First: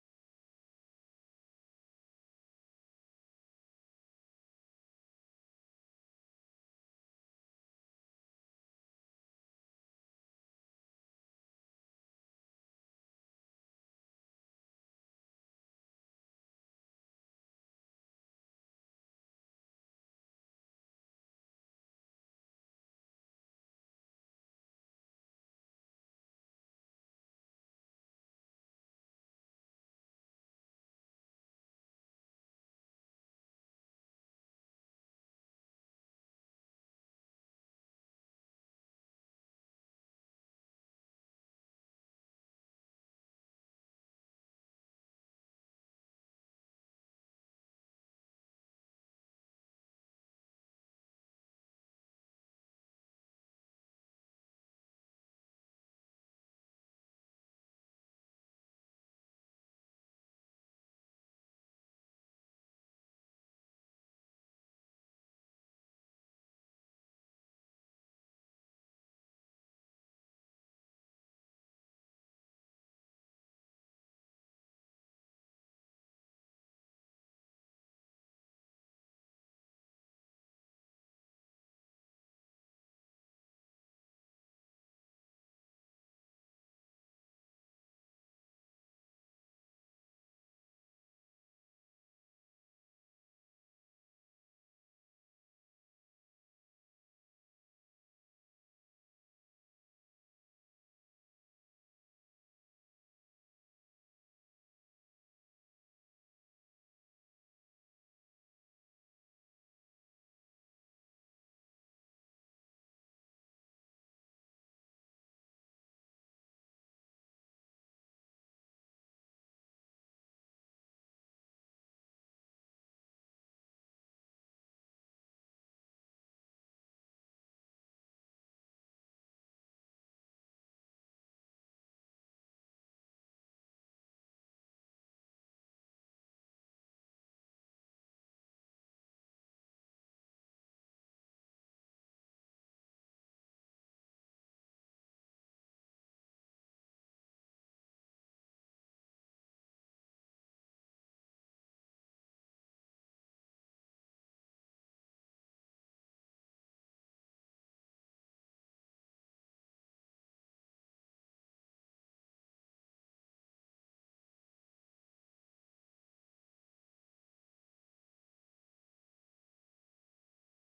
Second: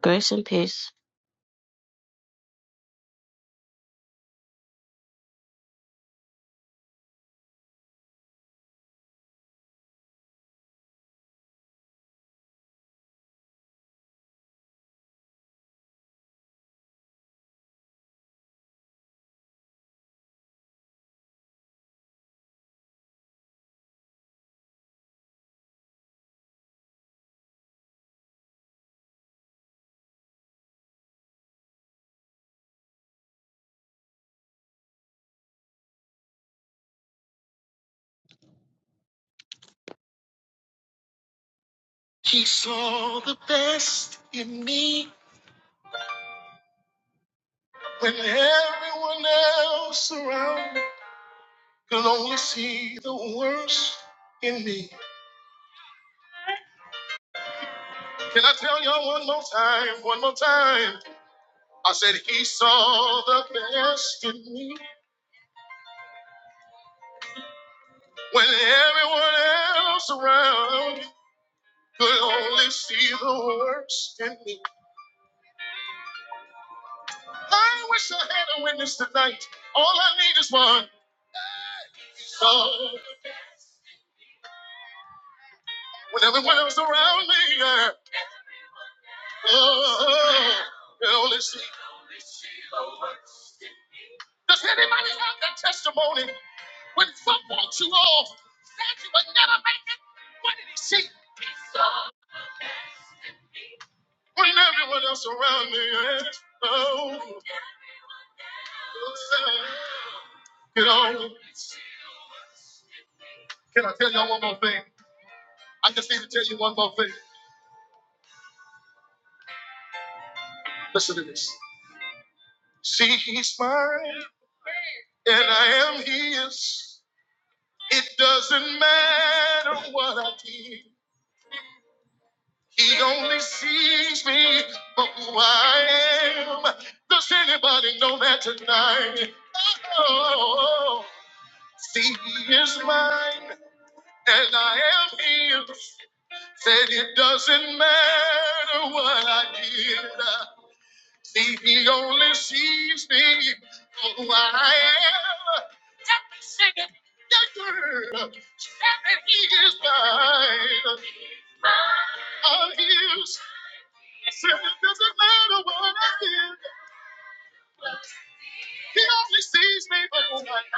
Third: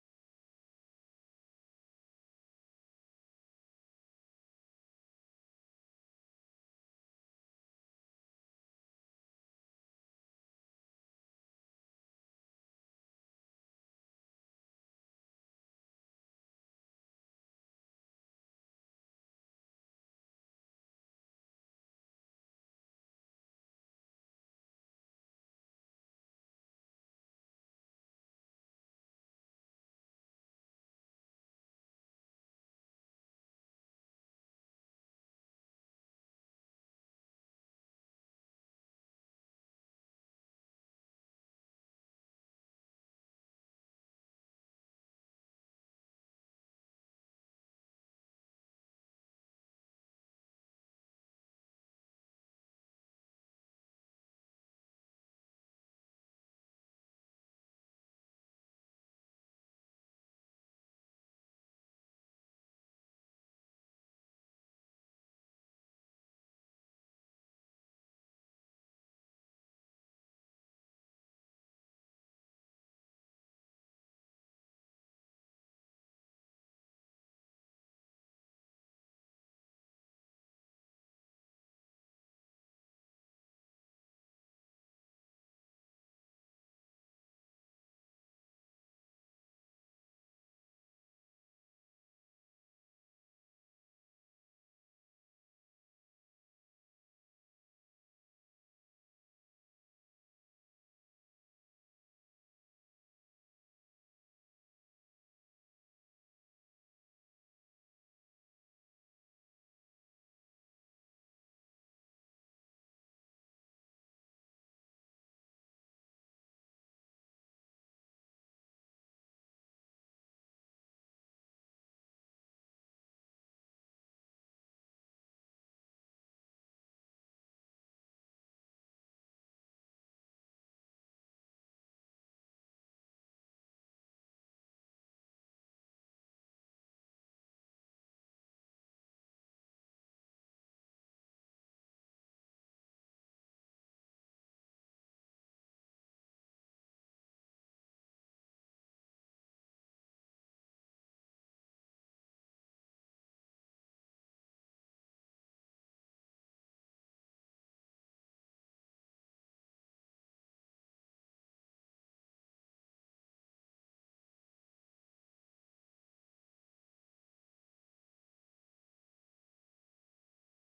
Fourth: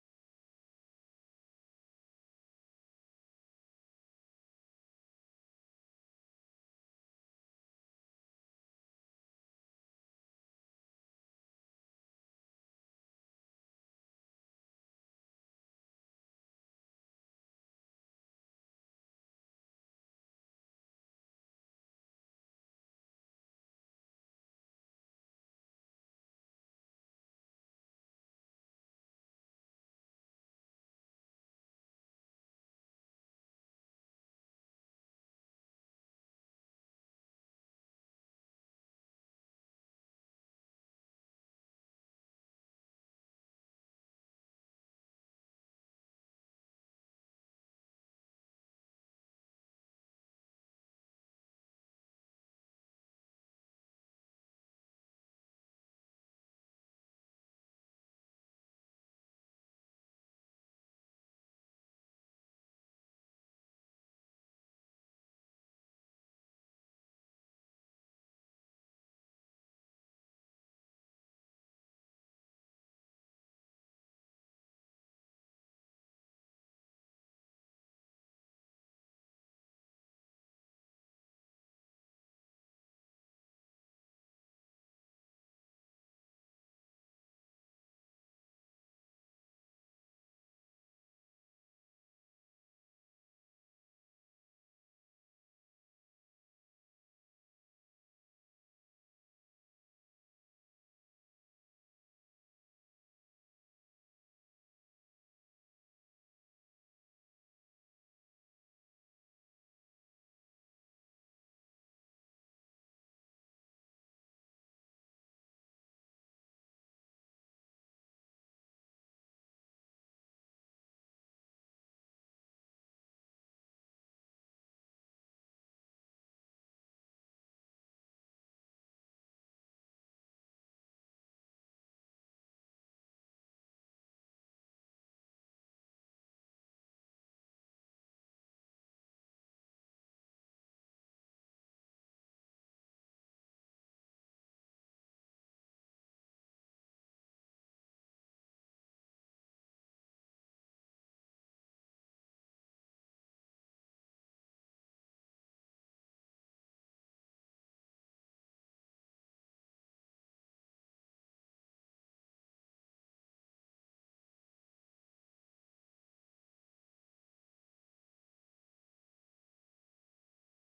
Grace and peace. He saw the best in me when everyone else around me could only see the worst in me. Can I tell y'all one more time? One more time. I said, He saw the best in me when everyone else around me could only see the worst in me. I wish I had a witness tonight. All I need is one. He saw when everyone else around me. yeah. Oh, Holy Spirit. Does anybody have that testimony? When folk walked you off, said you would never make it, what did he see? When everyone else around me is, oh, you know, can I tell y'all one more thing? I just need to tell you one more thing. Listen to this. See, he's mine, and I am his. It doesn't matter what I did. He only sees me for who I am. Does anybody know that tonight? Oh, see, he is mine, and I am his. Said it doesn't matter what I did. See, he only sees me for who I am. That girl is mine, I'm his. Said it doesn't matter what I did. He only sees me overnight.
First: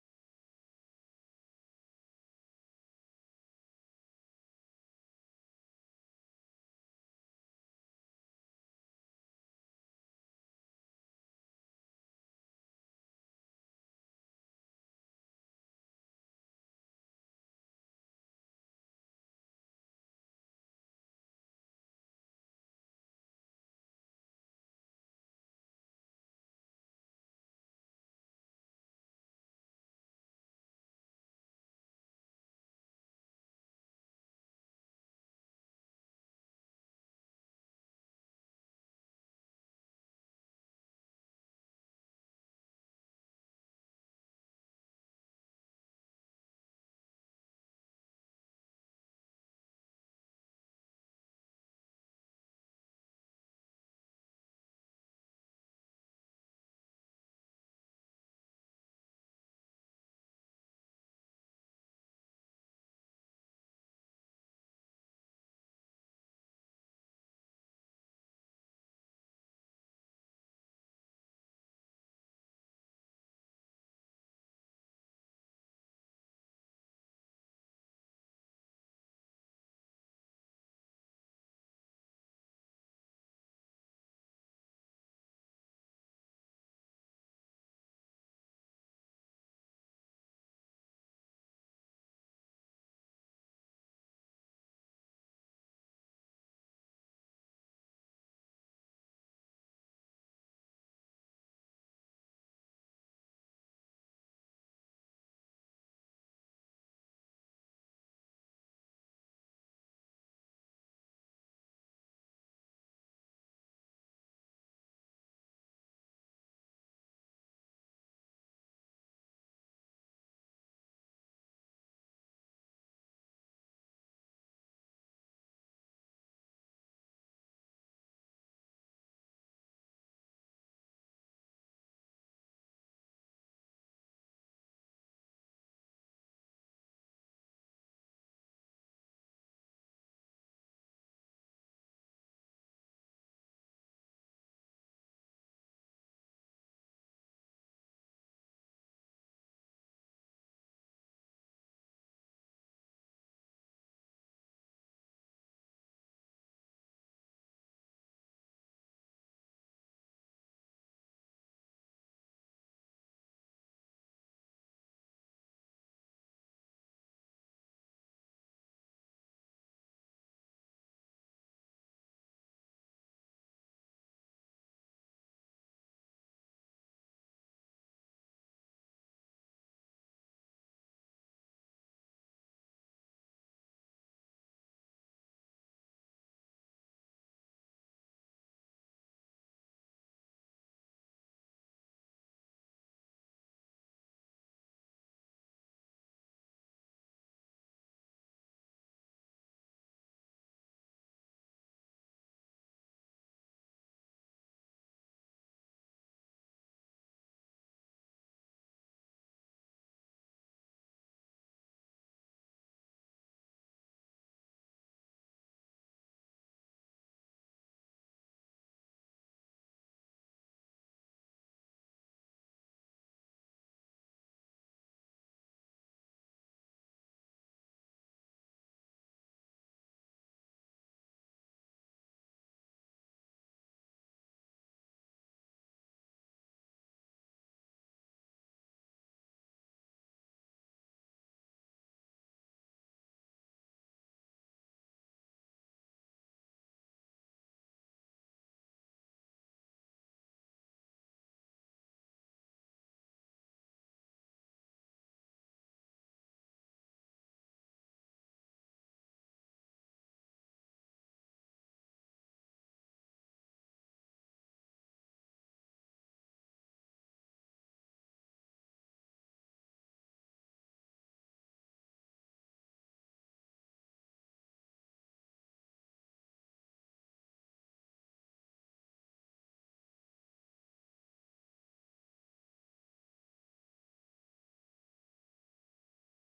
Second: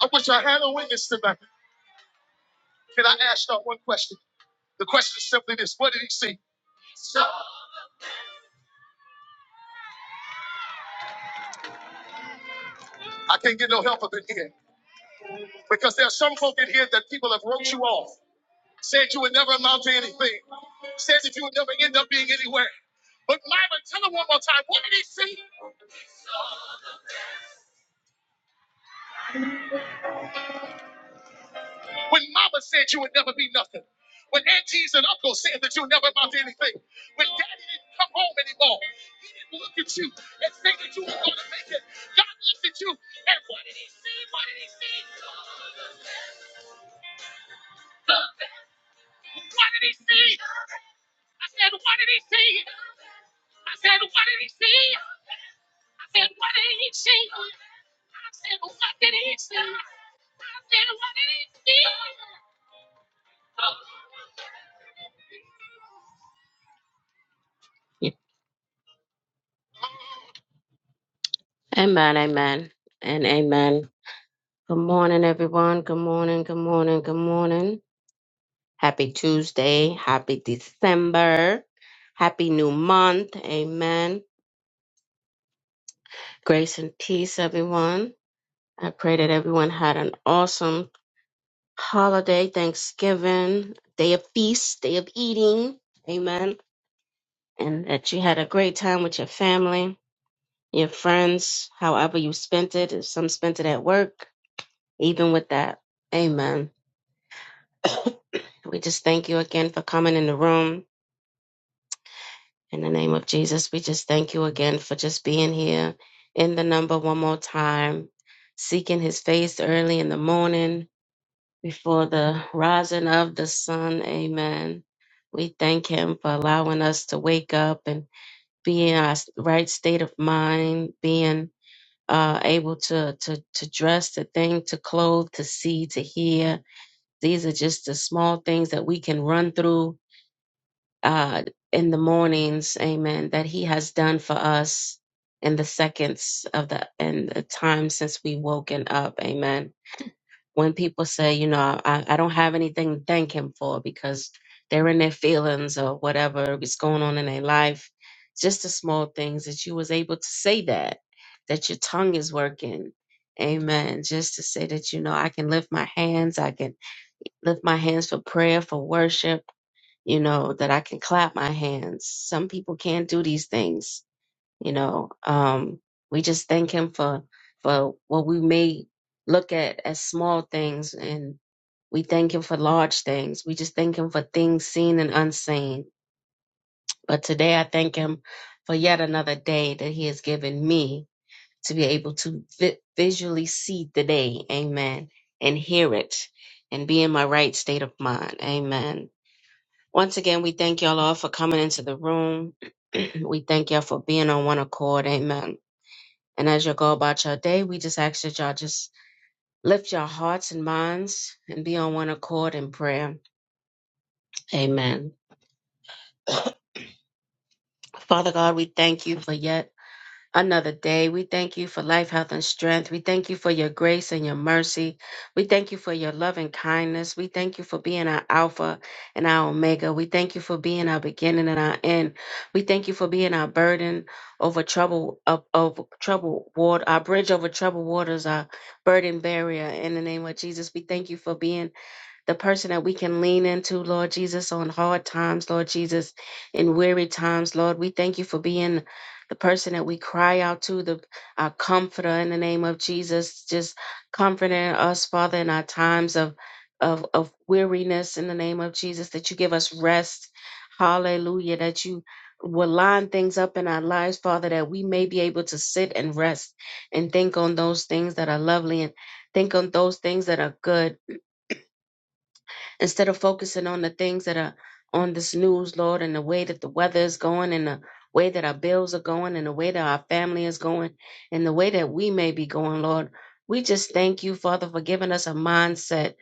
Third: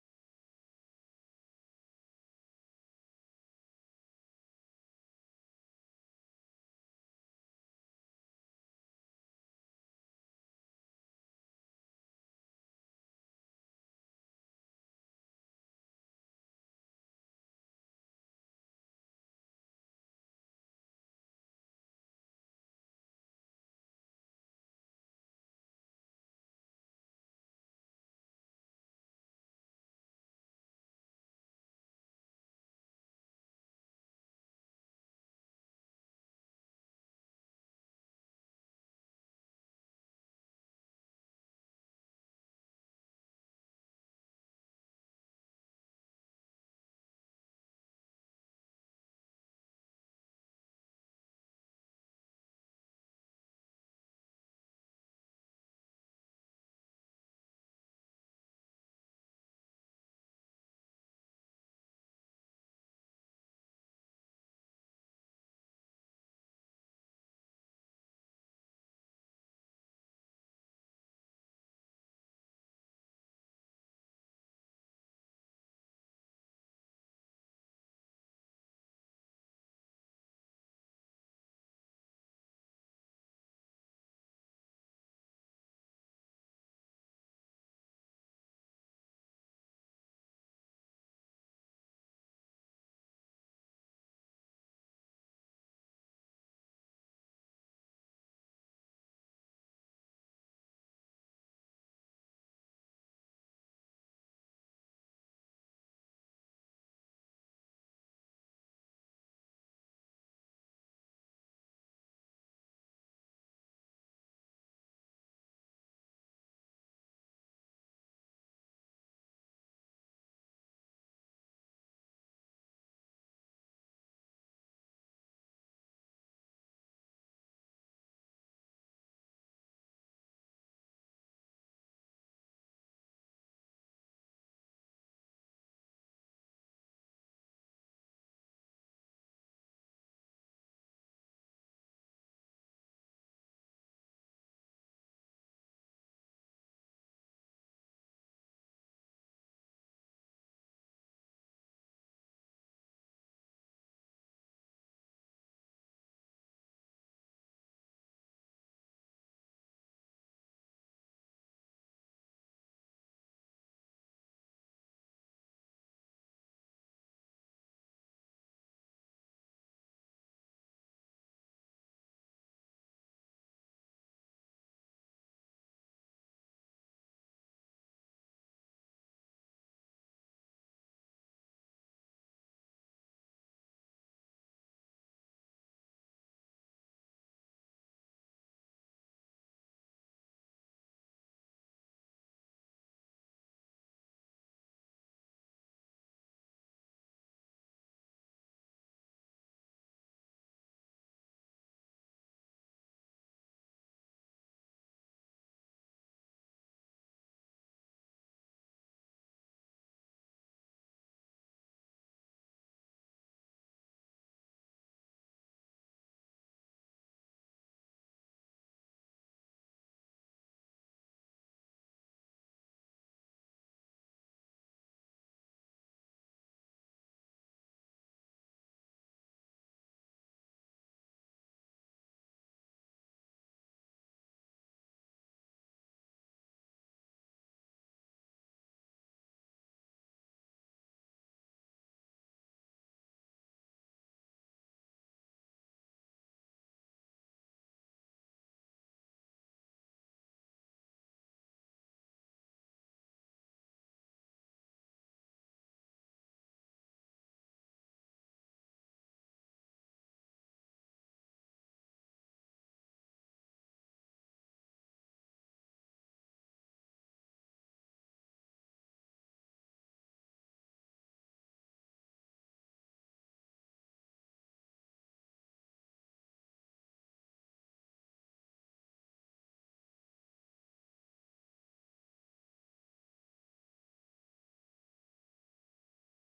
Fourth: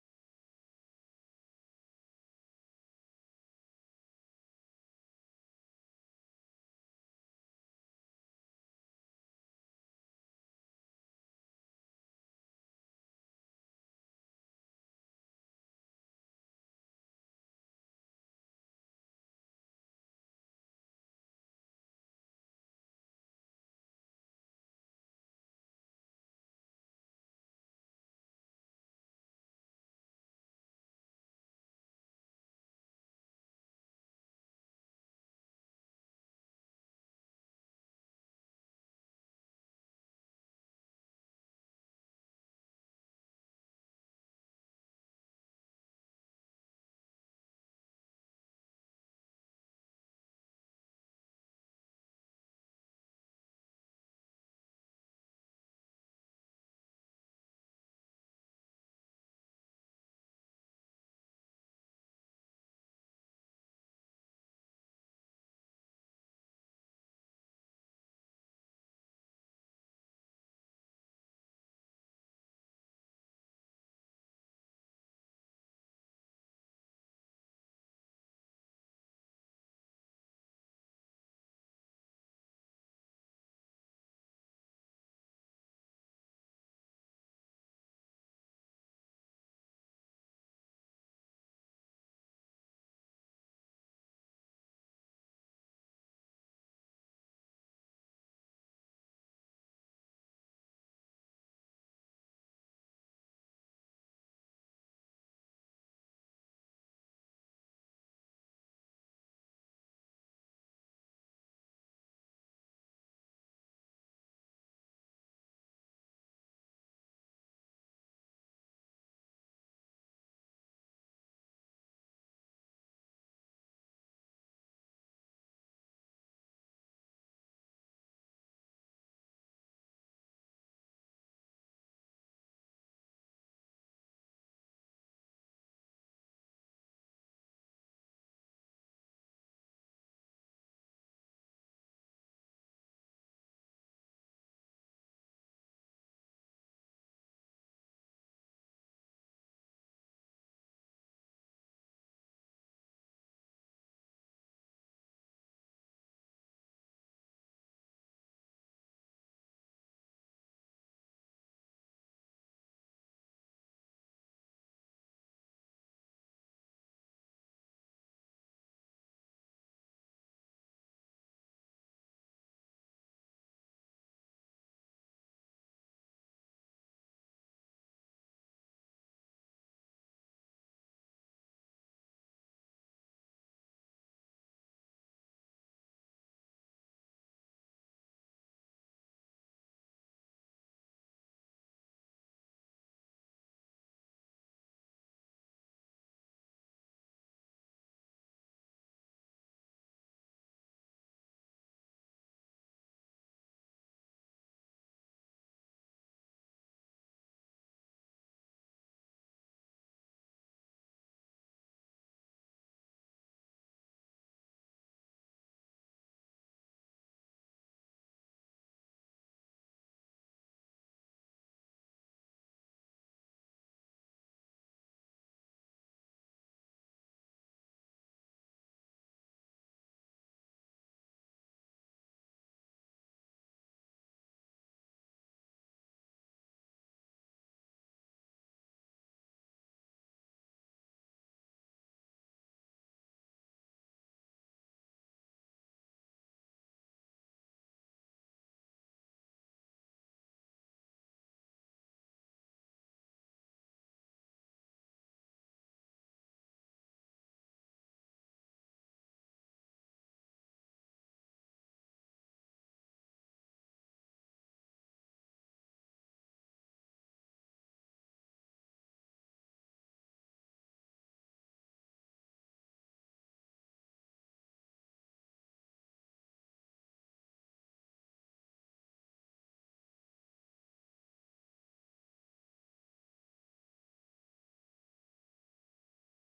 I wish I had a witness tonight. Can I ask y'all one question? The question is simply this: What did he see? I can't get no help up in here because there are some folk in here that people have wrote you off, said you would never amount to anything, said that you would never end up being anywhere. But Myra, tell her one more time, what did he see? When mama said you would never be nothing. When aunties and uncles said that you never amount to anything. When daddy didn't come home anymore. He didn't look at you and say that you were going to make it. God looked at you. Amen, amen, and amen. Good morning, everyone. Good morning, good morning, good morning. Happy Tuesday. Happy December. Happy new month. Amen. Grace and peace, everyone. I pray that everyone had an awesome holiday, Thanksgiving, day of feast, day of eating. Amen. And that you had a great time with your family, your friends, however you spent it. If some spent it at work, even with that. Amen. we just thank you again for coming in the room. In the name of Jesus, we just thank you again for just being here in the number one more time, seeking his face early in the morning before the rising of the sun. Amen. We thank him for allowing us to wake up and be in our right state of mind, being uh, able to, to, to dress, to think, to clothe, to see, to hear. These are just the small things that we can run through uh, in the mornings. Amen. That he has done for us in the seconds of the and the time since we woken up. Amen when people say, you know, I, I don't have anything to thank him for because they're in their feelings or whatever is going on in their life, just the small things that you was able to say that, that your tongue is working. Amen. Just to say that, you know, I can lift my hands, I can lift my hands for prayer, for worship, you know, that I can clap my hands. Some people can't do these things, you know. Um, we just thank him for for what we may look at as small things and. We thank Him for large things. We just thank Him for things seen and unseen. But today I thank Him for yet another day that He has given me to be able to vi- visually see the day. Amen. And hear it and be in my right state of mind. Amen. Once again, we thank y'all all for coming into the room. we thank y'all for being on one accord. Amen. And as you go about your day, we just ask that y'all just lift your hearts and minds and be on one accord in prayer. Amen. Father God, we thank you for yet another day. We thank you for life, health, and strength. We thank you for your grace and your mercy. We thank you for your love and kindness. We thank you for being our Alpha and our Omega. We thank you for being our beginning and our end. We thank you for being our burden over trouble of, of trouble water, our bridge over troubled waters, our burden barrier. In the name of Jesus, we thank you for being the person that we can lean into, Lord Jesus, on hard times, Lord Jesus, in weary times, Lord. We thank you for being the person that we cry out to, the our comforter in the name of Jesus, just comforting us, Father, in our times of of, of weariness in the name of Jesus, that you give us rest. Hallelujah. That you will line things up in our lives, Father, that we may be able to sit and rest and think on those things that are lovely and think on those things that are good instead of focusing on the things that are on this news, Lord, and the way that the weather is going, and the way that our bills are going, and the way that our family is going, and the way that we may be going, Lord. We just thank you, Father, for giving us a mindset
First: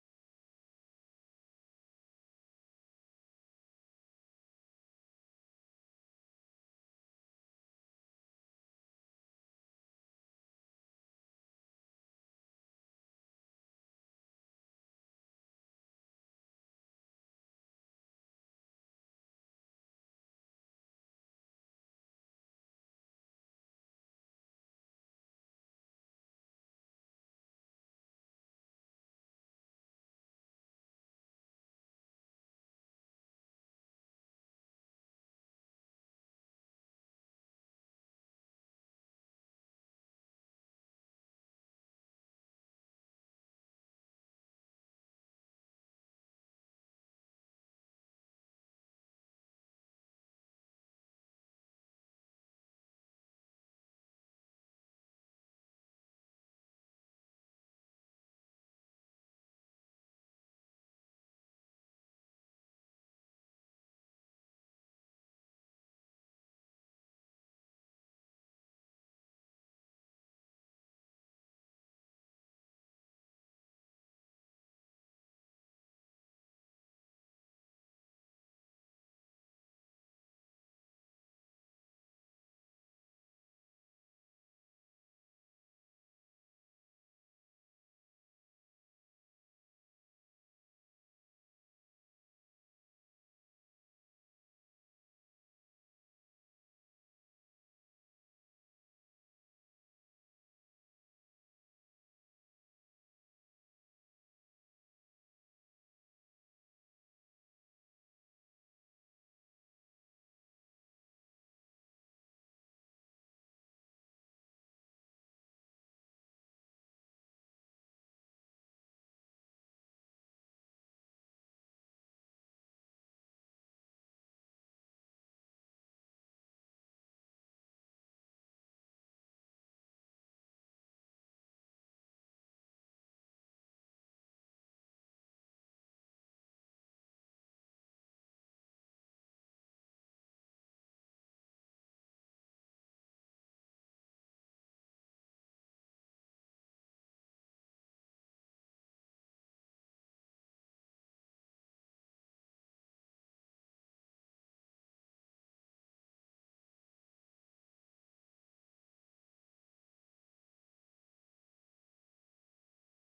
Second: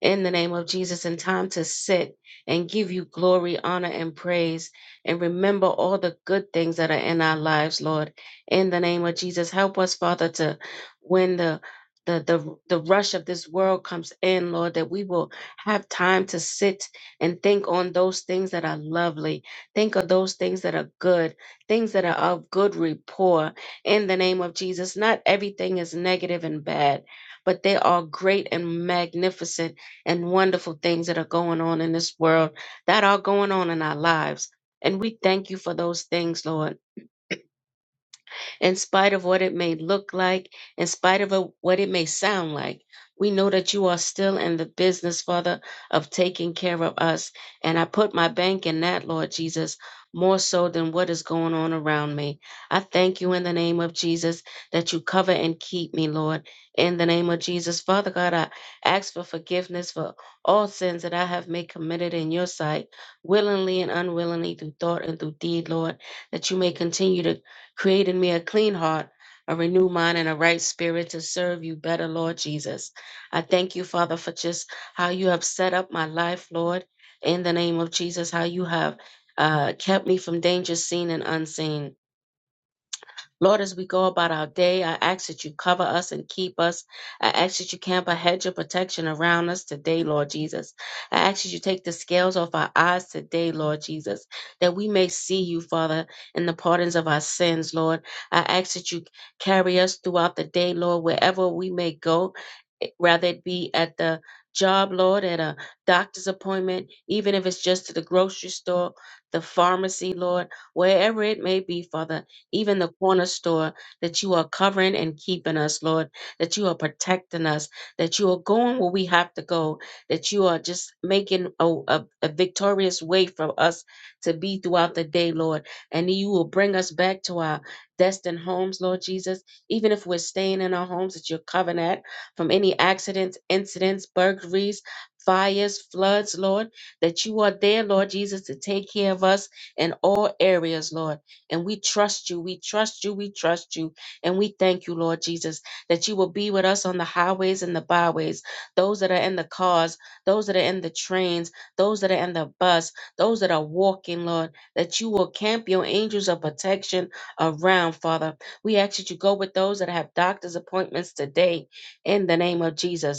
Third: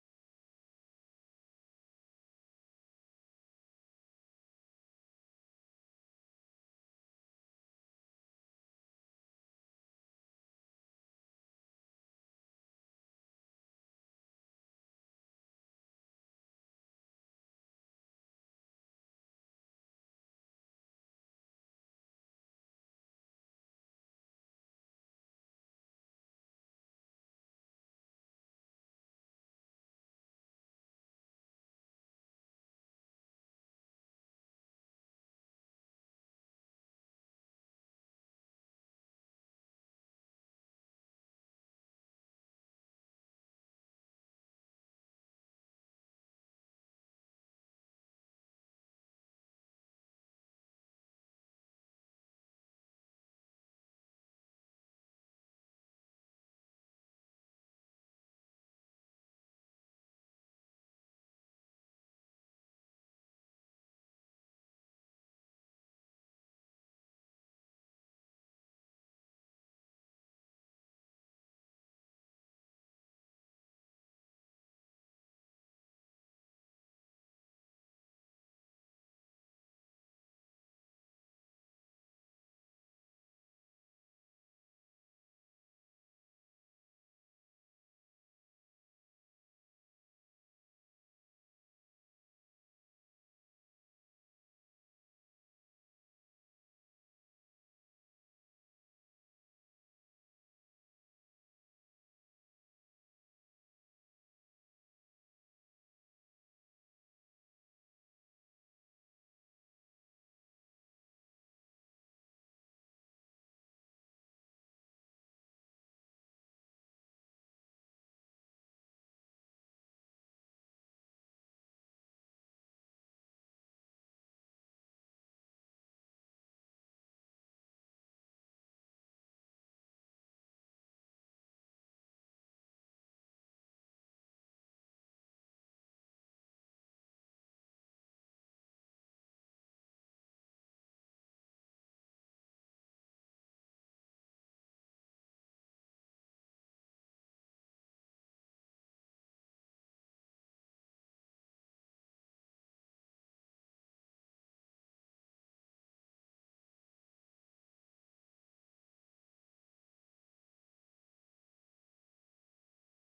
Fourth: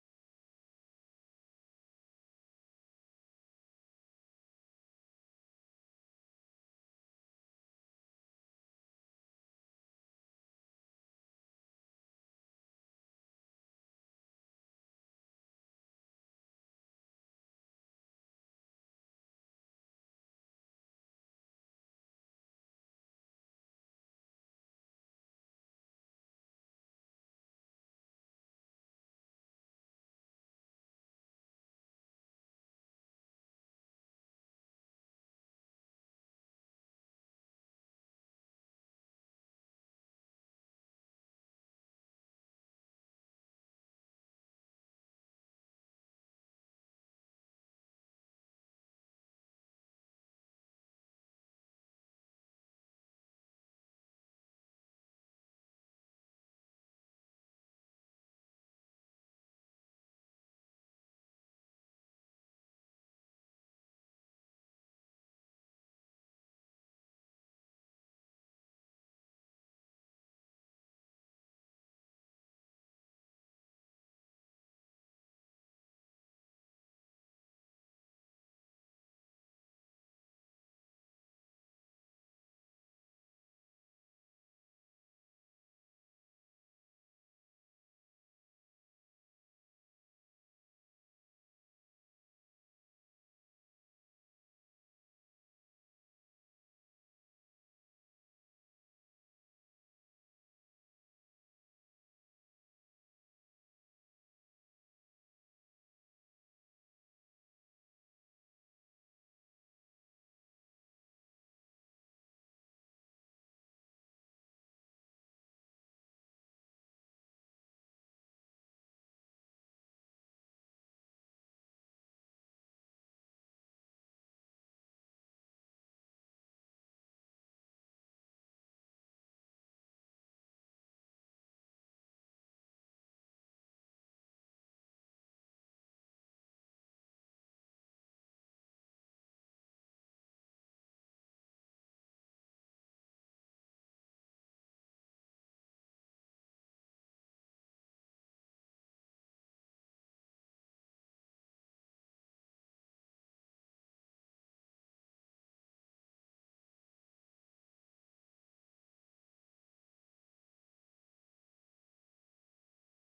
in the name of Jesus and time to sit and give you glory, honor, and praise, and remember all the good things that are in our lives, Lord. In the name of Jesus, help us, Father, to when the the, the the rush of this world comes in, Lord, that we will have time to sit and think on those things that are lovely. Think of those things that are good, things that are of good rapport. In the name of Jesus, not everything is negative and bad, but there are great and magnificent and wonderful things that are going on in this world that are going on in our lives. And we thank you for those things, Lord in spite of what it may look like, in spite of a- what it may sound like. We know that you are still in the business, Father, of taking care of us. And I put my bank in that, Lord Jesus, more so than what is going on around me. I thank you in the name of Jesus that you cover and keep me, Lord. In the name of Jesus, Father God, I ask for forgiveness for all sins that I have made committed in your sight, willingly and unwillingly, through thought and through deed, Lord, that you may continue to Create in me a clean heart, a renewed mind, and a right spirit to serve you better, Lord Jesus. I thank you, Father, for just how you have set up my life, Lord, in the name of Jesus, how you have uh, kept me from danger seen and unseen. Lord, as we go about our day, I ask that you cover us and keep us. I ask that you camp a hedge of protection around us today, Lord Jesus. I ask that you take the scales off our eyes today, Lord Jesus, that we may see you, Father, in the pardons of our sins, Lord. I ask that you carry us throughout the day, Lord, wherever we may go, eh, rather it be at the job, Lord, at a doctor's appointment, even if it's just to the grocery store, the pharmacy, Lord, wherever it may be, Father even the corner store, that you are covering and keeping us, Lord, that you are protecting us, that you are going where we have to go, that you are just making a, a, a victorious way for us to be throughout the day, Lord. And you will bring us back to our destined homes, Lord Jesus. Even if we're staying in our homes that you're covering at from any accidents, incidents, burglaries, fires, floods, Lord, that you are there, Lord Jesus, to take care of us in all areas, Lord and we trust you. We trust you. We trust you. And we thank you, Lord Jesus, that you will be with us on the highways and the byways, those that are in the cars, those that are in the trains, those that are in the bus, those that are walking, Lord, that you will camp your angels of protection around, Father. We ask that you go with those that have doctor's appointments today in the name of Jesus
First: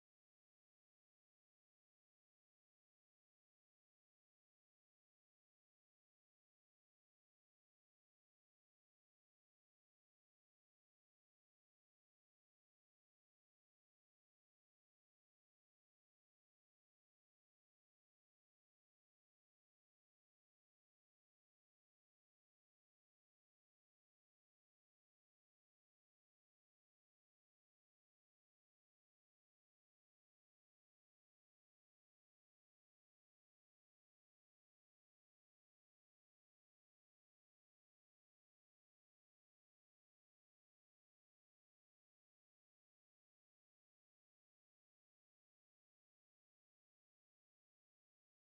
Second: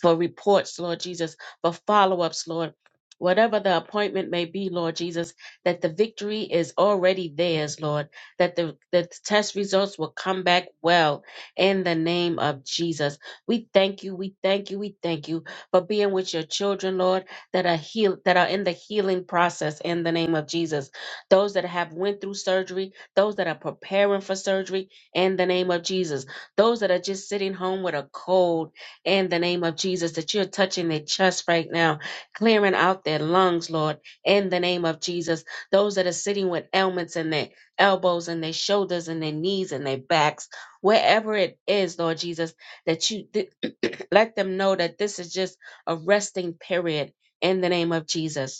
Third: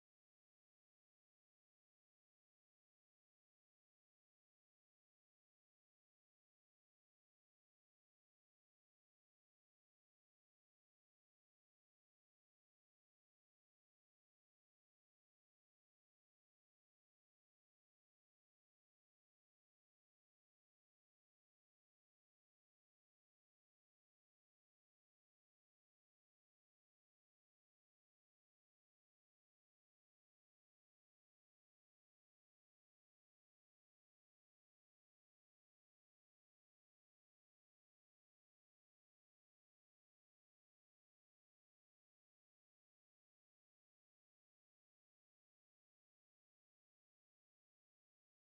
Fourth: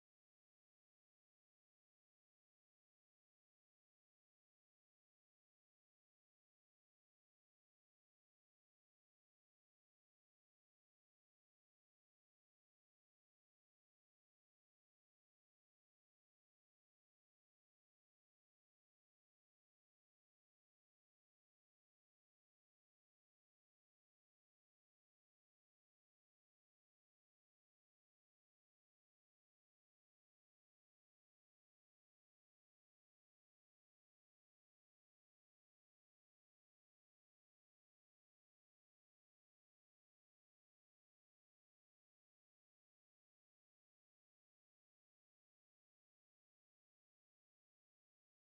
for reports, Lord Jesus, for follow ups, Lord. Whatever the appointment may be, Lord Jesus, that the victory is already theirs, Lord, that the, that the test results will come back well in the name of Jesus. We thank you, we thank you, we thank you for being with your children, Lord, that are healed, that are in the healing process in the name of Jesus. Those that have went through surgery, those that are preparing for surgery in the name of Jesus, those that are just sitting home with a cold in the name of Jesus, that you're touching their chest right now, clearing out their lungs, Lord, in the name of Jesus. Those that are sitting with ailments in their elbows and their shoulders and their knees and their backs, wherever it is, Lord Jesus, that you th- let them know that this is just a resting period in the name of Jesus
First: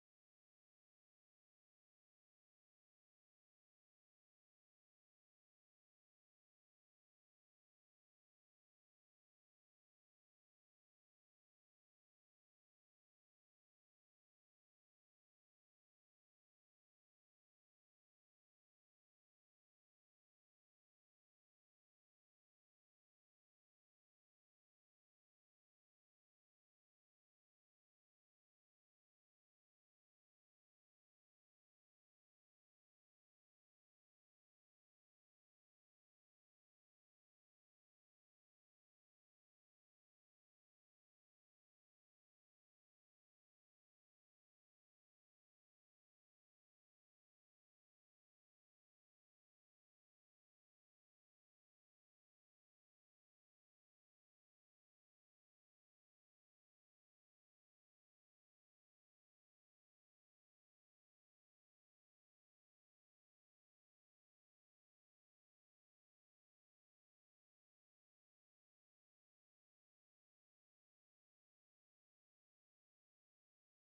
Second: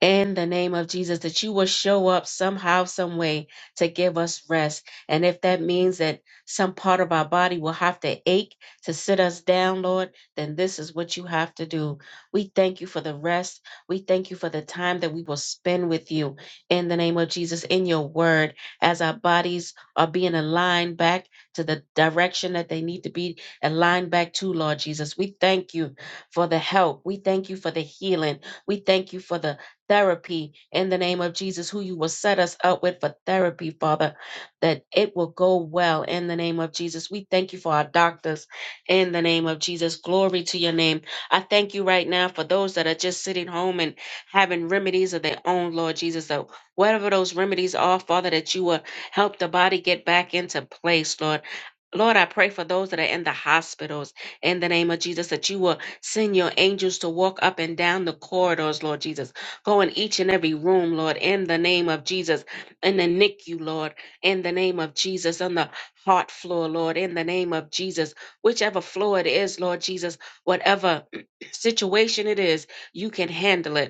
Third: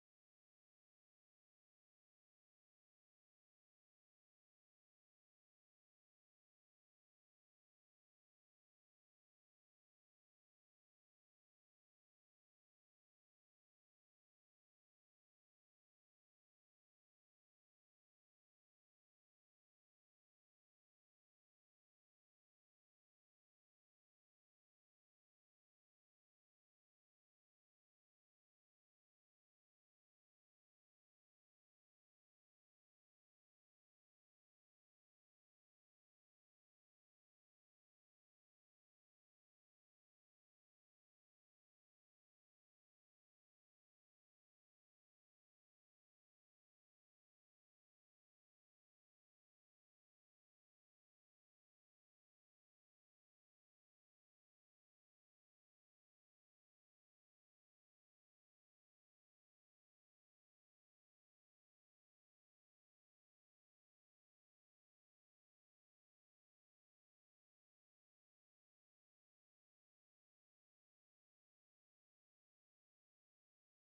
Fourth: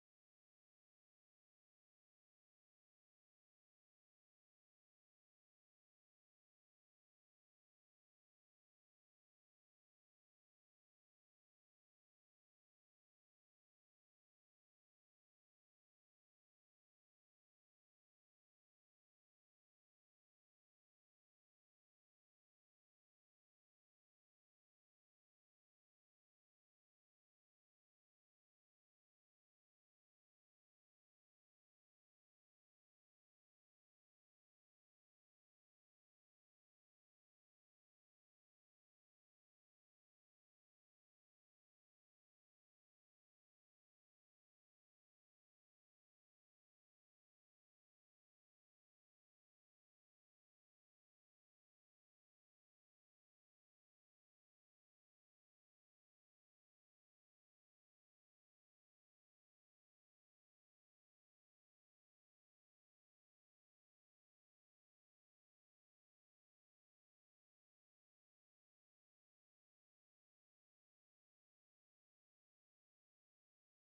in the name of Jesus, that you will show up somehow, some way to give us rest. And if that means that some part of our body will have to ache to sit us down, Lord, then this is what you have to do. We thank you for the rest. We thank you for the time that we will spend with you in the name of Jesus, in your word, as our bodies are being aligned back to the direction that they need to be aligned back to, Lord Jesus. We thank you for the help. We thank you for the healing. We thank you for the therapy in the name of Jesus, who you will set us up with for therapy, Father, that it will go well in the name of Jesus. We thank you for our doctors in the name of Jesus. Glory to your name. I thank you right now for those that are just sitting home and having remedies of their own, Lord Jesus, that whatever those remedies are, Father, that you will help the body get back into place, Lord. Lord, I pray for those that are in the hospitals in the name of Jesus that you will send your angels to walk up and down the corridors, Lord Jesus Go in each and every room, Lord, in the name of Jesus, in the NICU, Lord, in the name of Jesus, on the heart floor, Lord, in the name of Jesus, whichever floor it is, Lord Jesus, whatever situation it is, you can handle it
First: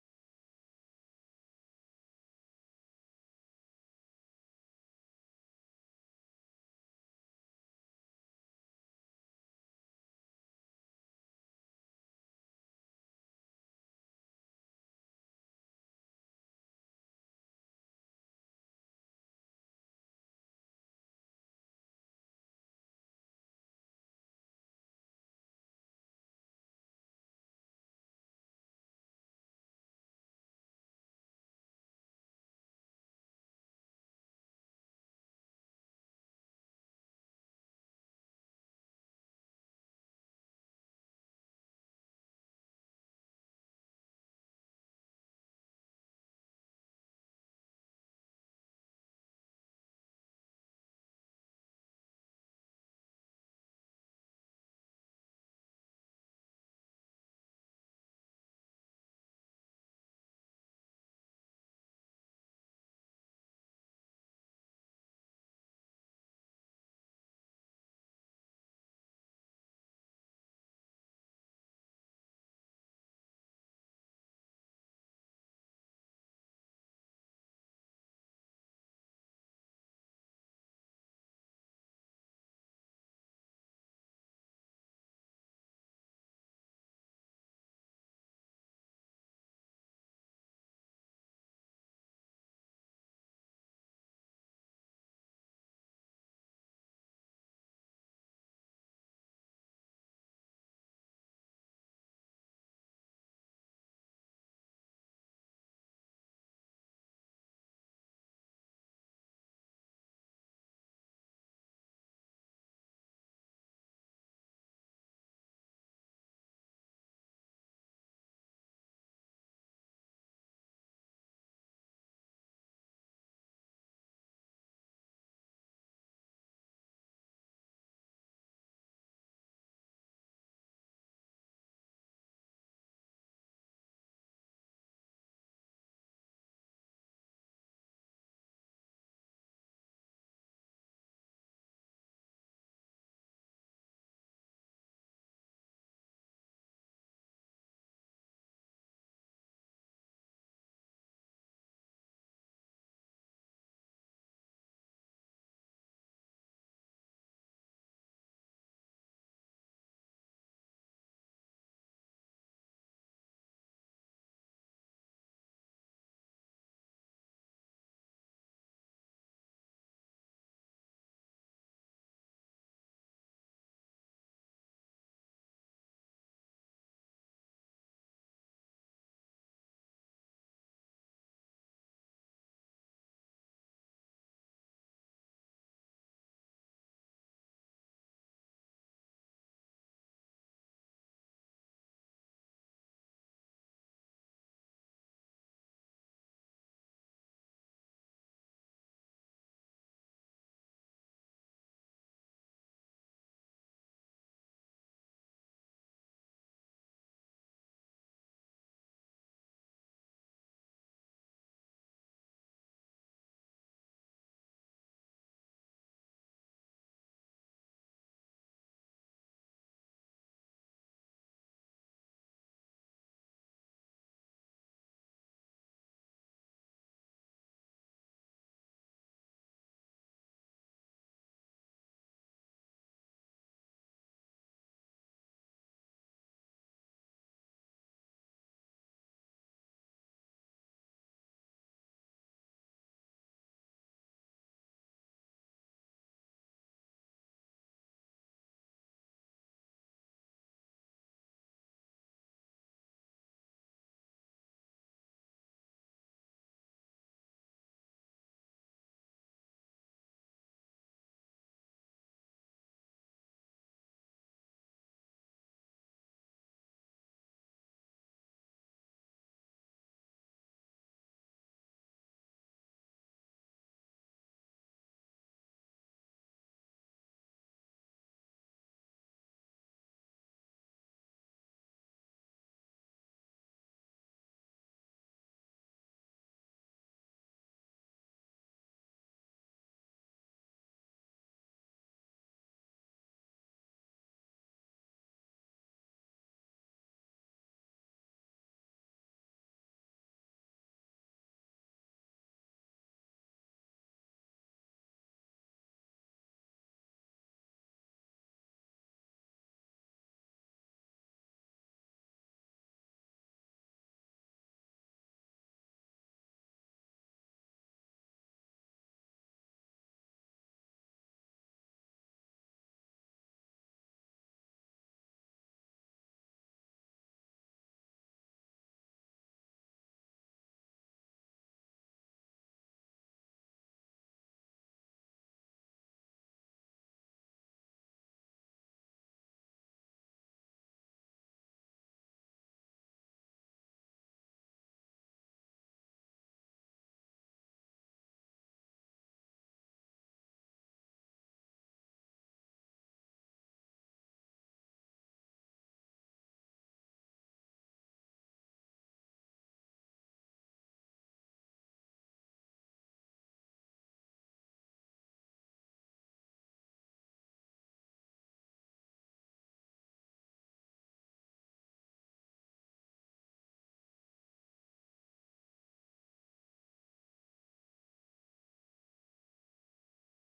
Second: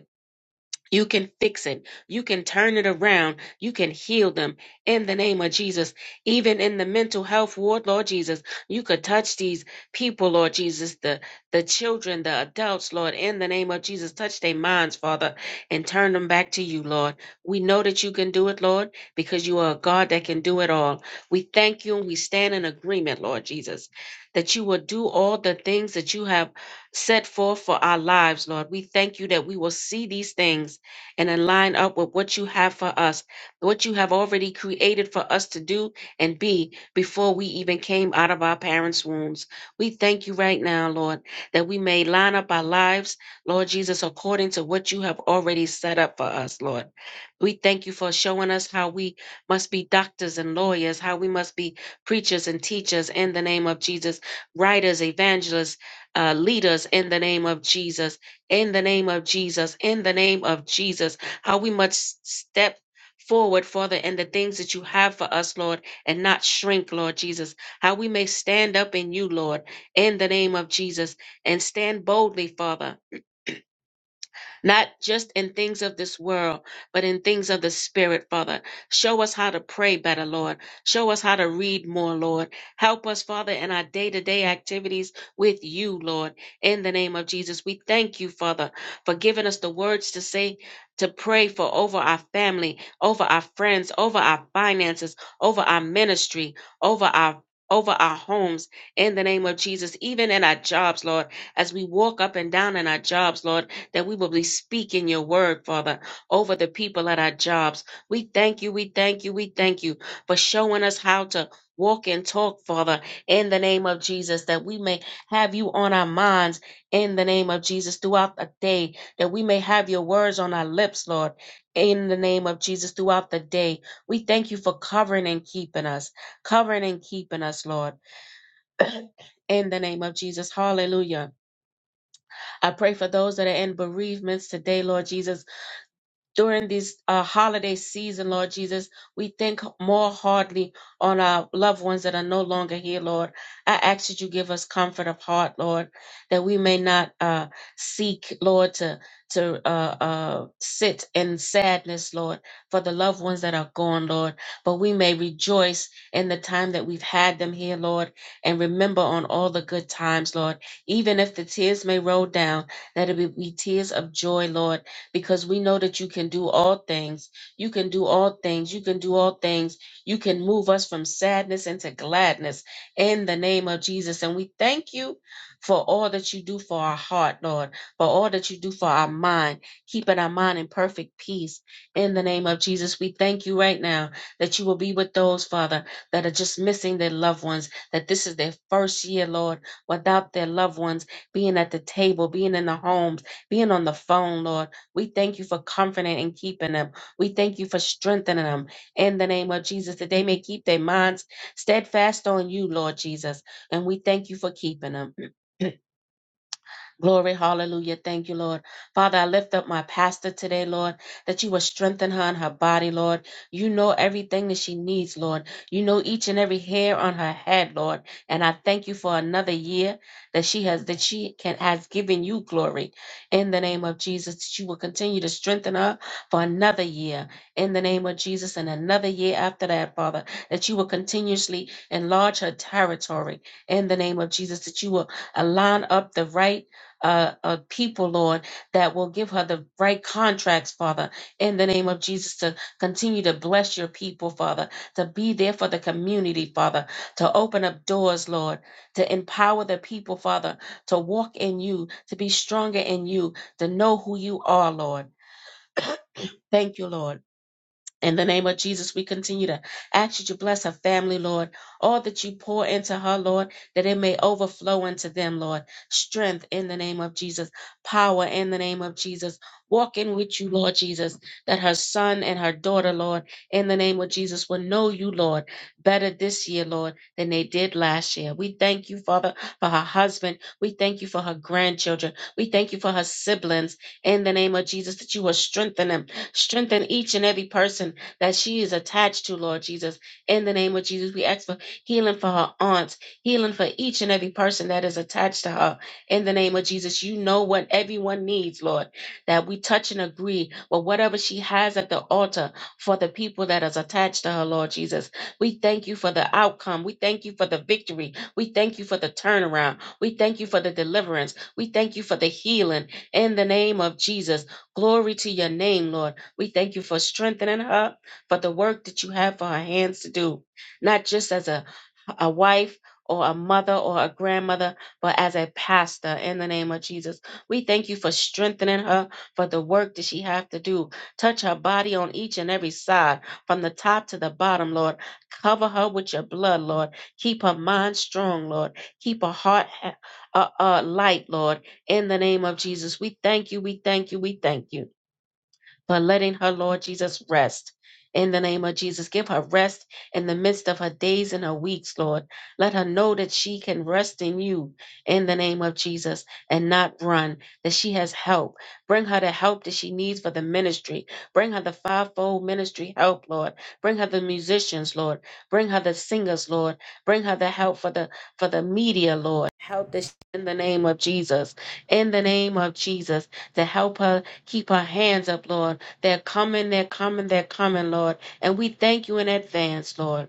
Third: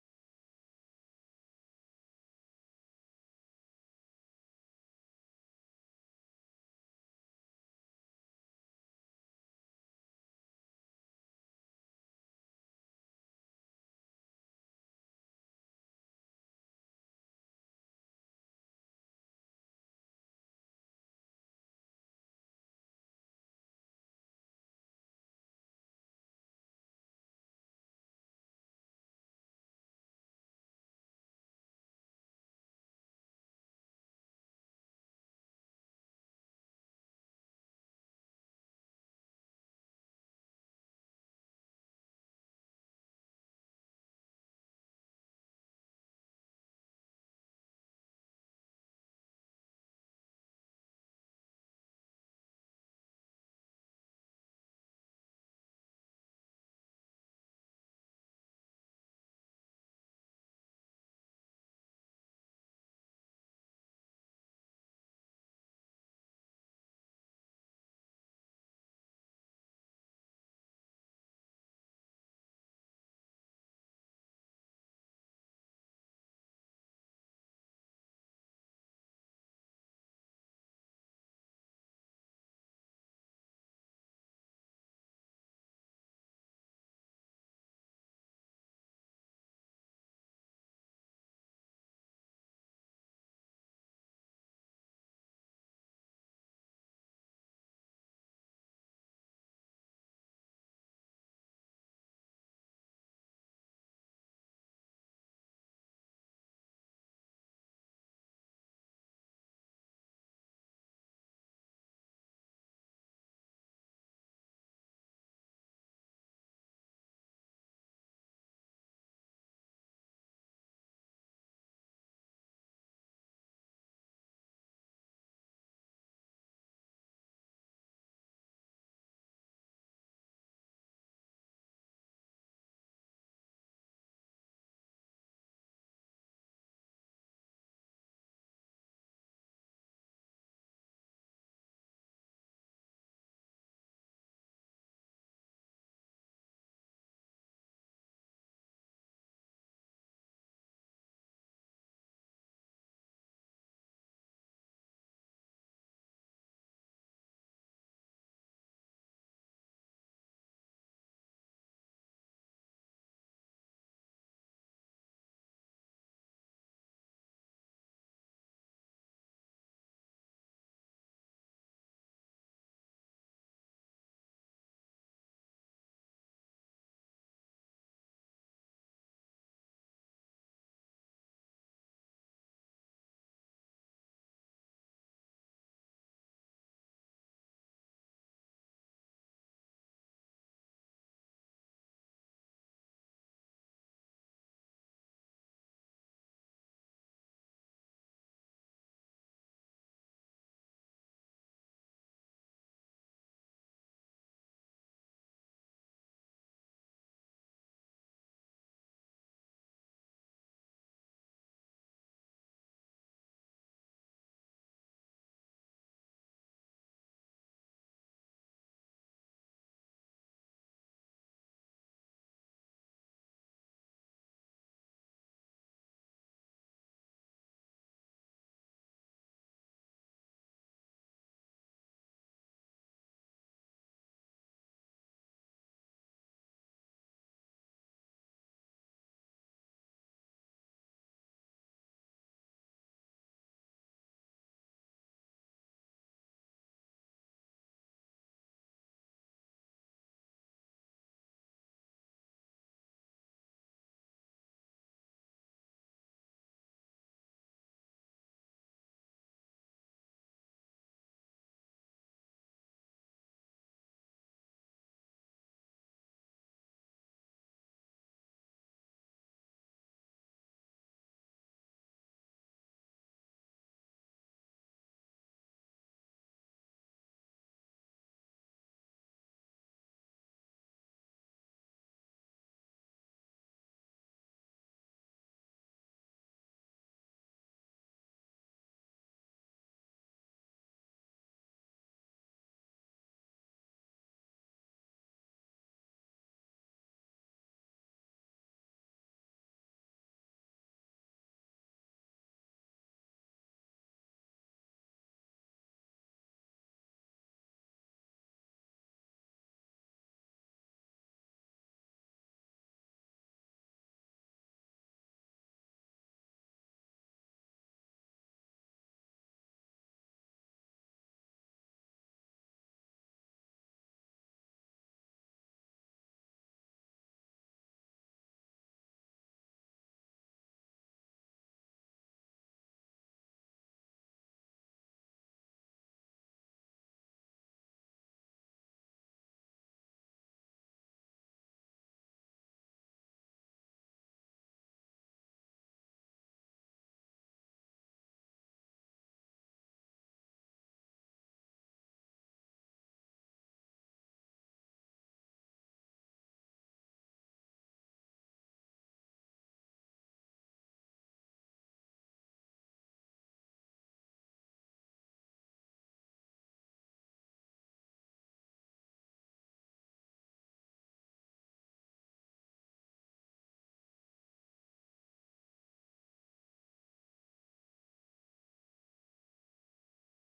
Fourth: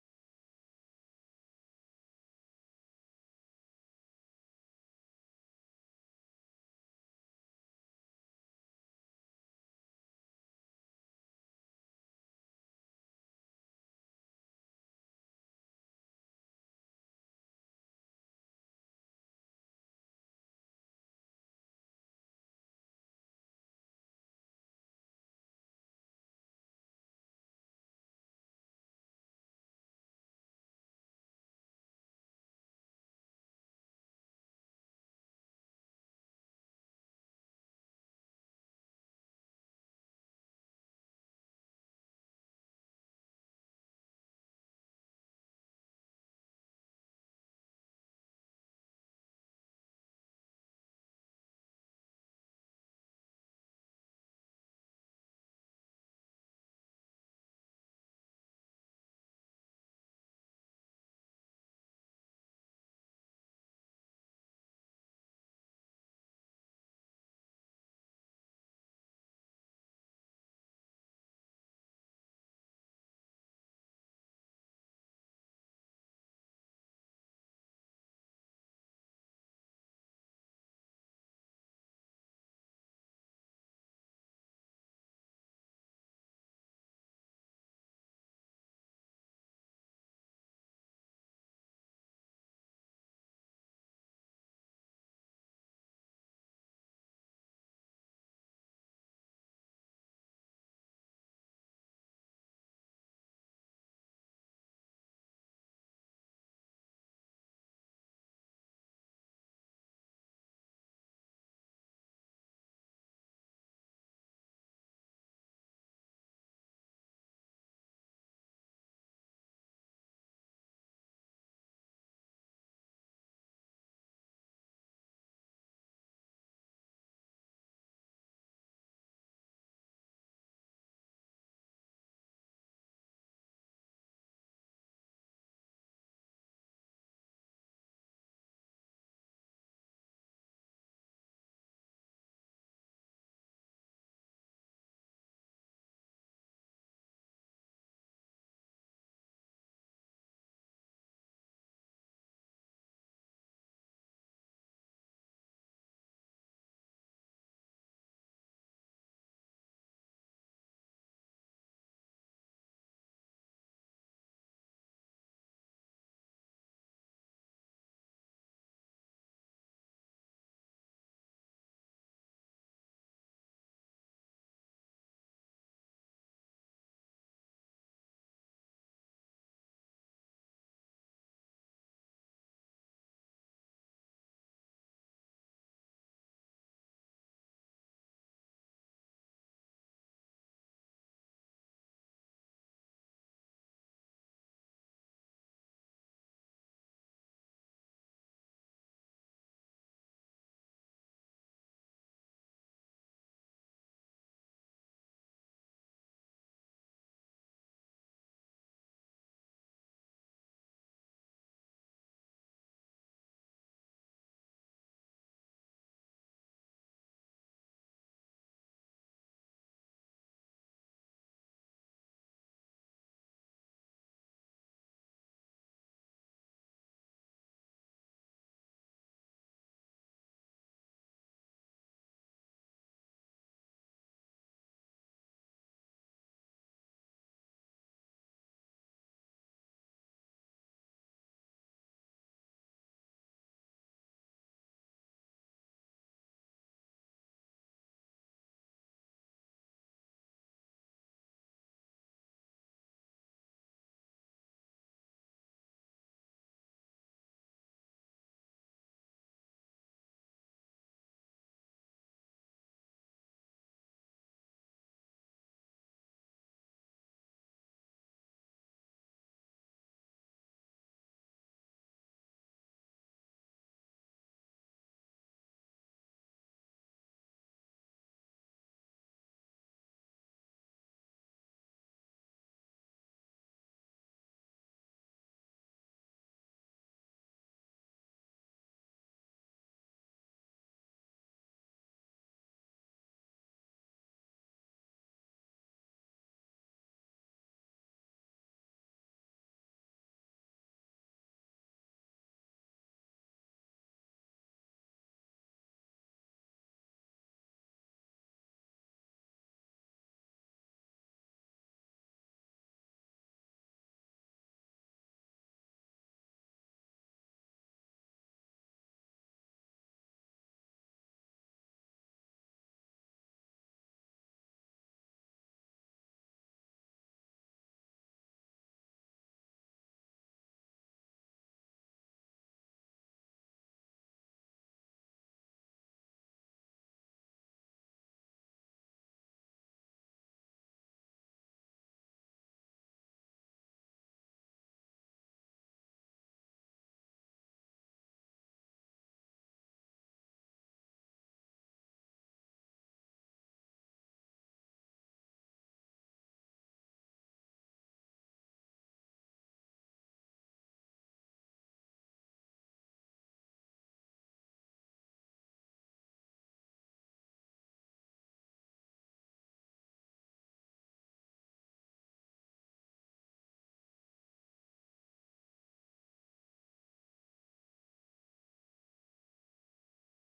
you can fix it. You can turn it around. You can heal them in the name of Jesus. Even in the mental health ward, Lord Jesus, you could touch these people, Lord Jesus, the, the children, the adults, Lord, in the name of Jesus. Touch their minds, Father, and turn them back to you, Lord. We know that you can do it, Lord, because you are a God that can do it all. We thank you and we stand in agreement, Lord Jesus, that you will do all the things that you have set forth for our lives, Lord. We thank you that we will see these things and then line up with what you have for us, what you have already created for us to do and be before we even came out of our parents' wombs. We thank you right now, Lord, that we may line up our lives, Lord Jesus, according to what you have already set up for us, Lord. We thank you for showing us how we must be doctors and lawyers, how we must be preachers and teachers in the name of Jesus, writers, evangelists, uh, leaders in the name of Jesus in the name of Jesus, in the name of Jesus, how we must step forward, Father, in the things that you have for us, Lord, and not shrink, Lord Jesus, how we may stand up in you, Lord, in the name of Jesus, and stand boldly, Father not just in things of this world, but in things of the spirit, Father. Show us how to pray better, Lord. Show us how to read more, Lord. Help us, Father, in our day to day activities with you, Lord. In the name of Jesus, we thank you, Father, for giving us the words to say, to pray for over our family, over our friends, over our finances, over our ministry, over our over our homes in the name of Jesus, even in our jobs, Lord, as we walk up and down in our jobs, Lord that we will be speaking your word, Father, over the people at our jobs. We thank you, we thank you, we thank you for showing us how to walk and talk, Father, in the name of Jesus, that we may have you on our minds in the name of Jesus throughout the day, that we may have your words on our lips, Lord, in the name of Jesus throughout the day. We thank you for covering and keeping us, covering and keeping us, Lord in the name of Jesus. Hallelujah. I pray for those that are in bereavements today, Lord Jesus during these uh, holiday season, Lord Jesus. We think more hardly on our loved ones that are no longer here, Lord. I ask that you give us comfort of heart, Lord, that we may not uh, seek, Lord, to to uh, uh, sit in sadness, Lord, for the loved ones that are gone, Lord. But we may rejoice in the time that we've had them here, Lord, and remember on all the good times, Lord. Even if the tears may roll down, that it be be tears of joy, Lord because we know that you can do all things. You can do all things. You can do all things. You can move us from sadness into gladness in the name of Jesus. And we thank you for all that you do for our heart, Lord, for all that you do for our mind, keeping our mind in perfect peace in the name of Jesus. We thank you right now that you will be with those, Father, that are just missing their loved ones, that this is their first year, Lord, without their loved ones being at the table, being in the homes, being on the phone, Lord. We thank you for comforting and keeping them. We thank you for strengthening them in the name of Jesus, that they may keep their minds steadfast on you, Lord Jesus. And we thank you for keeping them. Glory, hallelujah. Thank you, Lord. Father, I lift up my pastor today, Lord, that you will strengthen her in her body, Lord. You know everything that she needs, Lord. You know each and every hair on her head, Lord. And I thank you for another year that she has, that she can, has given you glory in the name of Jesus, that you will continue to strengthen her for another year in the name of Jesus and another year after that, Father, that you will continuously enlarge her territory in the name of Jesus, that you will align up the right uh, uh, people, Lord, that will give her the right contracts, Father, in the name of Jesus, to continue to bless your people, Father, to be there for the community, Father, to open up doors, Lord, to empower the people, Father, to walk in you, to be stronger in you, to know who you are, Lord. Thank you, Lord. In the name of Jesus, we continue to ask you to bless her family, Lord. All that you pour into her, Lord, that it may overflow into them, Lord. Strength in the name of Jesus. Power in the name of Jesus. Walking with you, Lord Jesus, that her son and her daughter, Lord, in the name of Jesus, will know you, Lord, better this year, Lord, than they did last year. We thank you, Father, for her husband. We thank you for her grandchildren. We thank you for her siblings in the name of Jesus, that you will strengthen them. Strengthen each and every person that she is attached to, Lord Jesus. In the name of Jesus, we ask for healing for her aunts, healing for each and every person that is attached to her. In the name of Jesus, you know what everyone needs, Lord, that we touch and agree with whatever she has at the altar for the people that is attached to her, Lord Jesus. We thank you for the outcome. We thank you for the victory. We thank you for the turnaround. We thank you for the deliverance. We thank you for the healing. In the name of Jesus, glory to your name, Lord. We thank you for strengthening her for the work that you have for her hands to do, not just as a, a wife or a mother or a grandmother, but as a pastor in the name of Jesus. We thank you for strengthening her for the work that she have to do. Touch her body on each and every side, from the top to the bottom, Lord. Cover her with your blood, Lord. Keep her mind strong, Lord. Keep her heart ha- uh, uh, light, Lord. In the name of Jesus, we thank you, we thank you, we thank you but letting her, Lord Jesus, rest. In the name of Jesus, give her rest in the midst of her days and her weeks, Lord. Let her know that she can rest in you in the name of Jesus and not run, that she has help. Bring her the help that she needs for the ministry. Bring her the fivefold ministry help, Lord. Bring her the musicians, Lord. Bring her the singers, Lord. Bring her the help for the for the media, Lord. Help this in the name of Jesus. In the name of Jesus, to help her keep her hands up, Lord they're coming, they're coming, they're coming, Lord. And we thank you in advance, Lord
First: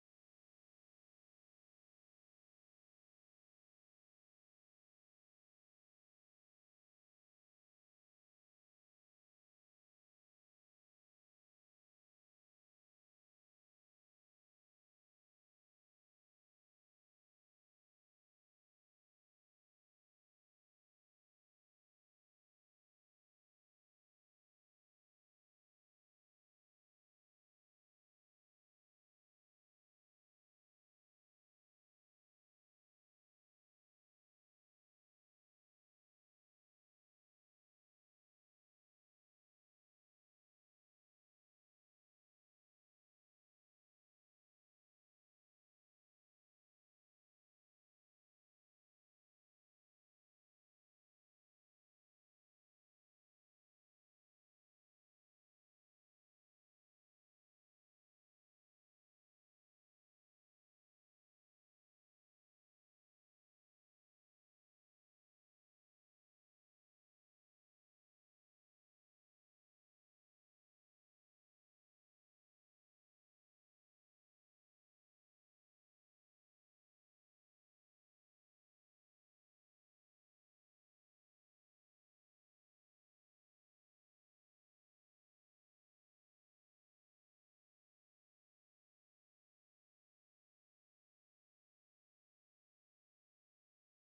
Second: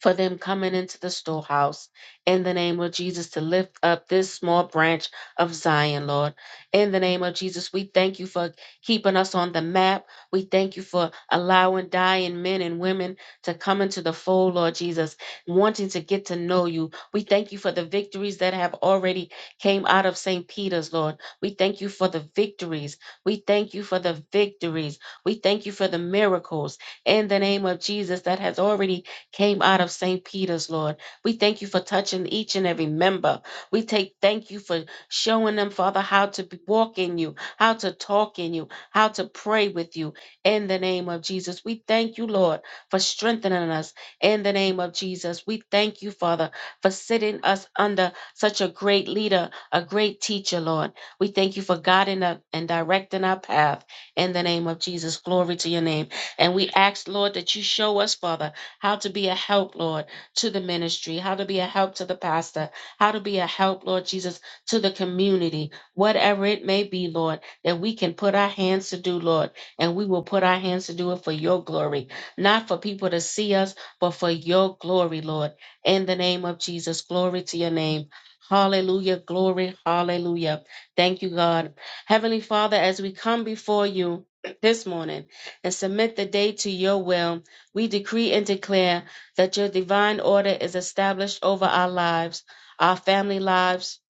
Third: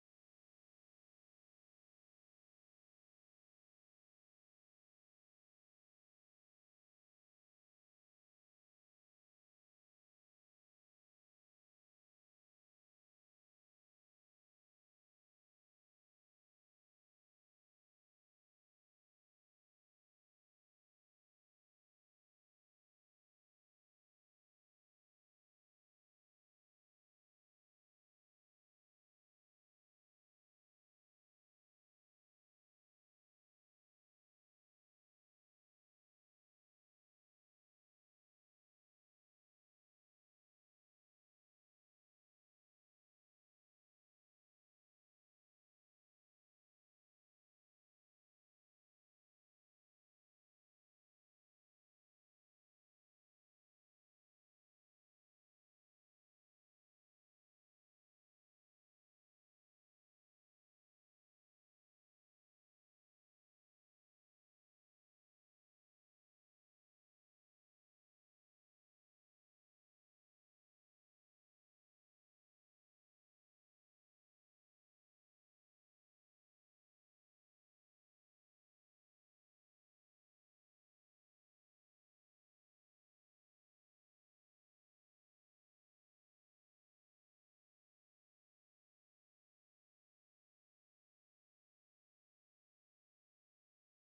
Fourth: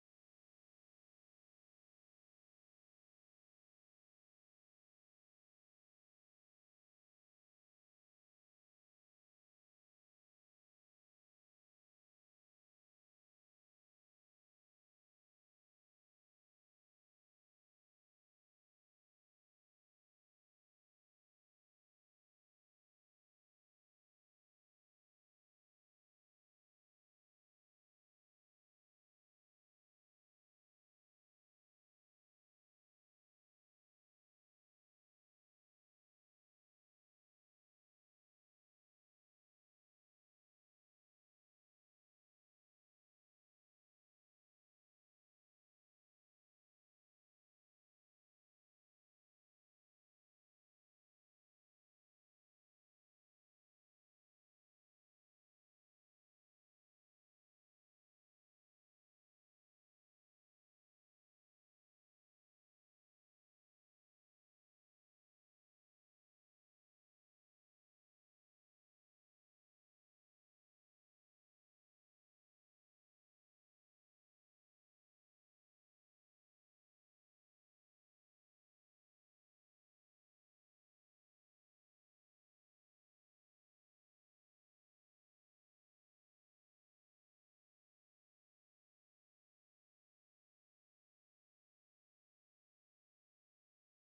for them coming into the storehouse in the name of Jesus to lift up this small branch of Zion, Lord. In the name of Jesus, we thank you for keeping us on the map. We thank you for allowing dying men and women to come into the fold, Lord Jesus, wanting to get to know you. We thank you for the victories that have already came out of St. Peter's, Lord. We thank you for the victories. We thank you for the victories. We thank you for the miracles in the name of Jesus that has already came out of St. Peter's, Lord. We thank you for touching each and every member. We take thank you for showing them, Father, how to be- walk in you, how to talk in you, how to pray with you in the name of Jesus. We thank you, Lord, for strengthening us in the name of Jesus. We thank you, Father, for sitting us under such a great leader, a great teacher, Lord. We thank you for guiding us and directing our path in the name of Jesus. Glory to your name. And we ask, Lord, that you show us, Father how to be a help, Lord, to the ministry, how to be a help to the pastor, how to be a help, Lord Jesus, to the community, whatever it may be, Lord, that we can put our hands to do, Lord, and we will put our hands to do it for your glory, not for people to see us, but for your glory, Lord. In the name of Jesus, glory to your name. Hallelujah, glory, hallelujah. Thank you, God. Heavenly Father, as we come before you this morning and submit the day to your will, we decree and declare that your divine order is established over our lives, our family lives,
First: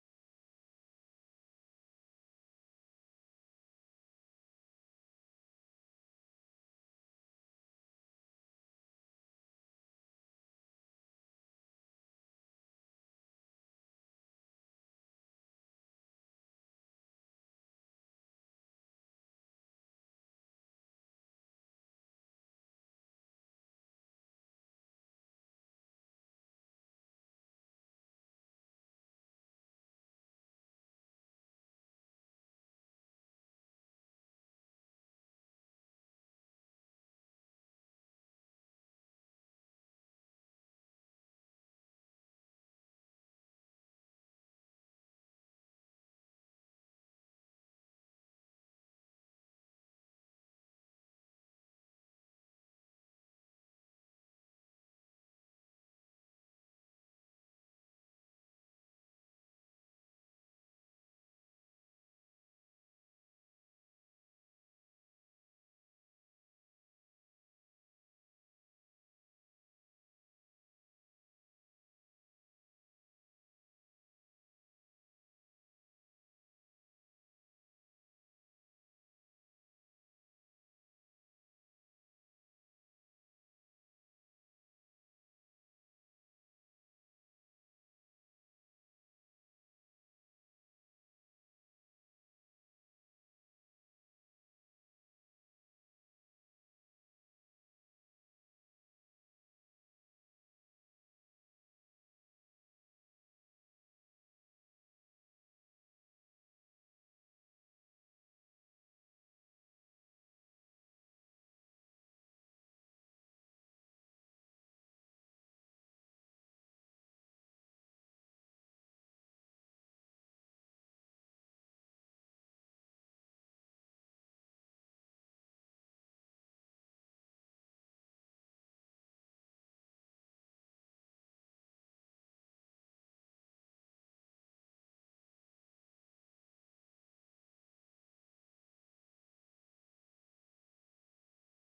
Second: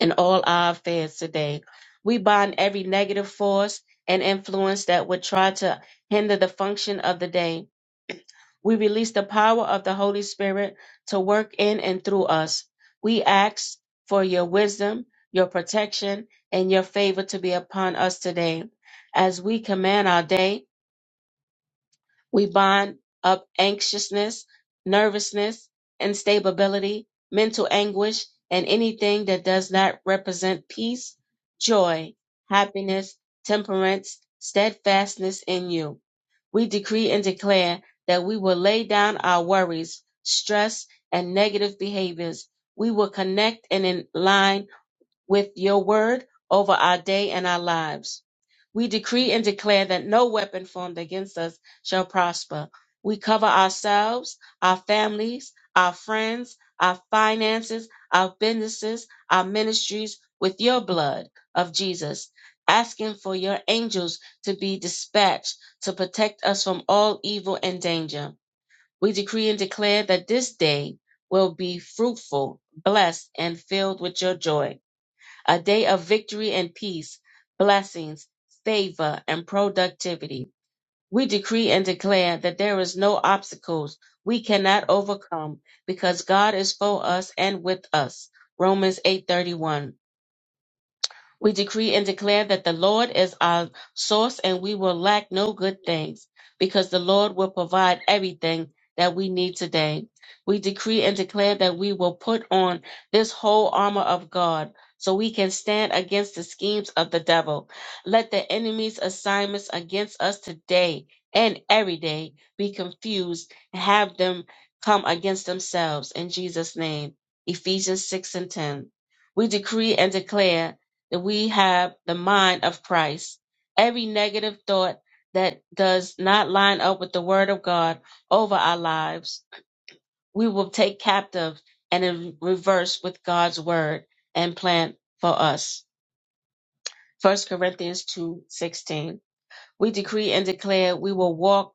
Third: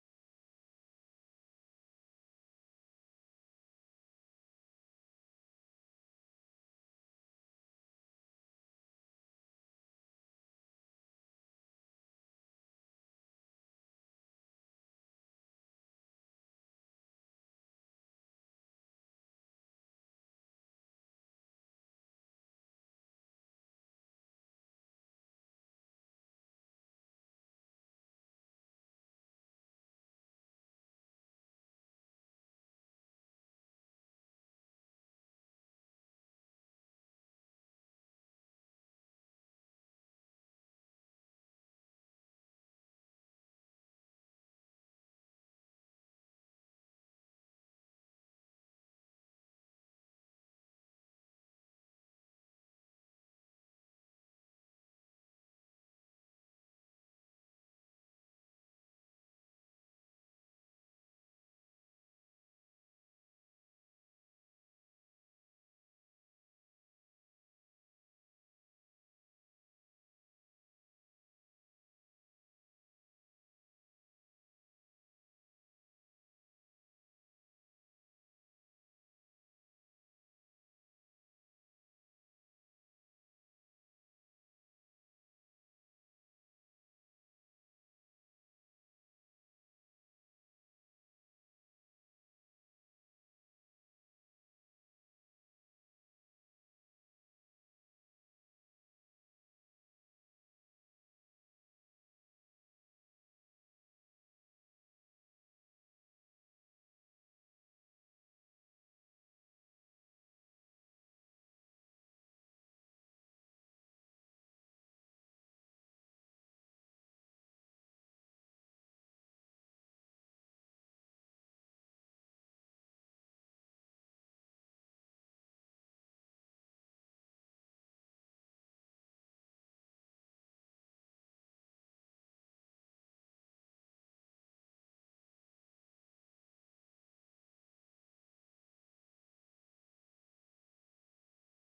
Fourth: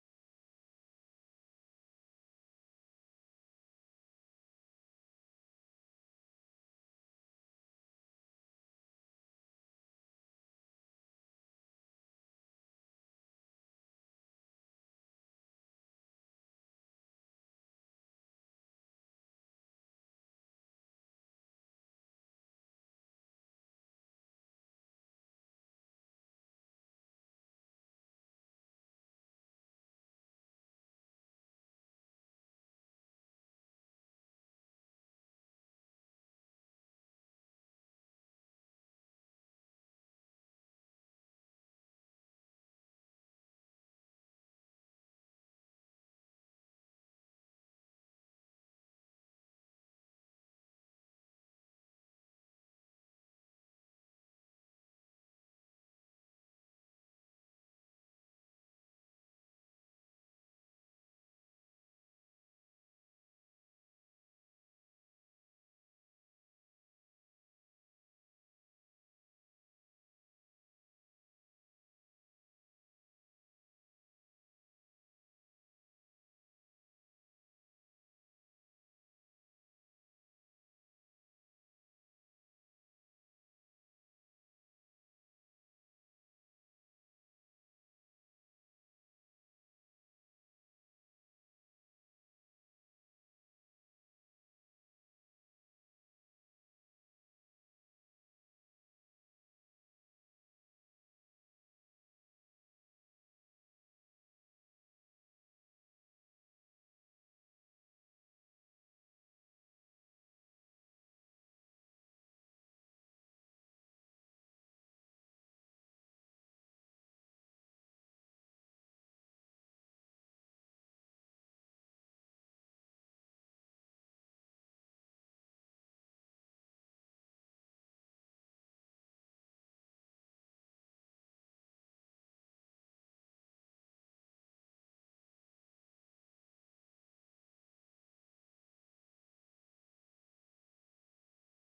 and all our affairs today. We bind every negative force and influence that would try to hinder the function of the day. We release the power of the Holy Spirit to work in and through us. We ask for your wisdom, your protection, and your favor to be upon us today. As we command our day, we bind up anxiousness, nervousness, instability, mental anguish, and anything that does not represent peace, joy, happiness, temperance, steadfastness in you. We decree and declare that we will lay down our worries, stress, and negative behaviors. We will connect and in line with your word over our day and our lives. We decree and declare that no weapon formed against us shall prosper. We cover ourselves, our families, our friends, our finances, our businesses, our ministries with your blood of Jesus, asking for your angels to be dispatched to protect us from all evil and danger. We decree and declare that this day will be fruitful, blessed, and filled with your joy a day of victory and peace, blessings, favor, and productivity. We decree and declare that there is no obstacles we cannot overcome because God is for us and with us. Romans 8:31. We decree and declare that the Lord is our source and we will lack no good things because the Lord will provide everything that we need today. We decree and declare that we will put on this whole armor of God so we can stand against the schemes of the devil. Let the enemy's assignments against us today and every day be confused and have them come against themselves in Jesus' name. Ephesians 6 and 10. We decree and declare that we have the mind of Christ. Every negative thought that does not line up with the word of God over our lives, we will take captive and in reverse with God's word and plan for us. First Corinthians 2:16. We decree and declare we will walk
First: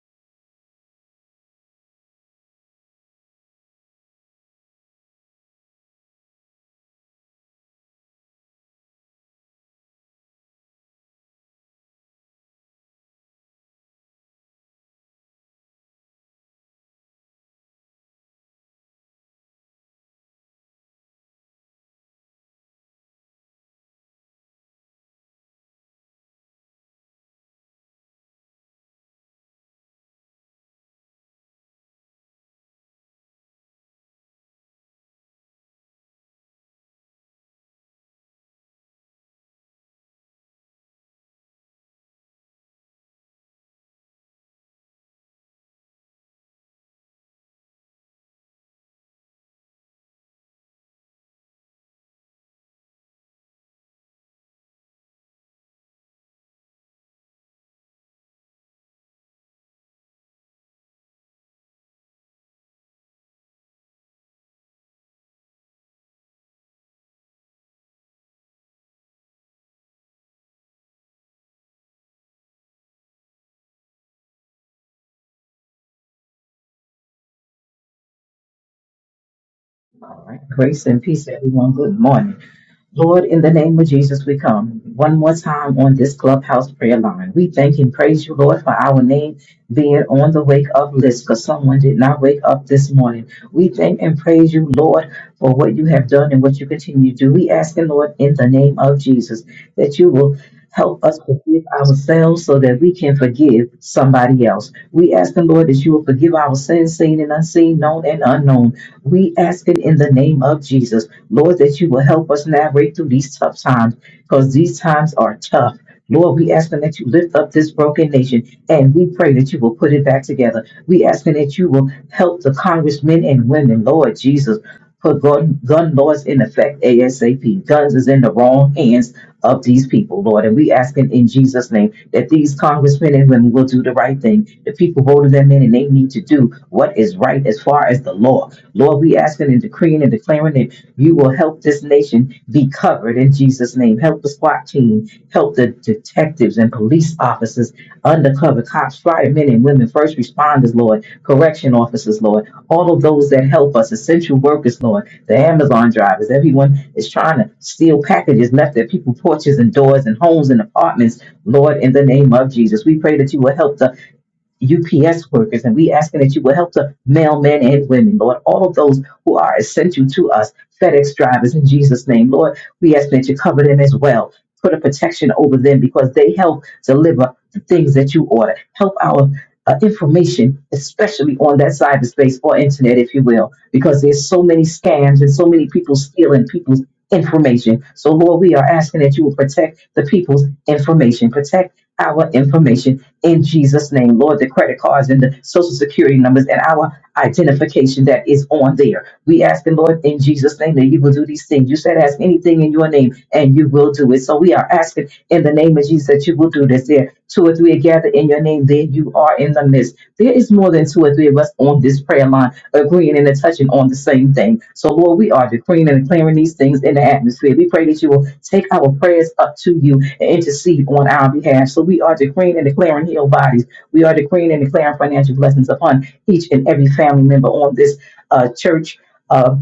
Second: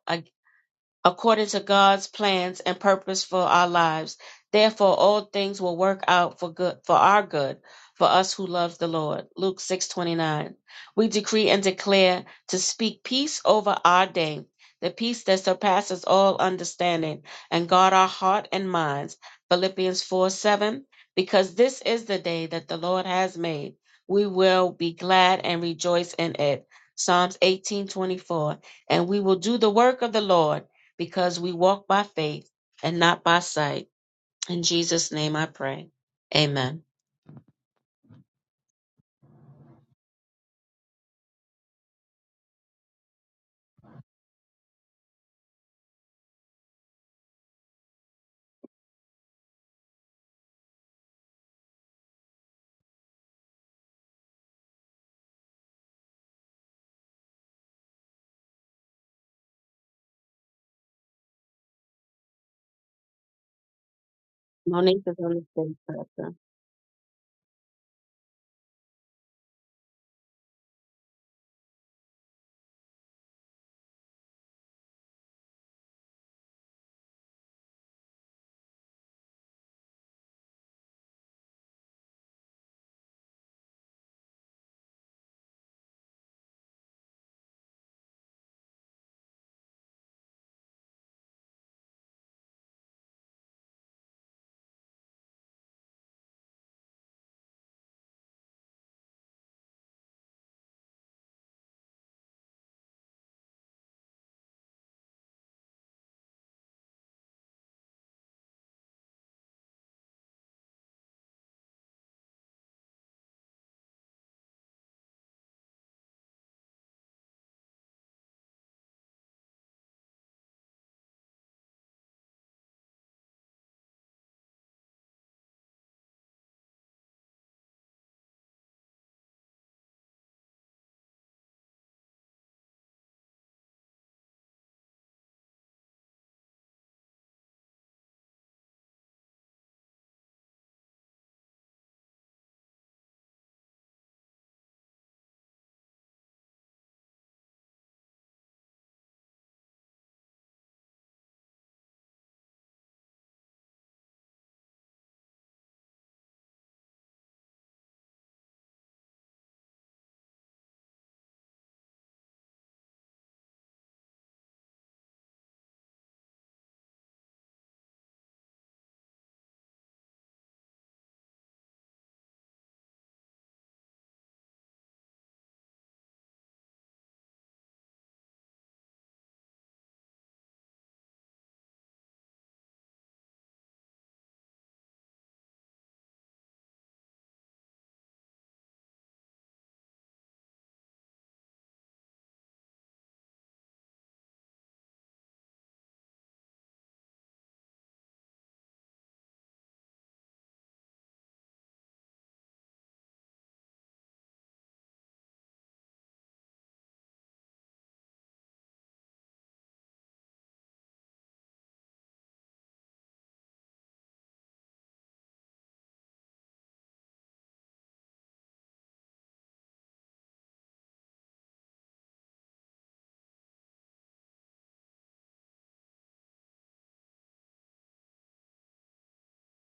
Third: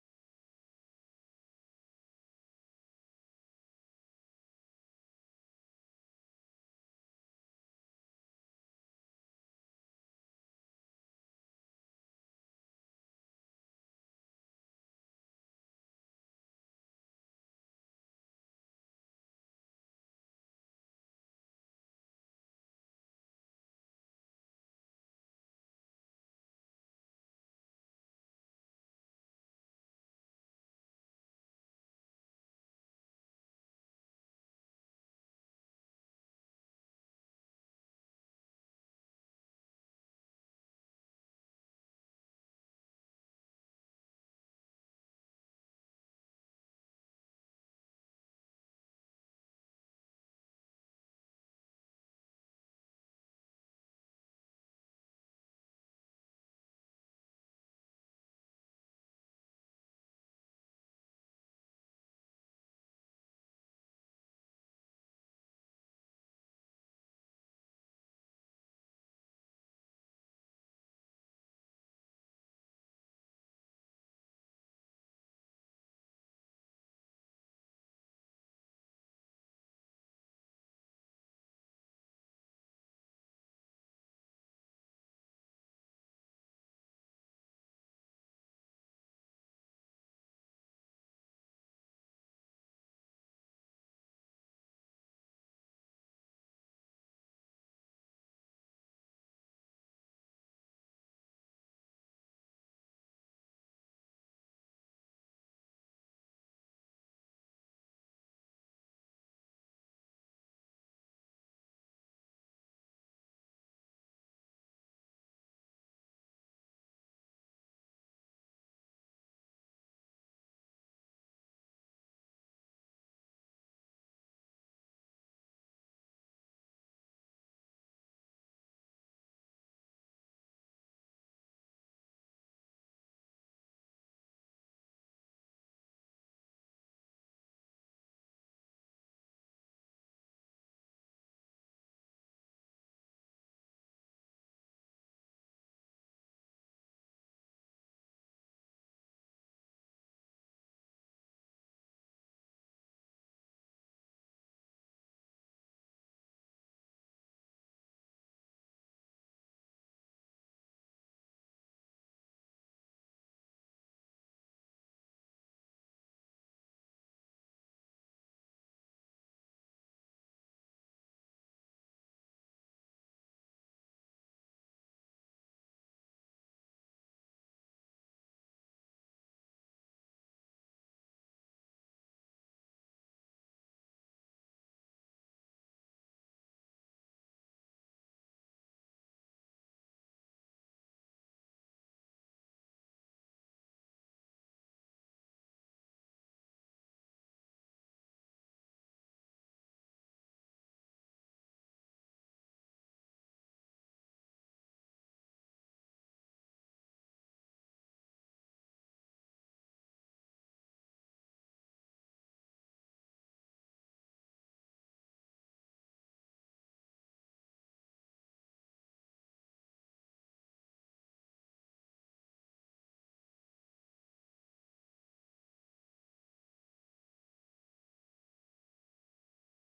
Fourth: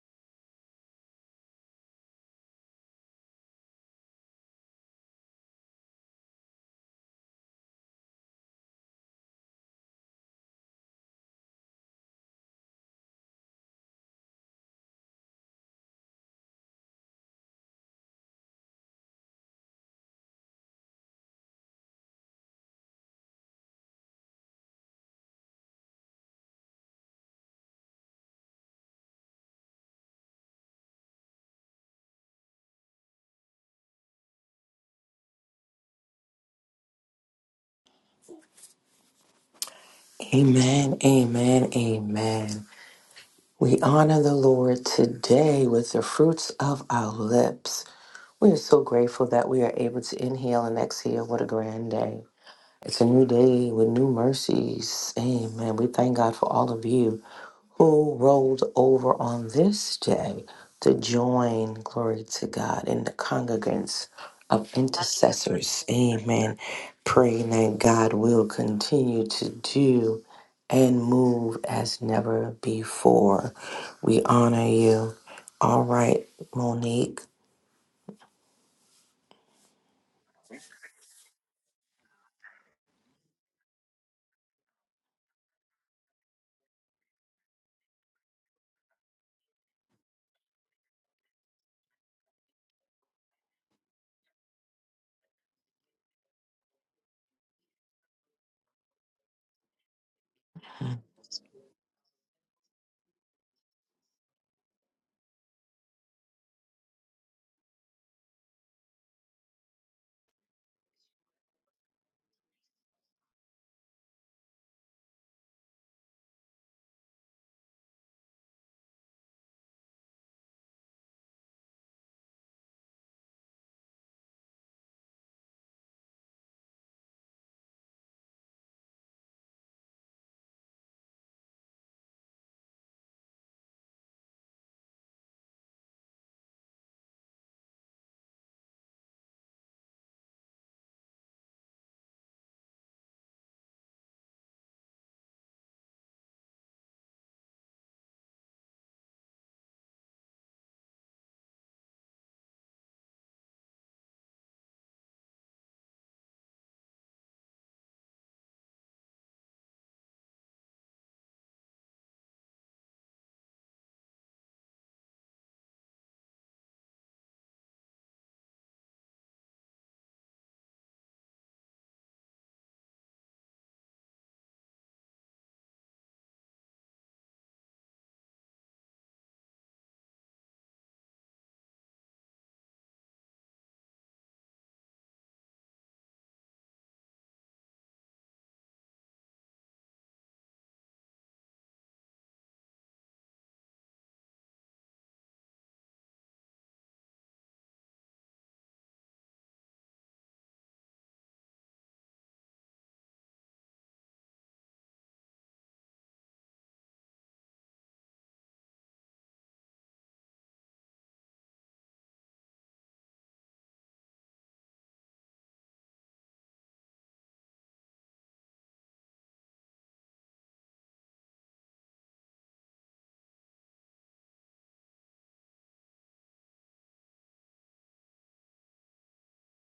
according to God's plans and purpose for our lives. Therefore, all things will work out for good, for our good, for us who love the Lord. Luke 6:29. We decree and declare to speak peace over our day, the peace that surpasses all understanding, and guard our heart and minds. Philippians four seven. Because this is the day that the Lord has made. We will be glad and rejoice in it. Psalms 18:24. And we will do the work of the Lord because we walk by faith and not by sight. In Jesus' name I pray. Amen. Amen, amen, amen. We honor the Lord today with the fruits of our lips. We are so grateful that we are able to inhale and exhale. What a grand day! It's a new day with new mercies. Amen. We thank God for all of you who rolled over on this day to join, glory to God, in the congregants of Monique is on the stage, intercessors. Pastor. Amen. Praying that God will continue to do and move as never before. We honor you. All right, Monique. All right. Grace and peace, everyone. Good morning. Lord, in the name of Jesus, we come one more time on this clubhouse prayer line. We thank and praise you, Lord, for our name being on the wake up list because someone did not wake up this morning. We thank and praise you, Lord, for what you have done and what you continue to do. We ask the Lord, in the name of Jesus, that you will help us forgive ourselves so that we can forgive somebody else. We ask the Lord, that you will forgive our sins, seen and unseen, known and unknown. We ask it in the name of Jesus. Lord, that you will help us navigate through these tough times because these times are tough. Lord, we asking that you lift up this broken nation and we pray that you will put it back together. We asking that you will help the congressmen and women, Lord Jesus, put gun, gun laws in effect ASAP. Guns is in the wrong hands of these people, Lord. And we asking in Jesus' name that these congressmen and women will do the right thing. The people voted them in and they need to do what is right as far as the law. Lord, we asking and decreeing and declaring you will help this nation be covered in Jesus' name. Help the SWAT team, help the detectives and police officers, undercover cops, firemen and women, first responders, Lord, correction officers, Lord, all of those that help us, essential workers, Lord, the Amazon drivers, everyone is trying to steal packages left at people's porches and doors and homes and apartments, Lord, in the name of Jesus. We pray that you will help the UPS workers, and we asking that you will help the mailmen and women, Lord, all of those who are essential to us, FedEx drivers in Jesus' name. Lord, we ask that you cover them as well. Put a protection over them because they help deliver the things that you order. Help our uh, information, especially on that cyberspace or internet, if you will, because there's so many scams and so many people stealing people's information. So, Lord, we are asking that you will protect the people's information, protect our information in Jesus' name, Lord, the credit cards and the social security numbers and our identification that is on there. We ask the Lord in Jesus' name that you will do these things. You said, ask anything in your name and you will do it. So we are asking in the name of Jesus that you will do this. There, two or three are gathered in your name, there you are in the midst. There is more than two or three of us on this prayer line agreeing and touching on the same thing. So, Lord, we are decreeing and declaring these things in the atmosphere. We pray that you will take our prayers up to you and intercede on our behalf. So, we are decreeing and declaring healed bodies. We are decreeing and declaring financial blessings upon each and every family member on this uh, church. Uh,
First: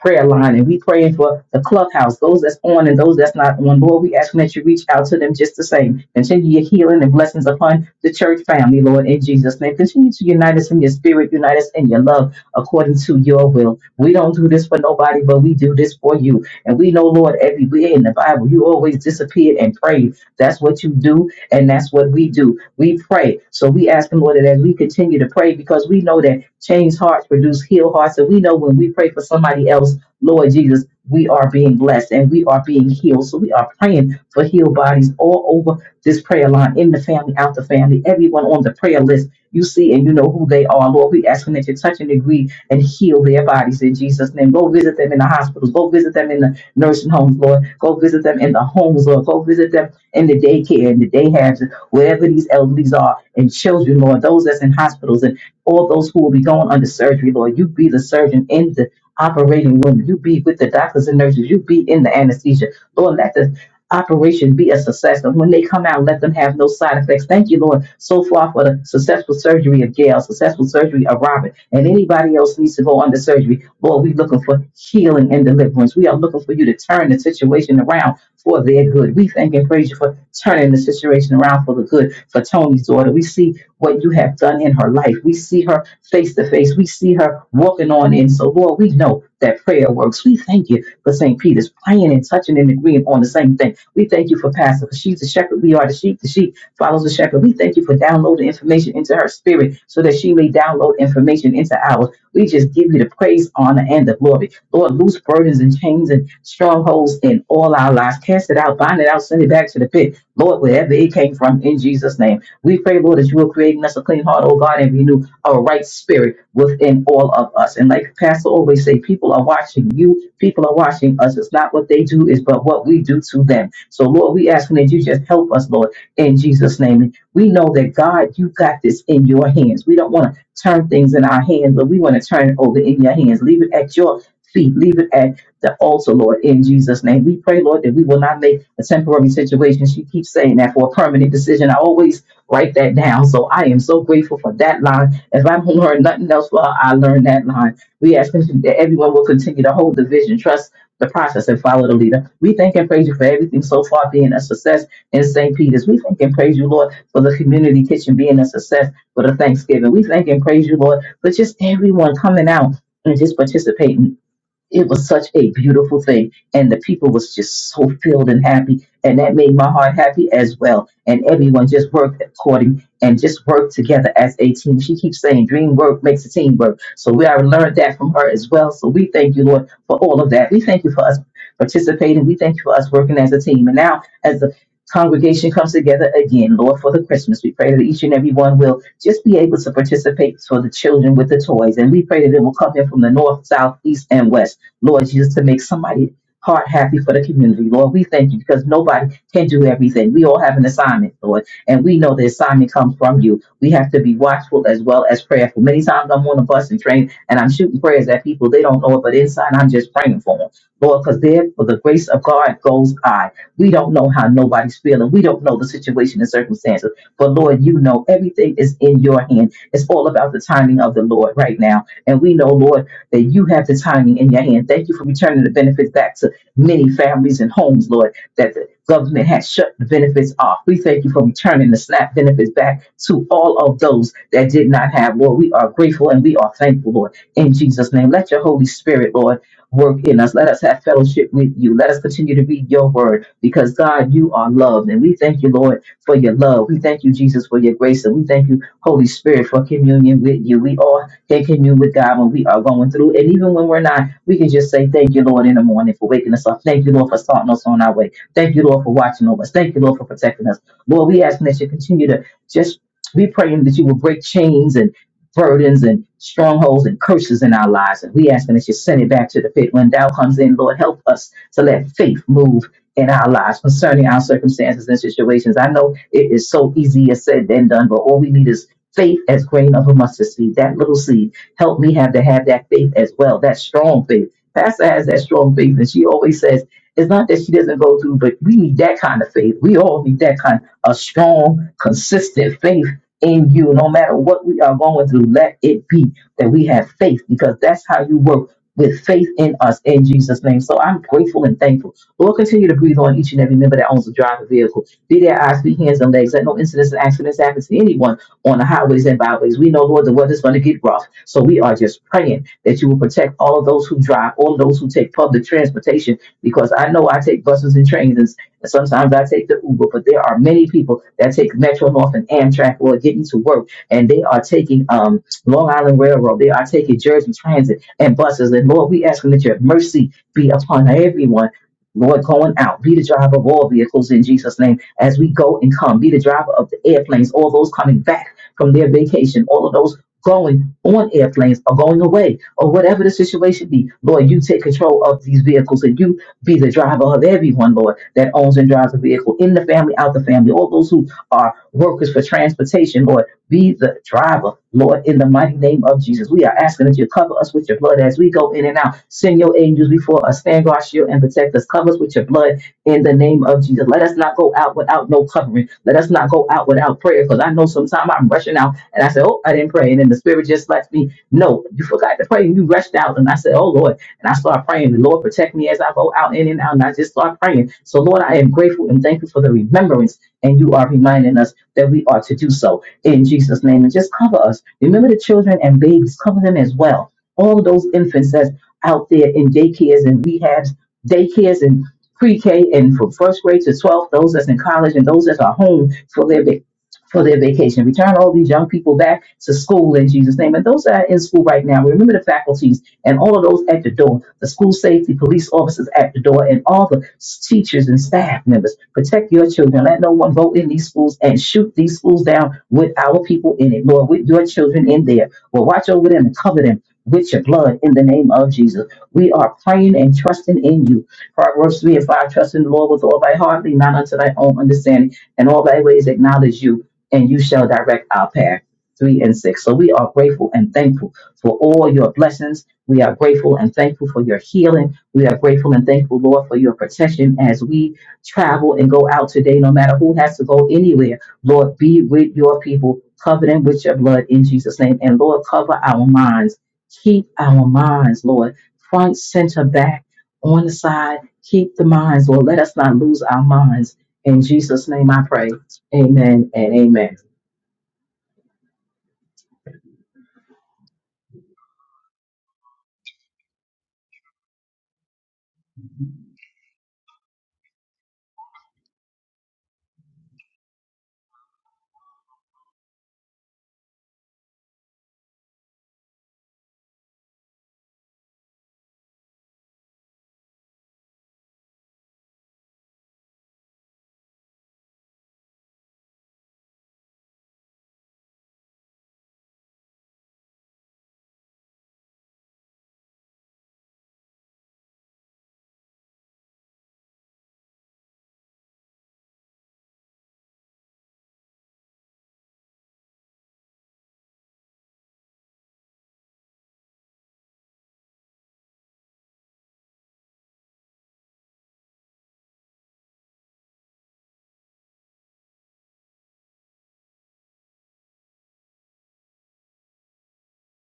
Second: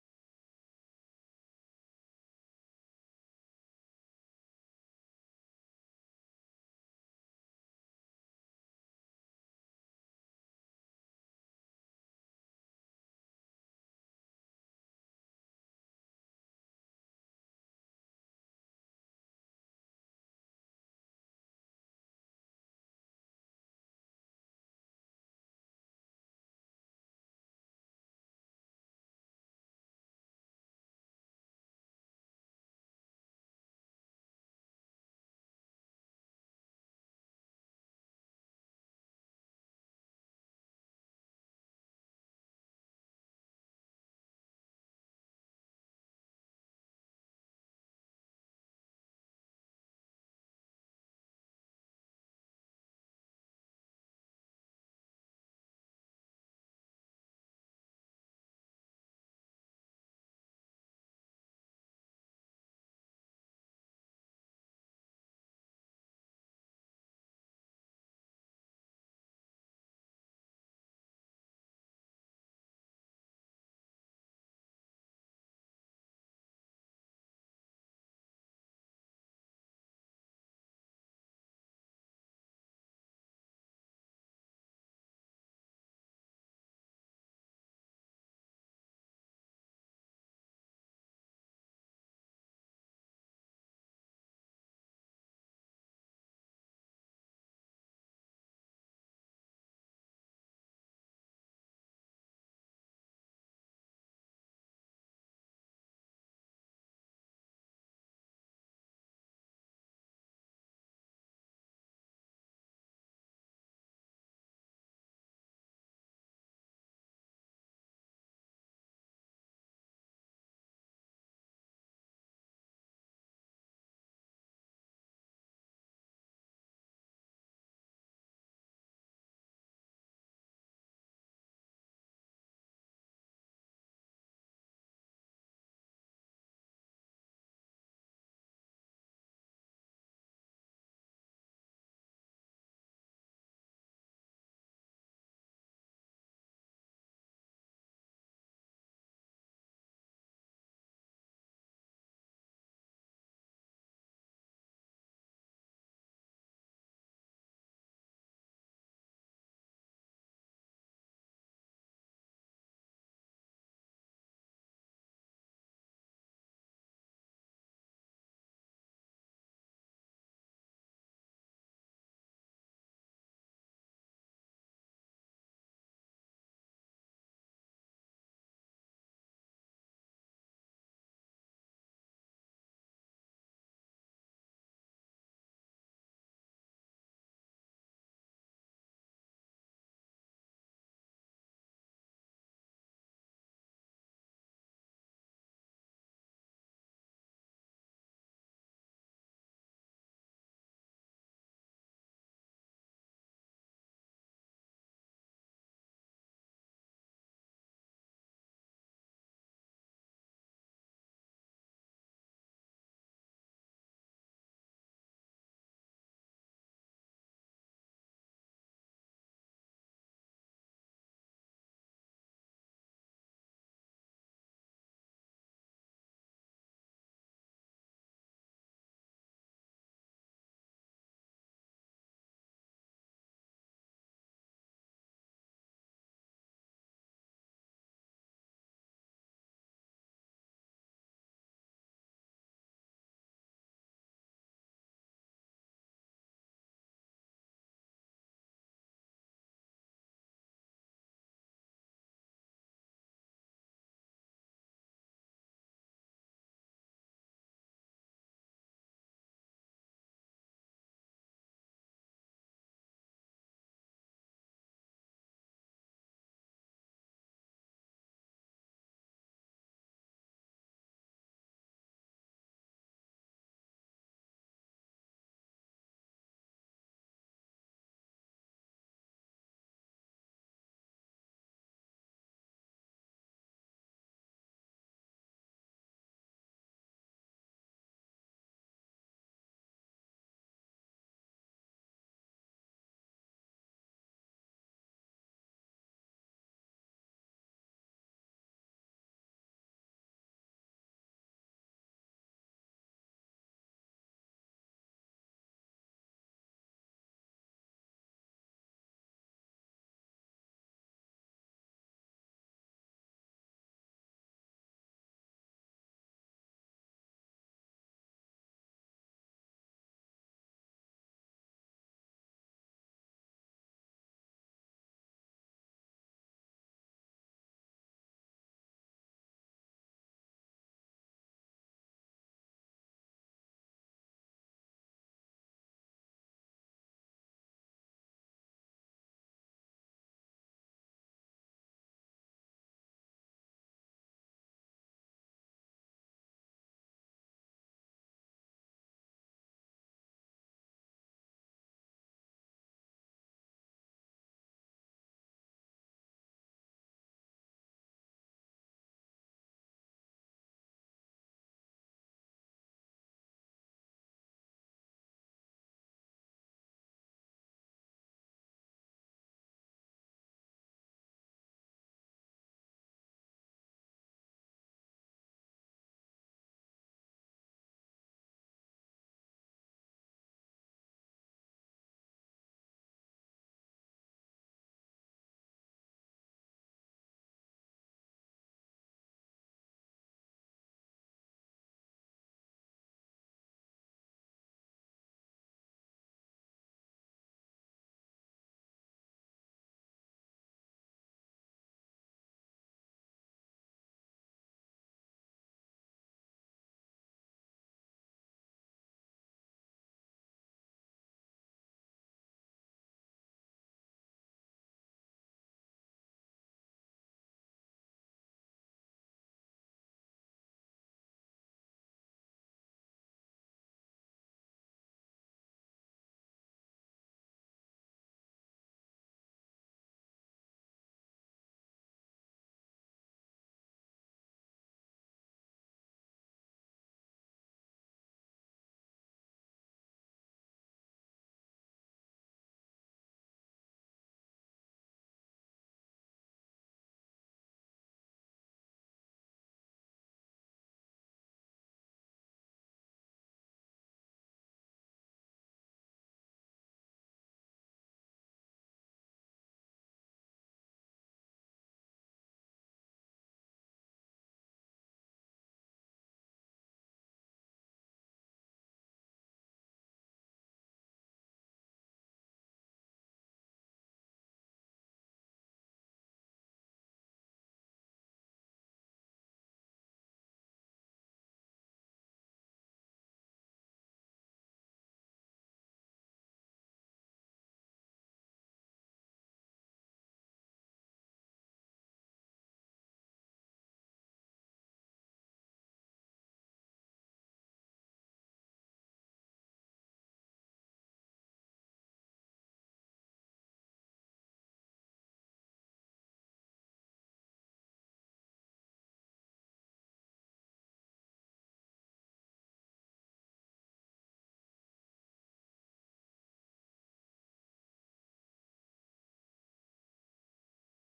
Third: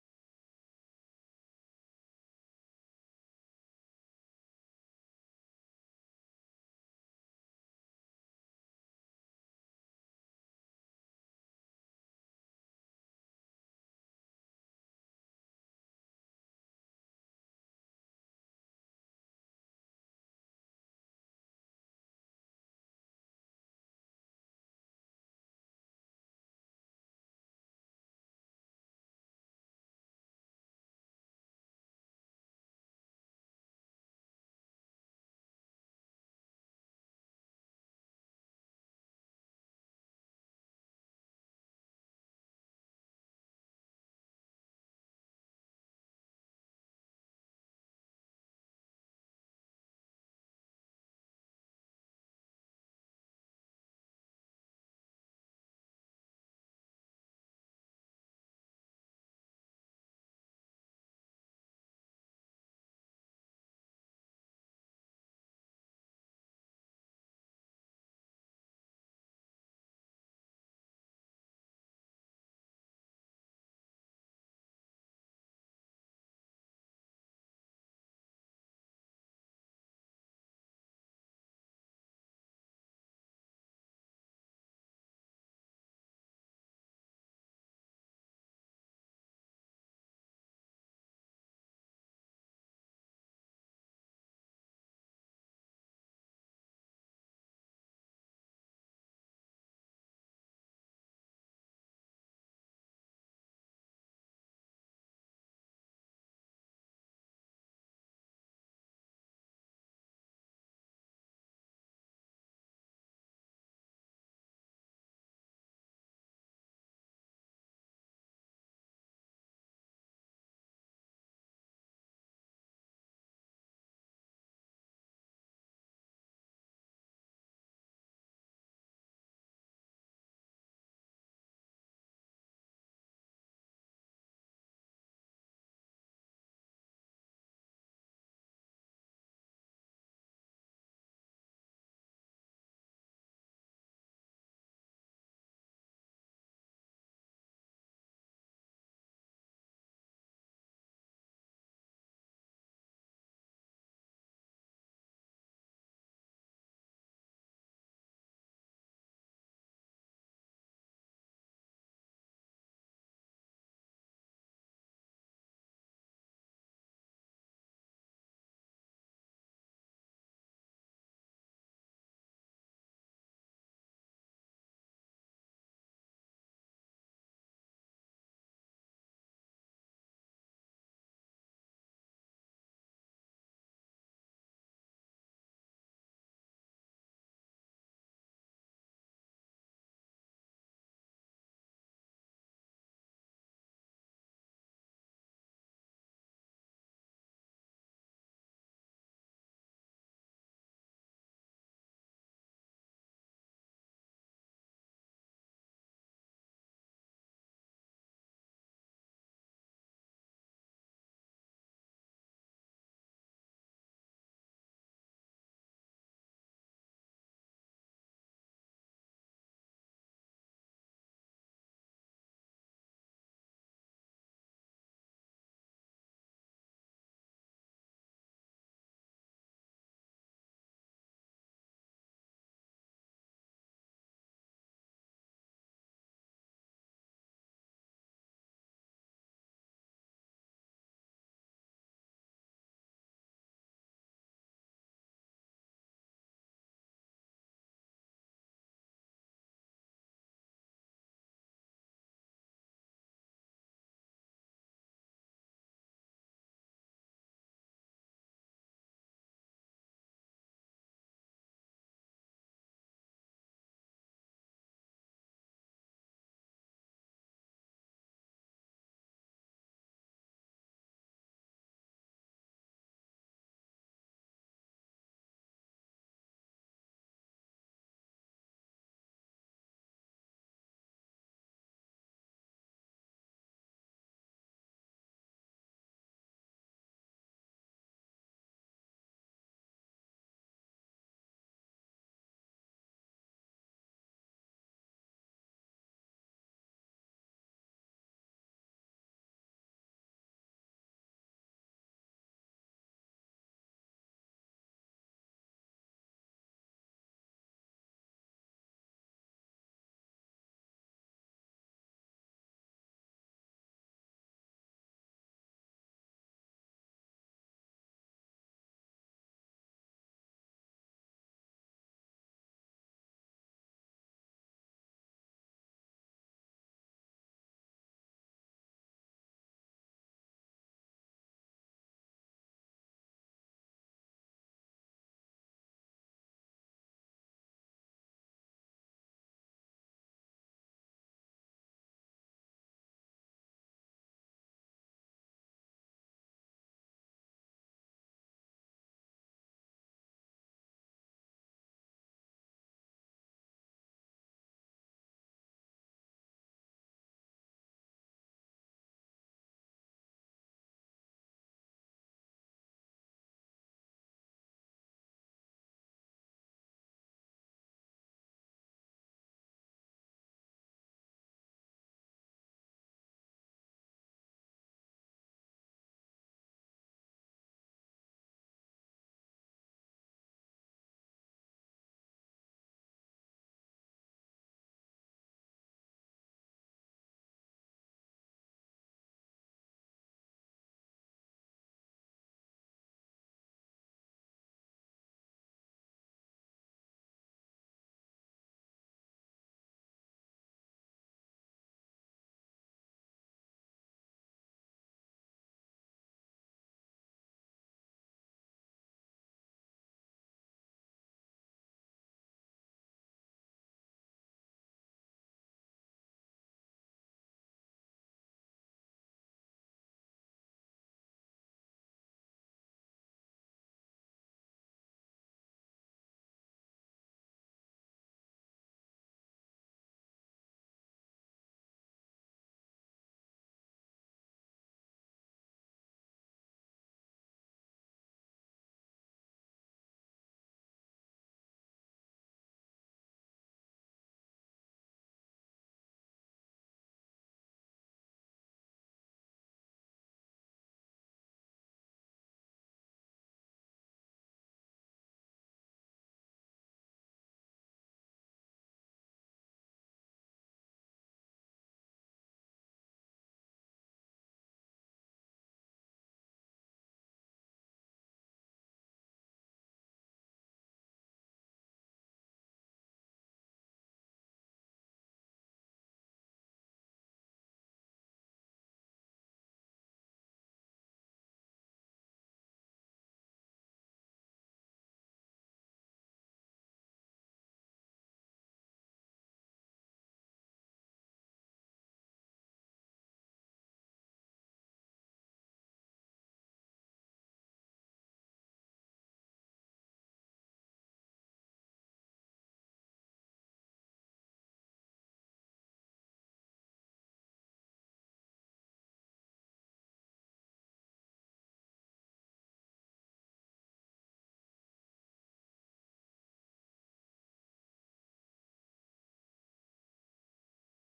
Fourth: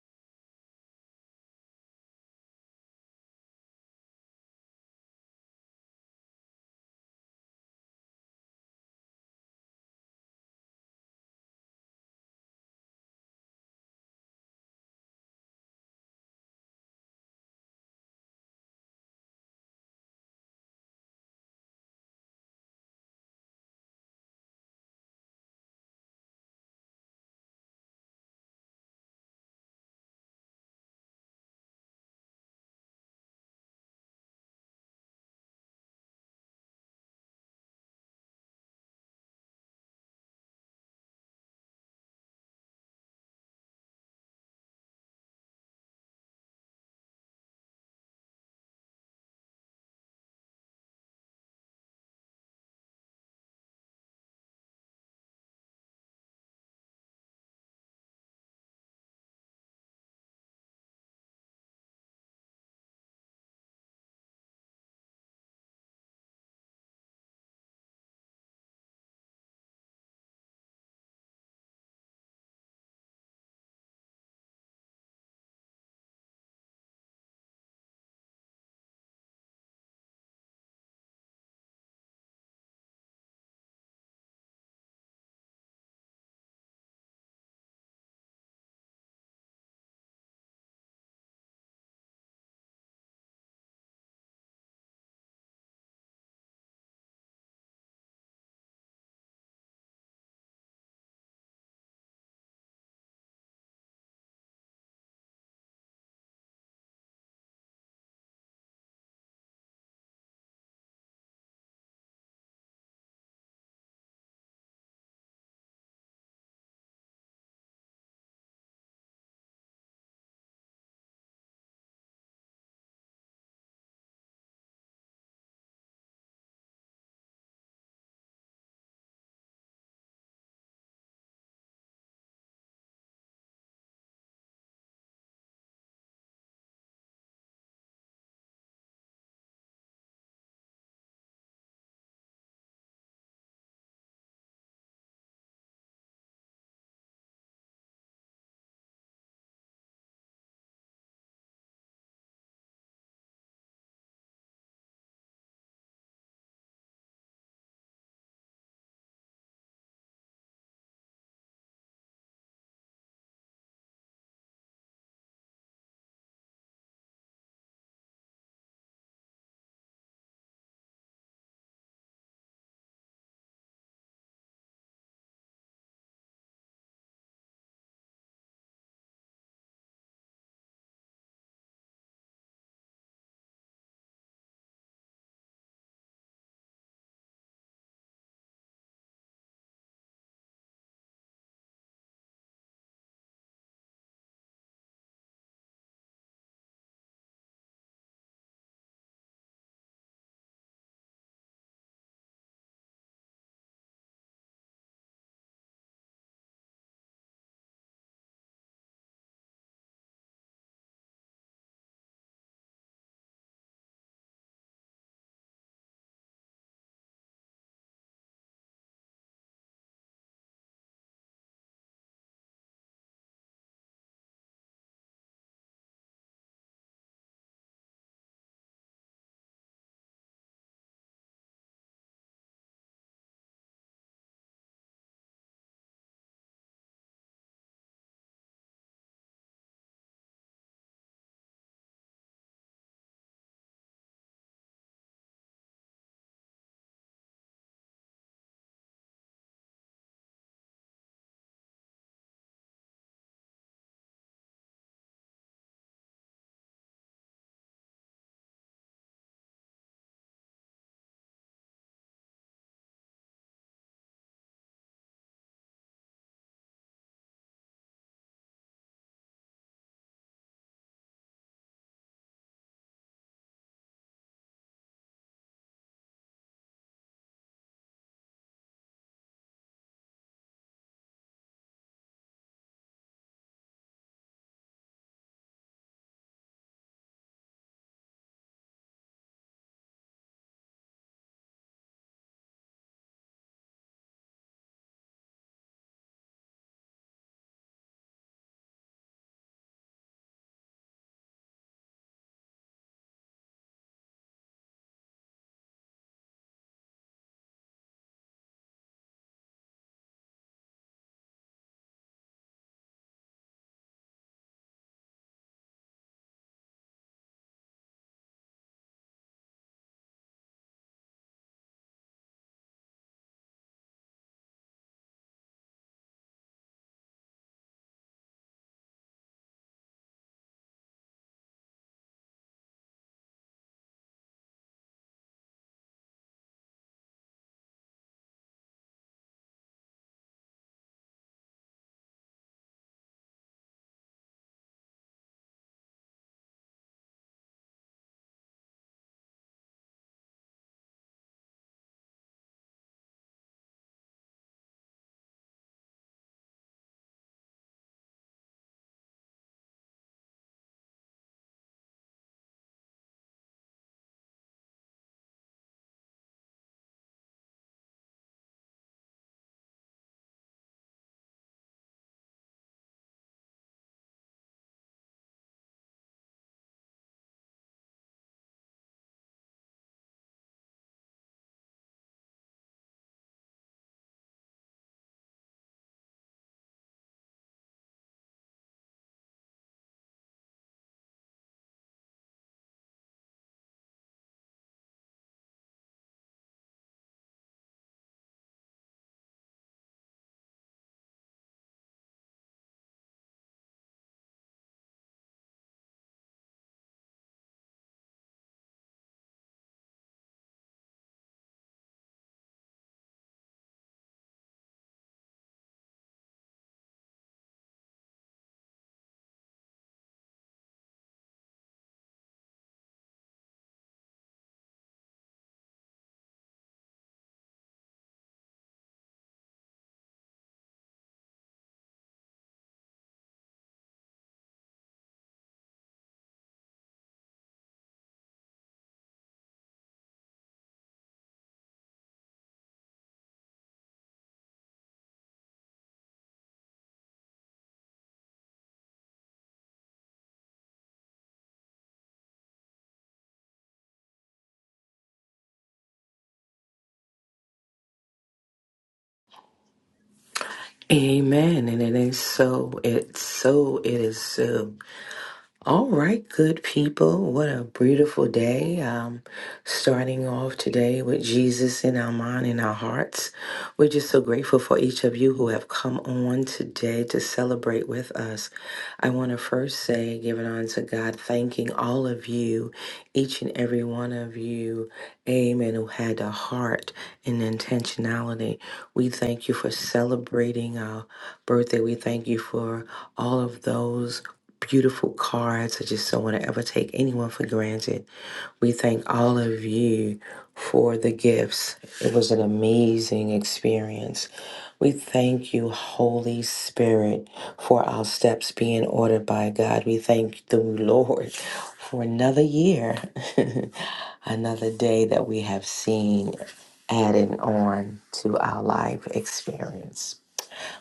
prayer line and we praying for the clubhouse, those that's on and those that's not on. Lord, we asking that you reach out to them just the same. Continue your healing and blessings upon the church family, Lord, in Jesus' name. Continue to unite us in your spirit, unite us in your love according to your will. We don't do this for nobody, but we do this for you. And we know, Lord, everywhere in the Bible, you always disappeared and prayed. That's what you do, and that's what we do. We pray. So we ask Him, Lord, that as we continue to pray, because we know that changed hearts produce healed hearts. And we know when we pray for somebody else, Lord Jesus, we are being blessed and we are being healed. So we are praying for healed bodies all over this prayer line, in the family, out the family, everyone on the prayer list you see and you know who they are. Lord, we asking that you touch and agree and heal their bodies in Jesus' name. Go visit them in the hospitals. Go visit them in the nursing homes, Lord. Go visit them in the homes, Lord. Go visit them in the daycare, in the day halves, wherever these elderlies are, and children, Lord, those that's in hospitals and all those who will be going under surgery, Lord. You be the surgeon in the operating room. You be with the doctors and nurses. You be in the anesthesia. Lord, let the operation be a success. And when they come out, let them have no side effects. Thank you, Lord, so far for the successful surgery of Gail, successful surgery of Robert, and anybody else needs to go under surgery. Lord, we're looking for healing and deliverance. We are looking for you to turn the situation around for their good. We thank and praise you for turning the situation around for the good for Tony's daughter. We see what you have done in her life. We see her face to face. We see her walking on in. So, Lord, we know that prayer works. We thank you for St. Peter's praying and touching and agreeing on the same thing. We thank you for Pastor. She's the shepherd. We are the sheep. The sheep follows the shepherd. We thank you for downloading information into her spirit so that she may download information into ours. We just give you the praise, honor, and the glory. Lord, loose burdens and chains and strongholds in all our lives. Cast it out, bind it out, send it back to the pit. Lord, wherever it came from, in Jesus' name. We pray, Lord, that you will create in us a clean heart, oh God, and renew a right spirit within all of us. And like Pastor always say, people are watching you, people are watching us. It's not what they do, it's but what we do to them. So, Lord, we asking that you just help us, Lord, in Jesus' name. We know that, God, you got this in your hands. We don't want to turn things in our hands, but we want to turn it over in your hands. Leave it at your feet. Leave it at the altar, Lord, in Jesus' name. We pray, Lord, that we will not make a temporary situation. She keeps saying that for a permanent decision. I always write that down. So I am so grateful for that line. If I don't learn nothing else, well, I learned that line. We ask that everyone will continue to hold the vision, trust the process and follow the leader. We thank and praise you for everything so far being a success in St. Peter's. We thank and praise you, Lord, for the community kitchen being a success for the Thanksgiving. We thank and praise you, Lord, for just everyone coming out and just participating it was such a beautiful thing and the people was just so filled and happy and that made my heart happy as well and everyone just worked according and just worked together as a team she keeps saying dream work makes a team work so we already learned that from her as well so we thank you lord for all of that we thank you for us participating we thank you for us working as a team and now as the congregation comes together again lord for the christmas we pray that each and every one will just be able to participate for the children with the toys and we pray that it will come in from the north south east and west Lord Jesus, to make somebody heart happy for the community. Lord, we thank you because nobody can do everything. We all have an assignment, Lord, and we know the assignment comes from you. We have to be watchful as well as prayerful. Many times I'm on a bus and train and I'm shooting prayers at people. They don't know it, but inside I'm just praying for them. Lord, because there for the grace of God goes I. We don't know how nobody's feeling. We don't know the situation and circumstances. But Lord, you know everything is in your hand. It's all about the timing of the Lord right now. And we know, Lord, that you have the timing in your hand. Thank you for returning the benefits back to many families and homes, Lord, that the government has shut the benefits off. We thank you for returning the SNAP benefits back to all of those that did not have, Lord. We are grateful and we are thankful, Lord. In Jesus' name, let your Holy Spirit, Lord, work in us. Let us have fellowship with you. Let us continue to read your word because, God, you are loved. And we thank you, Lord, for your love. We thank you, Jesus, for your grace. And we thank you, Holy Spirit, for communion with you. We all that commune with God when we are going through. And even when we're not, we can just say, Thank you, Lord, in the morning for waking us up. Thank you, Lord, for starting us on our way. Thank you, Lord, for watching over us. Thank you, Lord, for protecting us. Lord, we ask that you continue to just be praying that you will break chains and burdens and strongholds and curses in our lives. And we ask that you send it back to the pit. When thou comes in, Lord, help us to let faith move in our lives concerning our circumstances and situations. I know it is so easier said than done, but all we need is faith as grain of a mustard seed. That little seed helped me have to have that faith as well. That strong faith. Pastor has that strong faith, and she always says it's not that she doesn't go through, but we need that kind of faith. We all need that kind of strong, consistent faith in you. No matter what we are going through, let it be that we have faith, because that's how you work with faith in us in Jesus' name. So I'm grateful and thankful. Lord, continue to breathe on each and every member that owns a driver vehicle. Be their eyes, be hands, and legs. Let no incidents and accidents happen to anyone on the highways and byways. We know, Lord, the weather's going to get rough. So we are just praying that you will protect all of those who drive, all those who take public transportation, because I know I take buses and trains and and sometimes I take the Uber, but there are many people that take Metro North and Amtrak or getting to work and they are taking um, Long Island Railroad, they are taking Jersey Transit and buses. And Lord, we asking that your mercy be upon everyone. Lord, going out, be the driver of all vehicles in Jesus' name as we go and come, be the driver of the airplanes, all those coming back from their vacation, all of those going on airplanes or going away or whatever the situation be. Lord, you take control of these vehicles and you be the driver of everyone, Lord, that owns and drives a vehicle in the family, out the family, all those who are workers for transportation, Lord, be the driver, Lord, in the mighty name of Jesus. We are asking that you cover us with your blood as we go in and out. Send your angels before us, stand guard, shield, and protect us. Cover us with your blood in the name of Jesus. Let us not go out without no covering. Let us not go out without prayer because I know sometimes I'm rushing out and I say, Oh, I didn't pray. And then the Spirit just lets me, No, you forgot to pray and you rushed out. And I said, Oh, Lord. And I start praying. The Lord protect me as I go out in and out. And I just start praying. So, Lord, I am grateful and thankful for the remembrance. And you are reminding us that we are to do so in Jesus' name. And just cover us. Remember the children and babies, cover them as well. All of those infants that's out there in daycares and rehabs, daycares and pre-K and from first grade to 12th, those that's in college and those that are home for their va- for their vacation. Return all these young people back to school in Jesus' name. And those that are in school right now, remember the faculties and all of those at the door, the school safety, police officers at the door, and all the s- teachers and staff members. Protect your children. Let no one go in these schools and shoot these schools down with our people in it, Lord, with your children in there. Well, watch over them and cover them with your blood in the name of Jesus. We are praying and trusting in you. For it works to me if I trust in the Lord with all thy heart, lean not unto thy own understanding, and all thy ways acknowledge you, and you shall direct our path. Three and six. So we are grateful and thankful for all your blessings. We are grateful and thankful for your healing. We are grateful and thankful, Lord, for your protection as we travel and go out today, no matter who has to go anywhere. Lord, be with your people, cover them with your blood in Jesus' name. And Lord, cover our minds. Keep our minds, Lord, front, center, back, on the side keep the minds, Lord. Let us not lose our minds. In Jesus' name I pray. Amen and amen. Amen. And it is so. It's so. It is so. All right, good people. What a beautiful day. Um, starting off today with Jesus in our mind and our hearts. We're just so grateful for each of you who have come on today to celebrate with us. I want to first say, giving on to God, thanking all of you, each and every one of you, amen, who had a heart and intentionality. We thank you for celebrating our birthday. We thank you for all of those beautiful cards. I just don't want to ever take anyone for granted. We thank all of you for the gifts. It was an amazing experience. We thank you, Holy Spirit, for our steps being ordered by God. We thank the Lord for another year, another day that we have seen added on to our life experience.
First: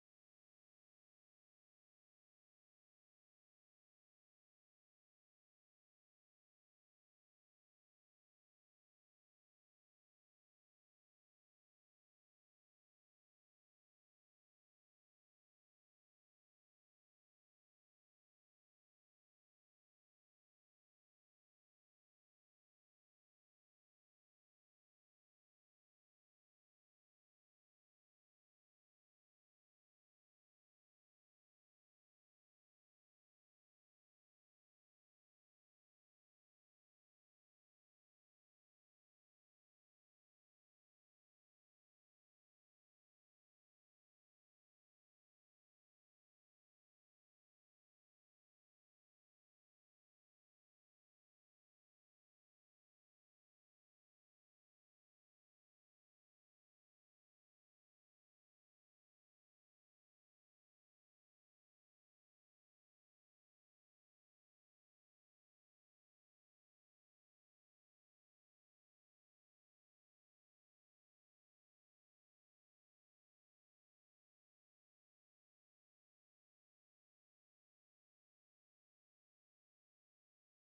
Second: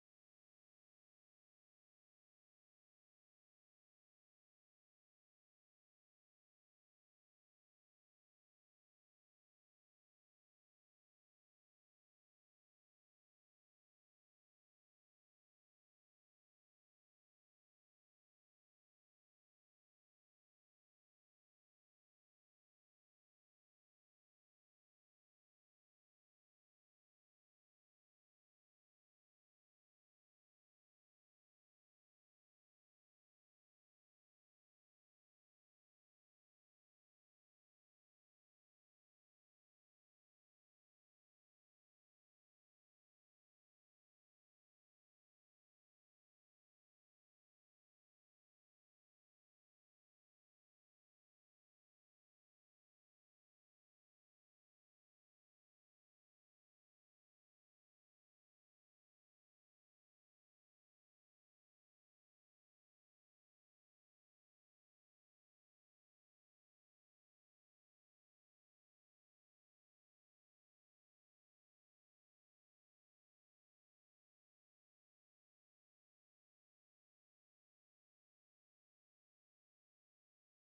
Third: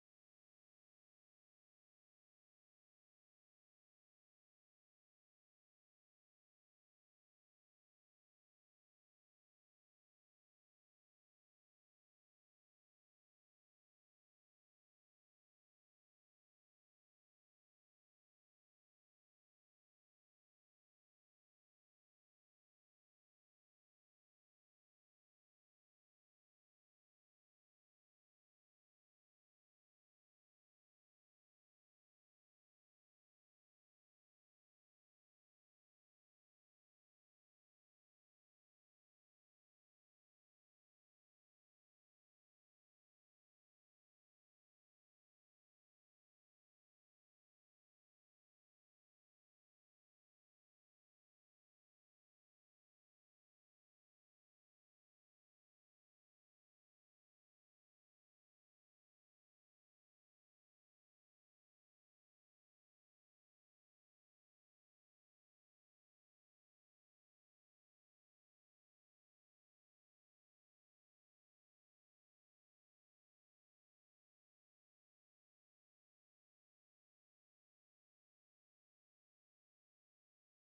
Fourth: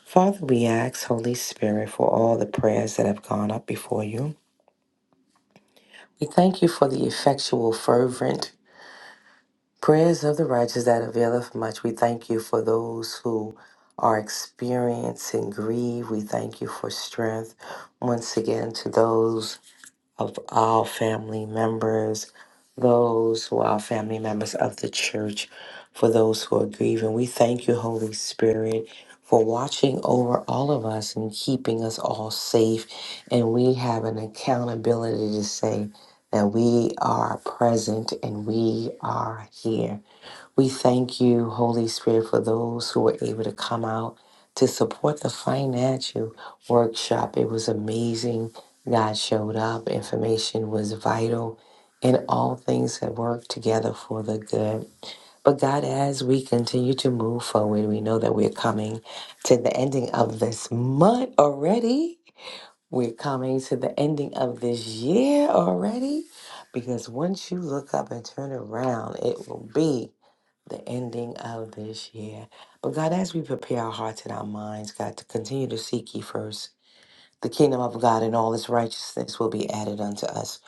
Father, we ask, Holy Spirit, for all the prayers that have gone up before you. We thank you for the effectual, fervent prayers of the righteous that availeth much. We thank you for those who are experiencing grief. We thank you for strength once again to those of all family members, those who are family members of the church, for those who are grieving. We thank you, Holy Spirit, for watching over all of us and keeping us all safe. And we have an accountability to say that we are present and we are here. We thank you, Holy Spirit, for those who were able to come out to support the financial workshop. It was amazing. God showed up. Information was vital, and all things have worked together for the good. But God, as we continue to move forward, we know that we're coming to the ending of this month already. We're coming to the ending of this year already. Because once you look up and turn around, it will be the ending of this year. But God, as we prepare our hearts and our minds, God, to continue to seek ye first, the kingdom of God and all its righteousness will be added unto us.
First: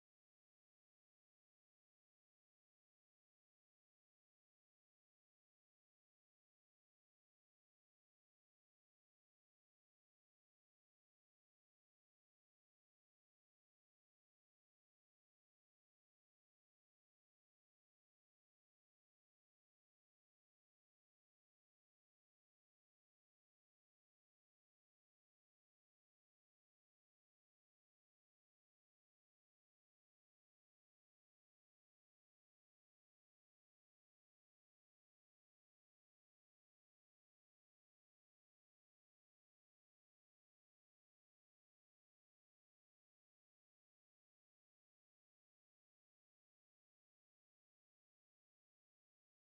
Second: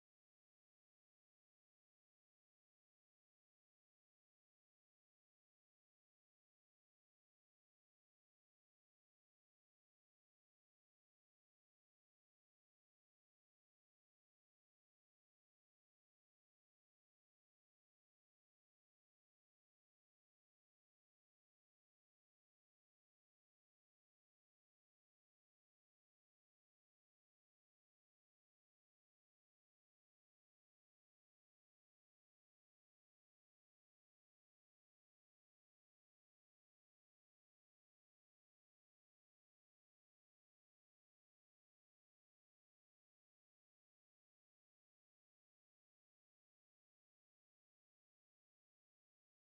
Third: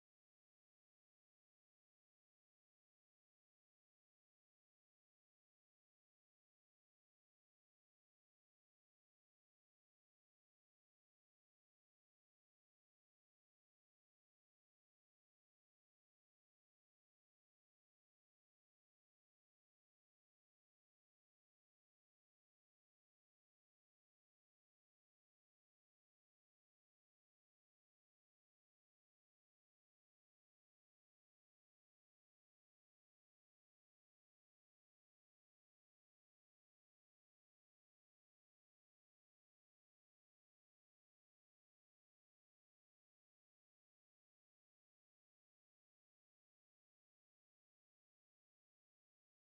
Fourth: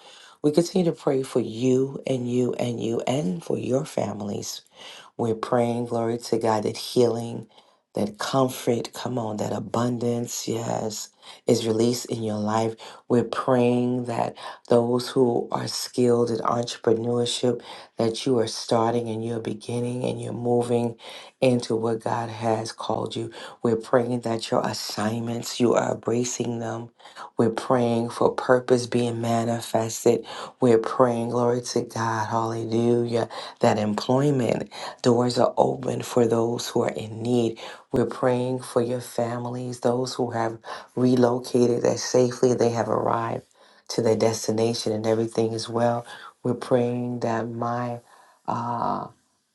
We continue to pray for you and you and you and for your families we're praying, glory to God, that healing, that comfort, come on, that abundance, yes, is released in your life. We're praying that those who are skilled in entrepreneurship, that you are starting and you're beginning and you're moving into what God has called you. We're praying that your assignments, you are embracing them. We're praying for purpose being manifested. We're praying, glory to God, hallelujah, that employment doors are open for those who are in need. We're praying for your families, those who have relocated that safely they have arrived to their destination and everything is well. We're praying that my uh,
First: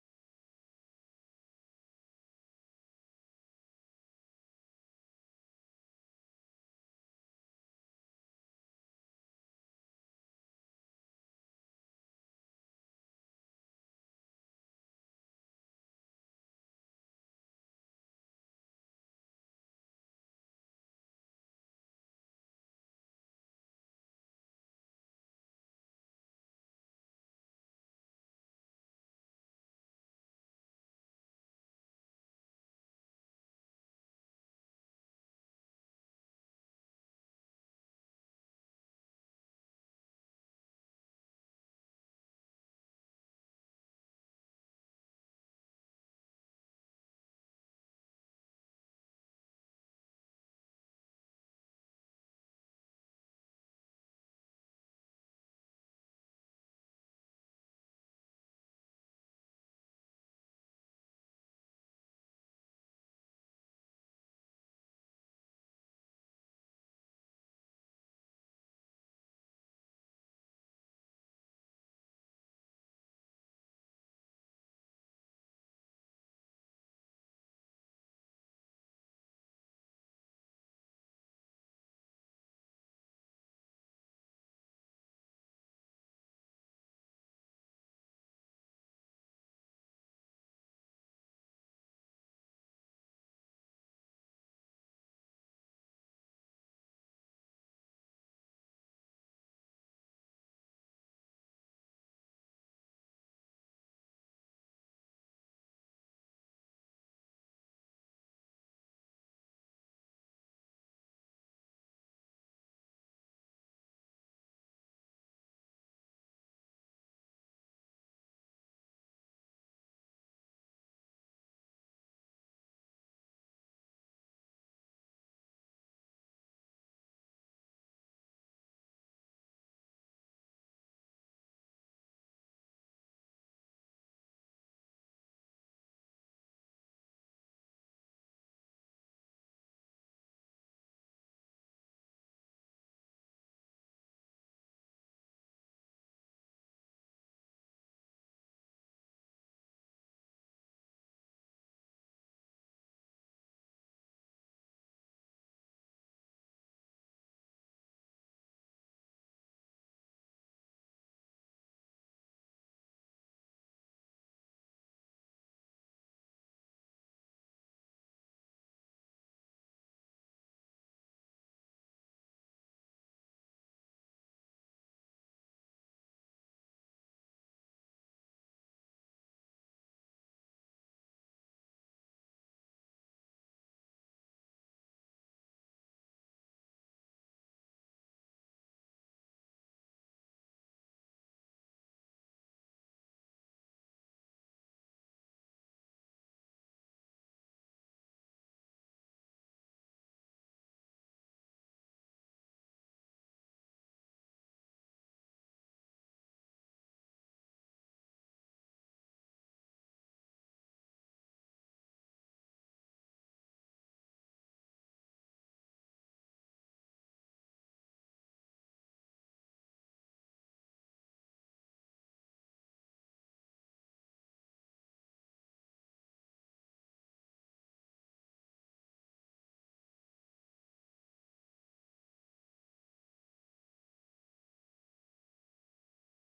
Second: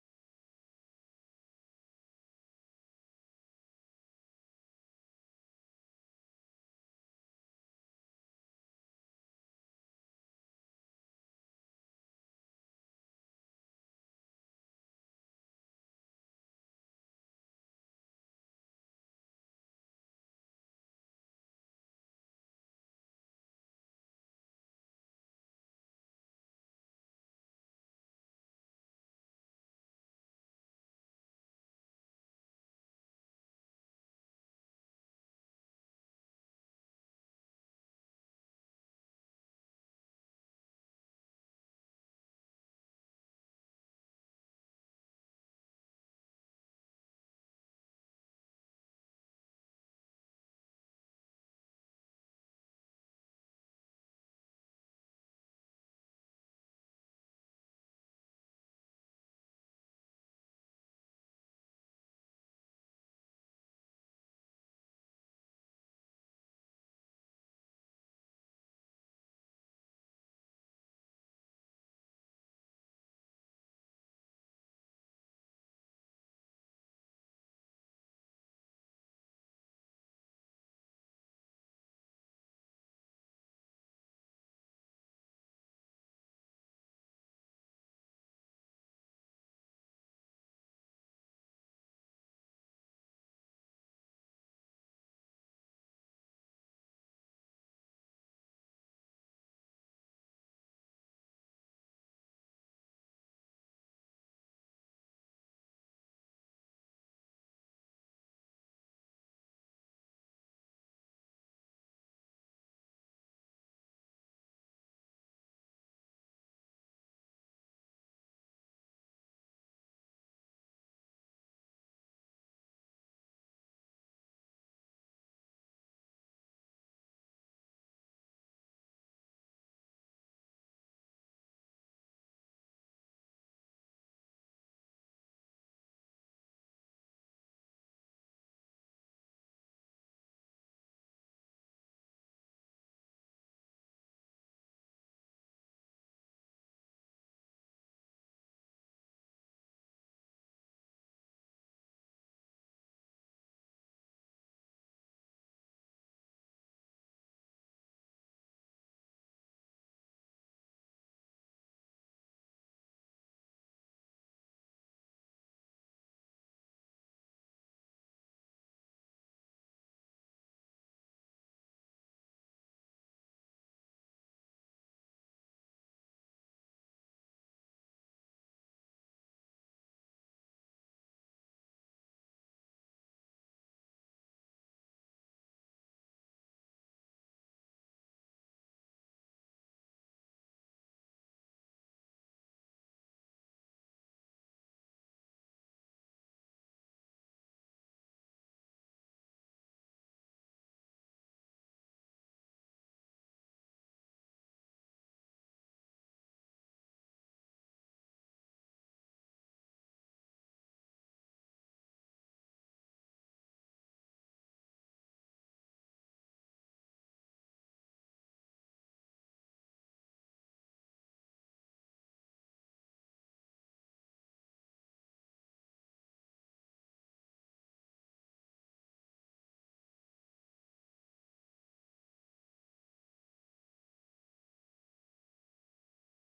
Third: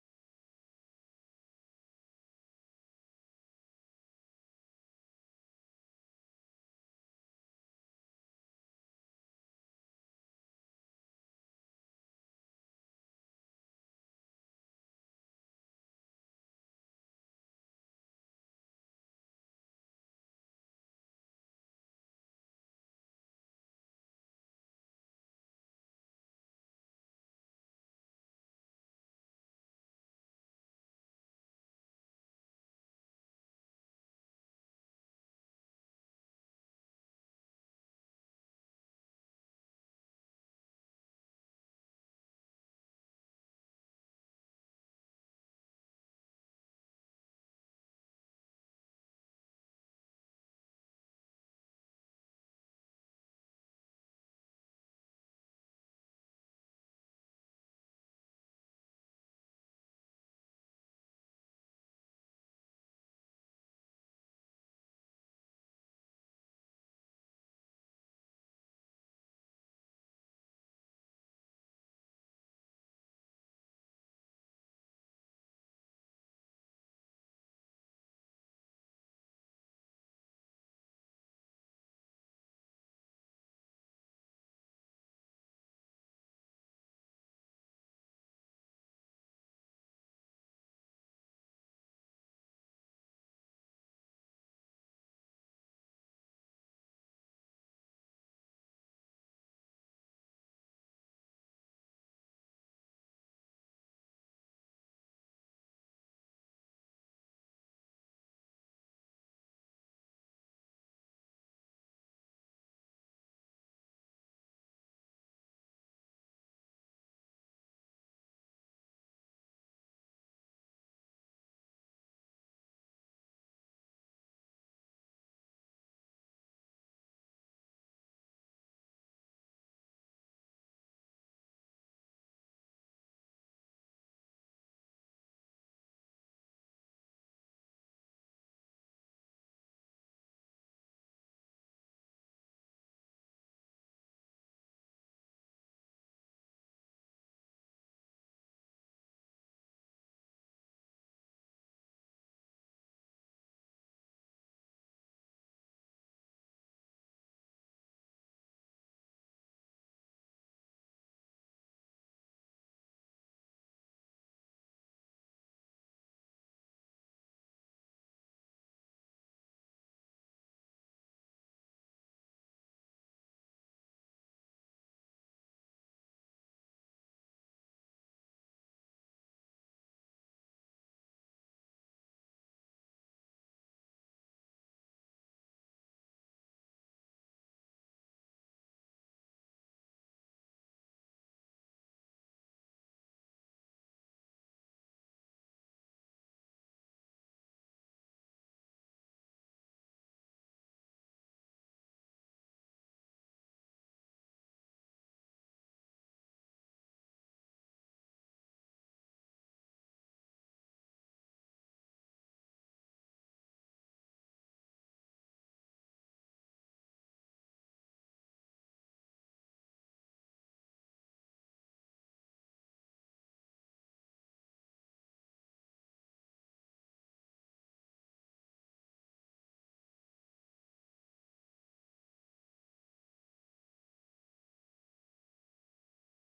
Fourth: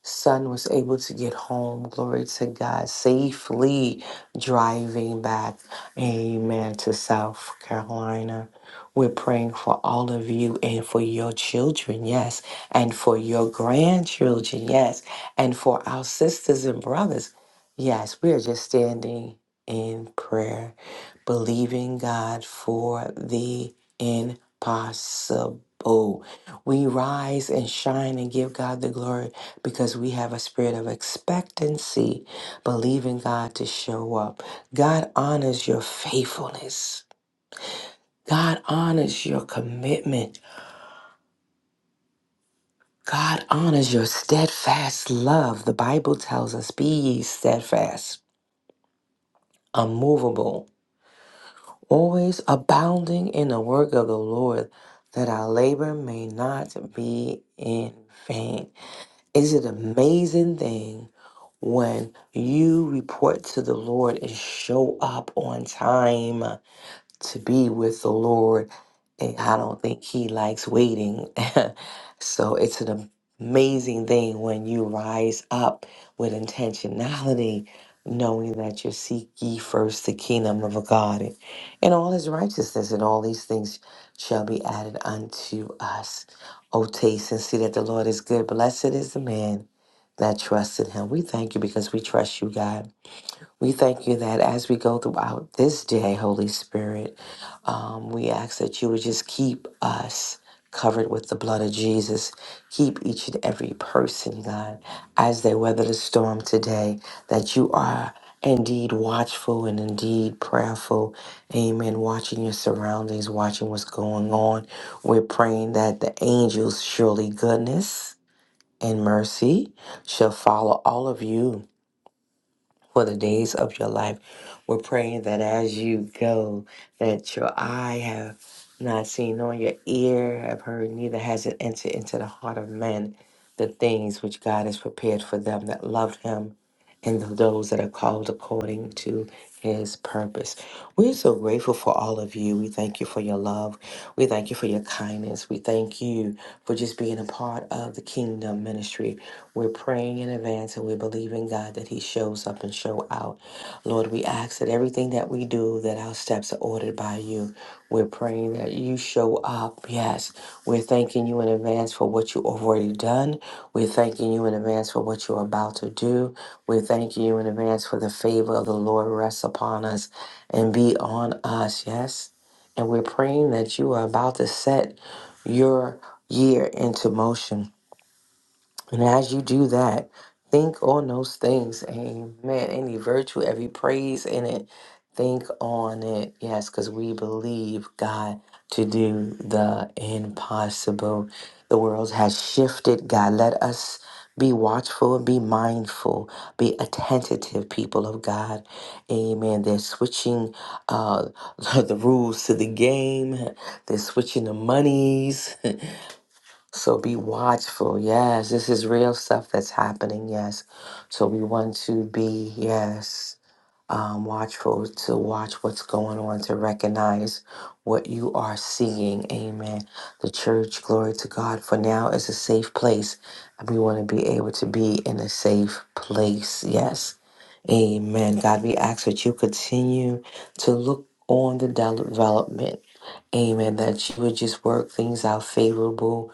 son was able to get home, glory to God, safely driving back. Amen to South Carolina. We're praying for all of you and for your children, yes, and for your grandchildren, yes, and for our sisters and brothers. Yes, we are just standing in prayer, believing God for the impossible. We rise and shine and give God the glory because we have a spirit of expectancy, believing God to show up. God honors your faithfulness. God honors your commitment. God honors your steadfast love. The Bible tells us, be ye steadfast, unmovable, always abounding in the work of the Lord, that our labor may not be in vain. Is it an amazing thing when you report to the Lord and show up on time? to be with the Lord. And I don't think He likes waiting. so it's an amazing thing when you rise up with intentionality, knowing that you seek ye first the kingdom of God and and all His righteousness, and all these things shall be added unto us. O taste and see that the Lord is good. Blessed is the man that trusted Him. We thank you because we trust you, God. We thank you that as we go throughout this day, Holy Spirit, um, we ask that you would just keep us covered with the blood of Jesus. Keep each and every person, God, as they weather the storm today, that you are indeed watchful and indeed prayerful. Amen. Watching your surroundings, watching what's going on. We're praying that the angels, surely goodness and mercy, shall follow all of you for the days of your life. We're praying that as you go, that your eye have not seen, nor your ear have heard, neither has it entered into the heart of man the things which God has prepared for them that love him and those that are called according to his purpose. We're so grateful for all of you. We thank you for your love. We thank you for your kindness. We thank you for just being a part of the kingdom ministry. We're praying in advance and we believe in God that He shows up and show out. Lord, we ask that everything that we do, that our steps are ordered by you. We're praying that you show up. Yes. We're thanking you in advance for what you already done. We're thanking you in advance for what you're about to do. We're thanking you in advance for the favor of the Lord rests upon us and be on us. Yes. And we're praying that you are about to set your year into motion. And as you do that, think on those things. Amen. Any virtue, every praise in it, think on it. Yes, because we believe God to do the impossible. The world has shifted. God, let us be watchful be mindful, be attentive, people of God. Amen. They're switching uh, the rules to the game, they're switching the monies. So be watchful. Yes, this is real stuff that's happening. Yes. So we want to be, yes, um, watchful to watch what's going on, to recognize what you are seeing. Amen. The church, glory to God, for now is a safe place. And we want to be able to be in a safe place. Yes. Amen. God, we ask that you continue to look on the development Amen. That you would just work things out favorable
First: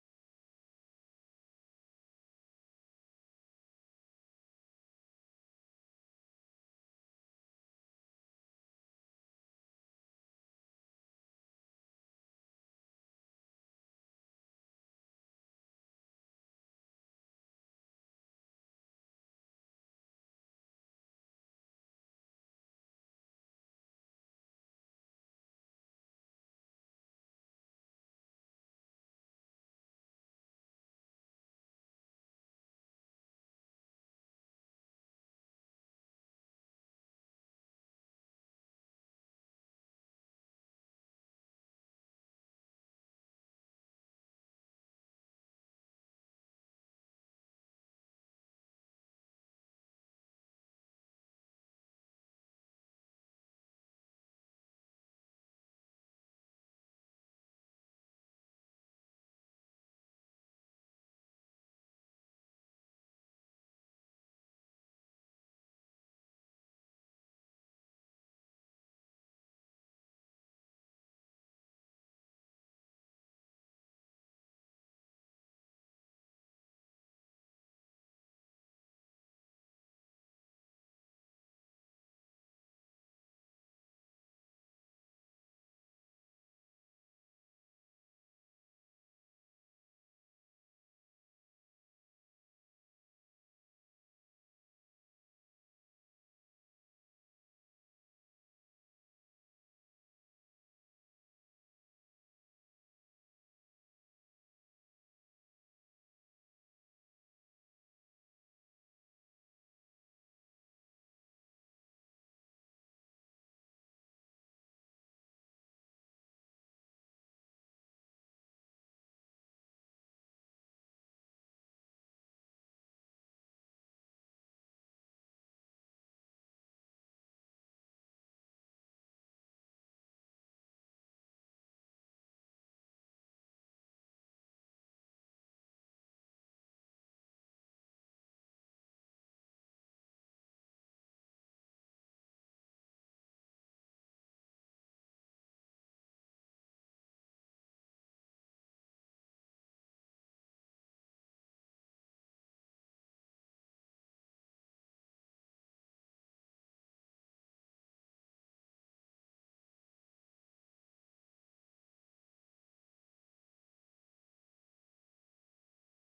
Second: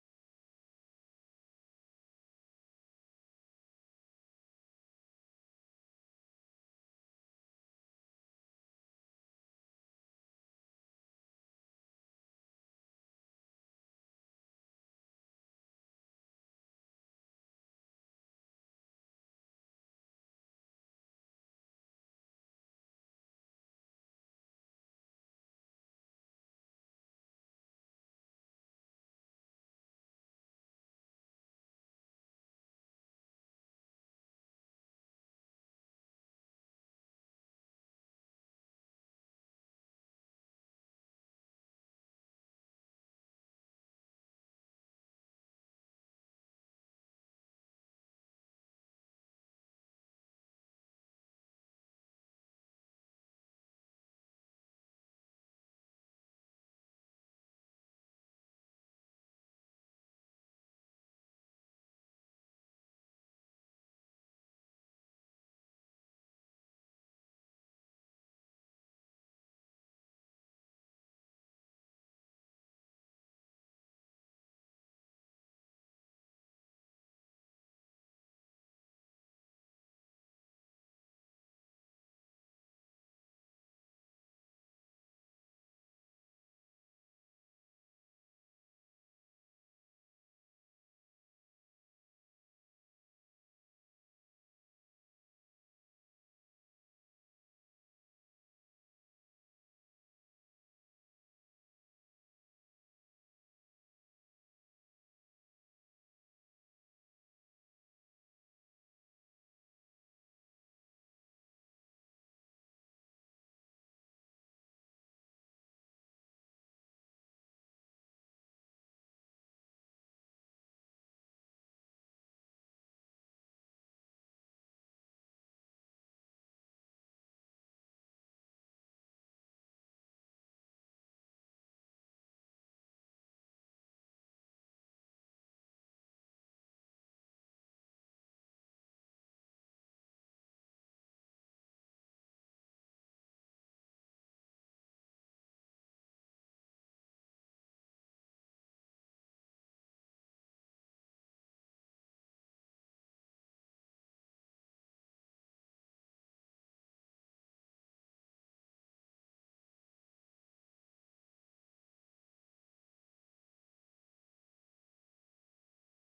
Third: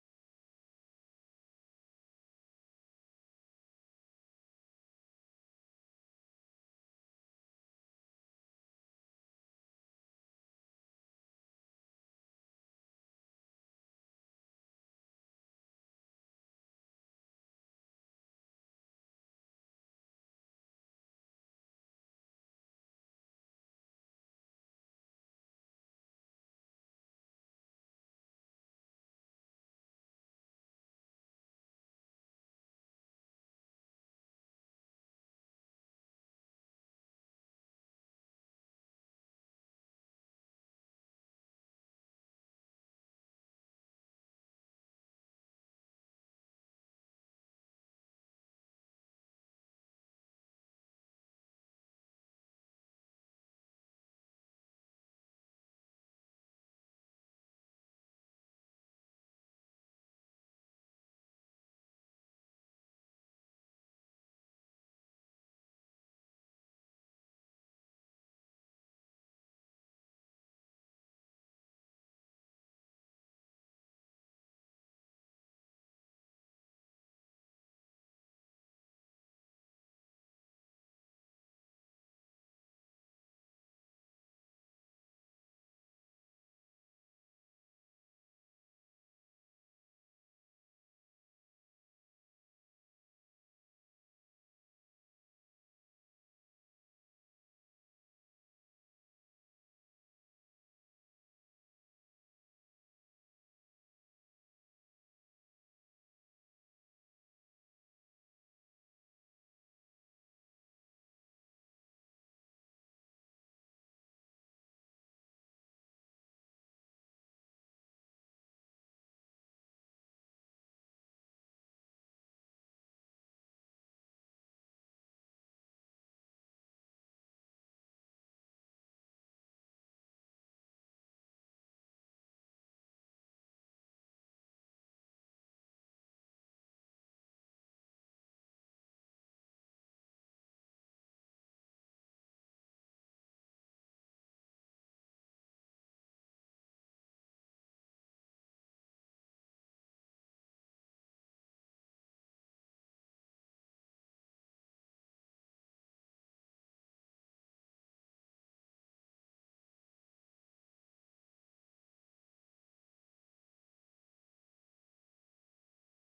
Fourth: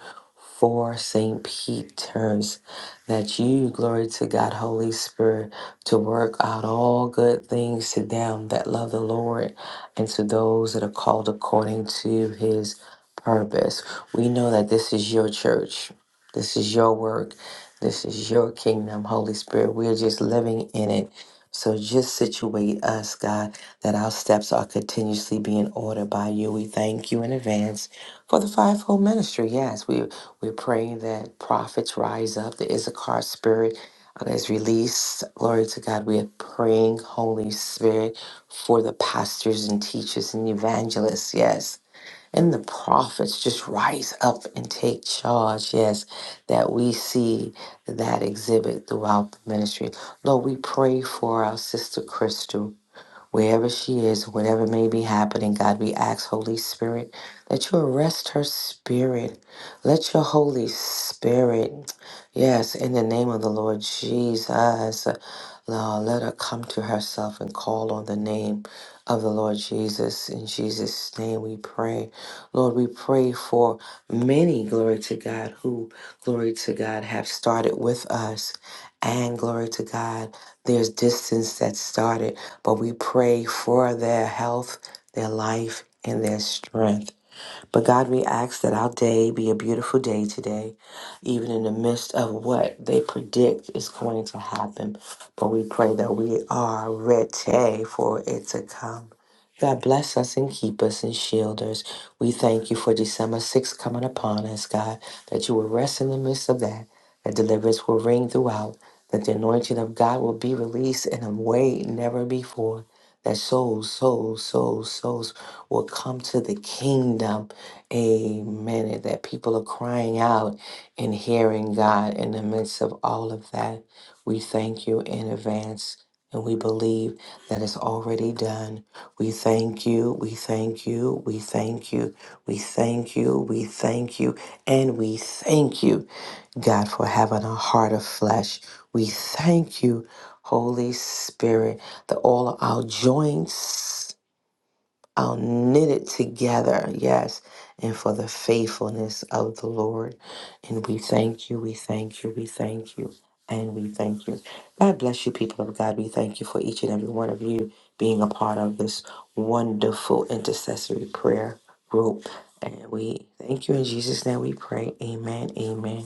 for St. Peter's. That you, glory to God, Holy Spirit, to work out all good things to them that love the Lord and to those that are called according to his purpose. We know that this is your church, this is your work, this is your kingdom, Holy Spirit. We are just living in it. So just situate us, God that our steps are continuously being ordered by you. We thank you in advance for the fivefold ministry. Yes, we we're praying that prophets rise up, the Issachar spirit uh, is released. Glory to God. We are praying, Holy Spirit, for the pastors and teachers and evangelists. Yes. And the prophets just rise up and take charge. Yes, that we see that exhibit throughout the ministry. Lord, we pray for our sister Crystal wherever she is, whatever may be happening, God, we ask, Holy Spirit, that you arrest her spirit. Let your Holy Spirit, yes, in the name of the Lord Jesus, Lord, let her come to herself and call on the name of the Lord Jesus. In Jesus' name we pray. Lord, we pray for many, glory to God, who, glory to God, have started with us. And glory to God, there's distance that started but we pray for their health, their life, and their strength. But God, we ask that our day be a beautiful day today, even in the midst of what they predict is going to happen. But we pray that we are ready for it to come. God bless us and keep us and shield us. We thank you for December 6th coming upon us, God, that you will rest in the midst of that, that deliverance will ring throughout, that the anointing of God will be released in a way never before, that souls, souls, souls, souls will come to the kingdom Amen. And that people are crying out and hearing God in the midst of all of that. We thank you in advance and we believe that it's already done. We thank you. We thank you. We thank you. We thank you. We thank you. And we thank you, God, for having a heart of flesh. We thank you, Holy Spirit, that all our joints. I'll knit it together, yes, and for the faithfulness of the Lord. And we thank you, we thank you, we thank you, and we thank you. God bless you, people of God. We thank you for each and every one of you being a part of this wonderful intercessory prayer group. And we thank you in Jesus' name we pray. Amen, amen,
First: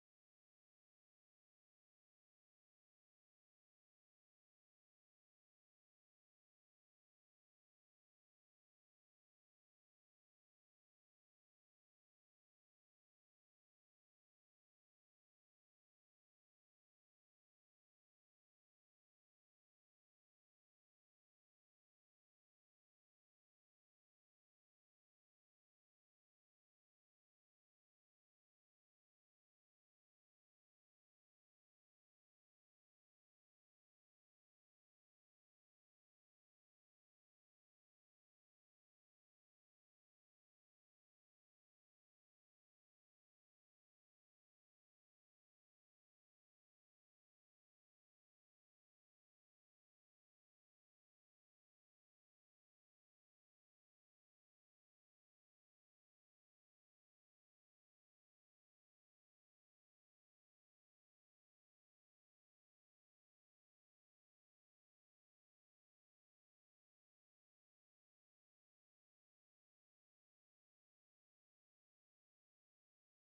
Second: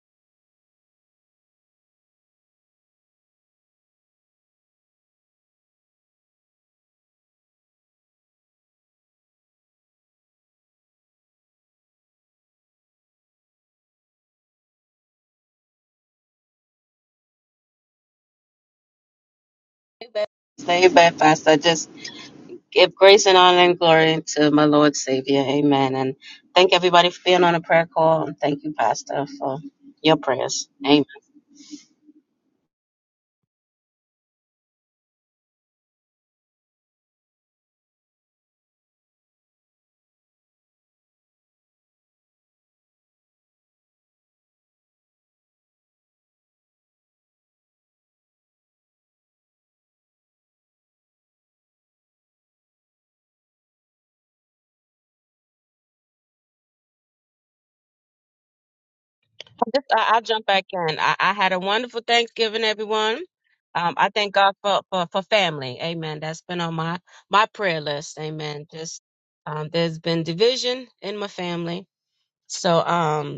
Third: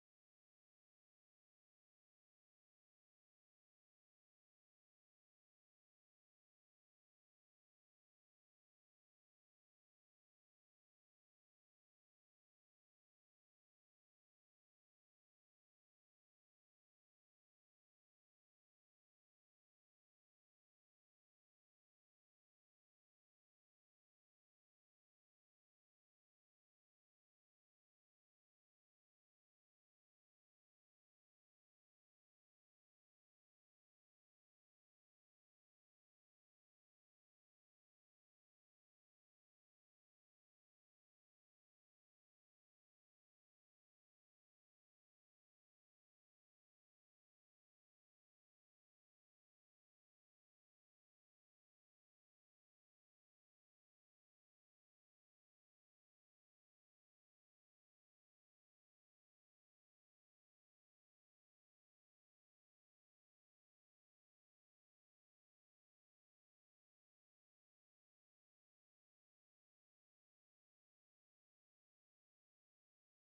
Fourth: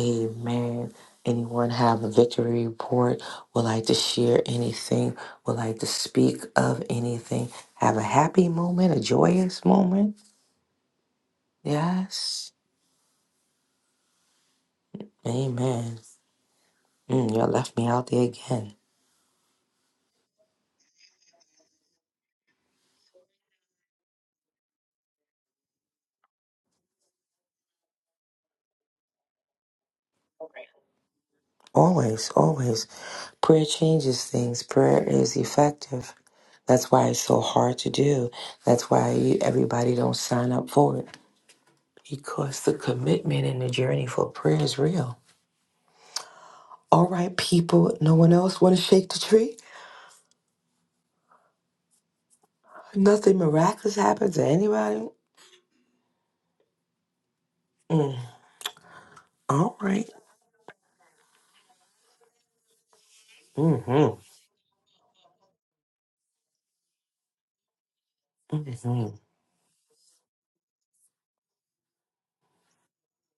amen. Anyone have a victory report? Would like to share anything? Would like to speak of anything? Have a happy moment, a joyous moment. Yes. Amen. Mm, you left me out there again. Stay back, Pastor. I just Give grace and honor and glory to my Lord Savior. Amen. And thank everybody for being on a prayer call. And thank you, Pastor, for your prayers. Amen. Always, always. Prayer changes things. Prayer is effective. That's why it's so hard to do. That's why you, everybody don't sign up for it because the commitment and the journey for prayer is real. All right, people. No one else want to shake the tree. Nothing miraculous happens to anybody. Mm. All Just- right. I- I'll jump back in. I, I had a wonderful Thanksgiving, everyone. Um, I Mm-hmm. thank God for, for, for family. Amen. That's been on my, my prayer list. Amen. Just Mm-hmm. um, there's been division in my family. So um,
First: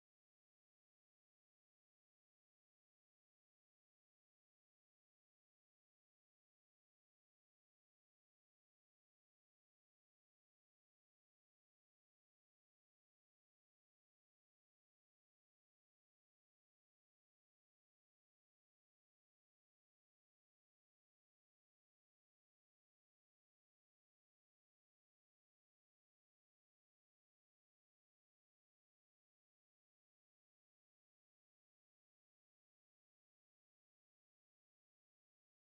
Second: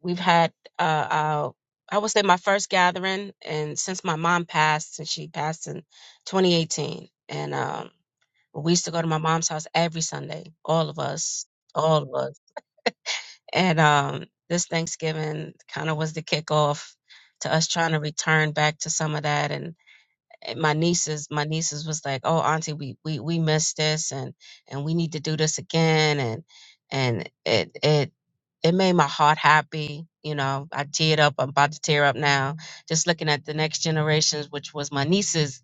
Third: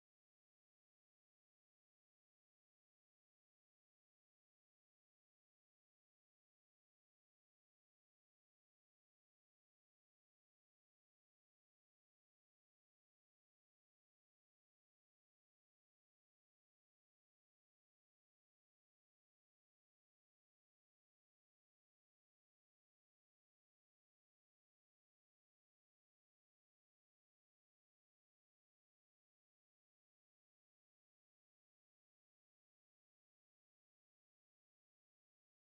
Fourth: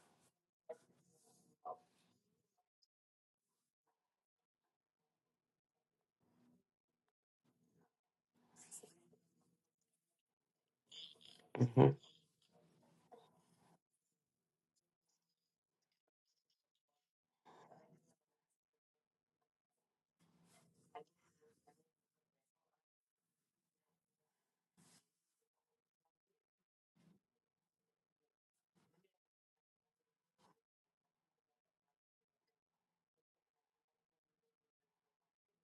We've had uh, uh, I would say my first gathering, and since my mom passed, since she passed in 2018, and um, we used to go to my mom's house every Sunday, all of us, Mm-hmm. all of us. And um, this Thanksgiving kind of was the kickoff to us trying to return back to some of that, and and my nieces my nieces was like oh auntie we we we missed this and and we need to do this again and and it it it made my heart happy you know i teared up i'm about to tear up now just looking at the next generations which was my nieces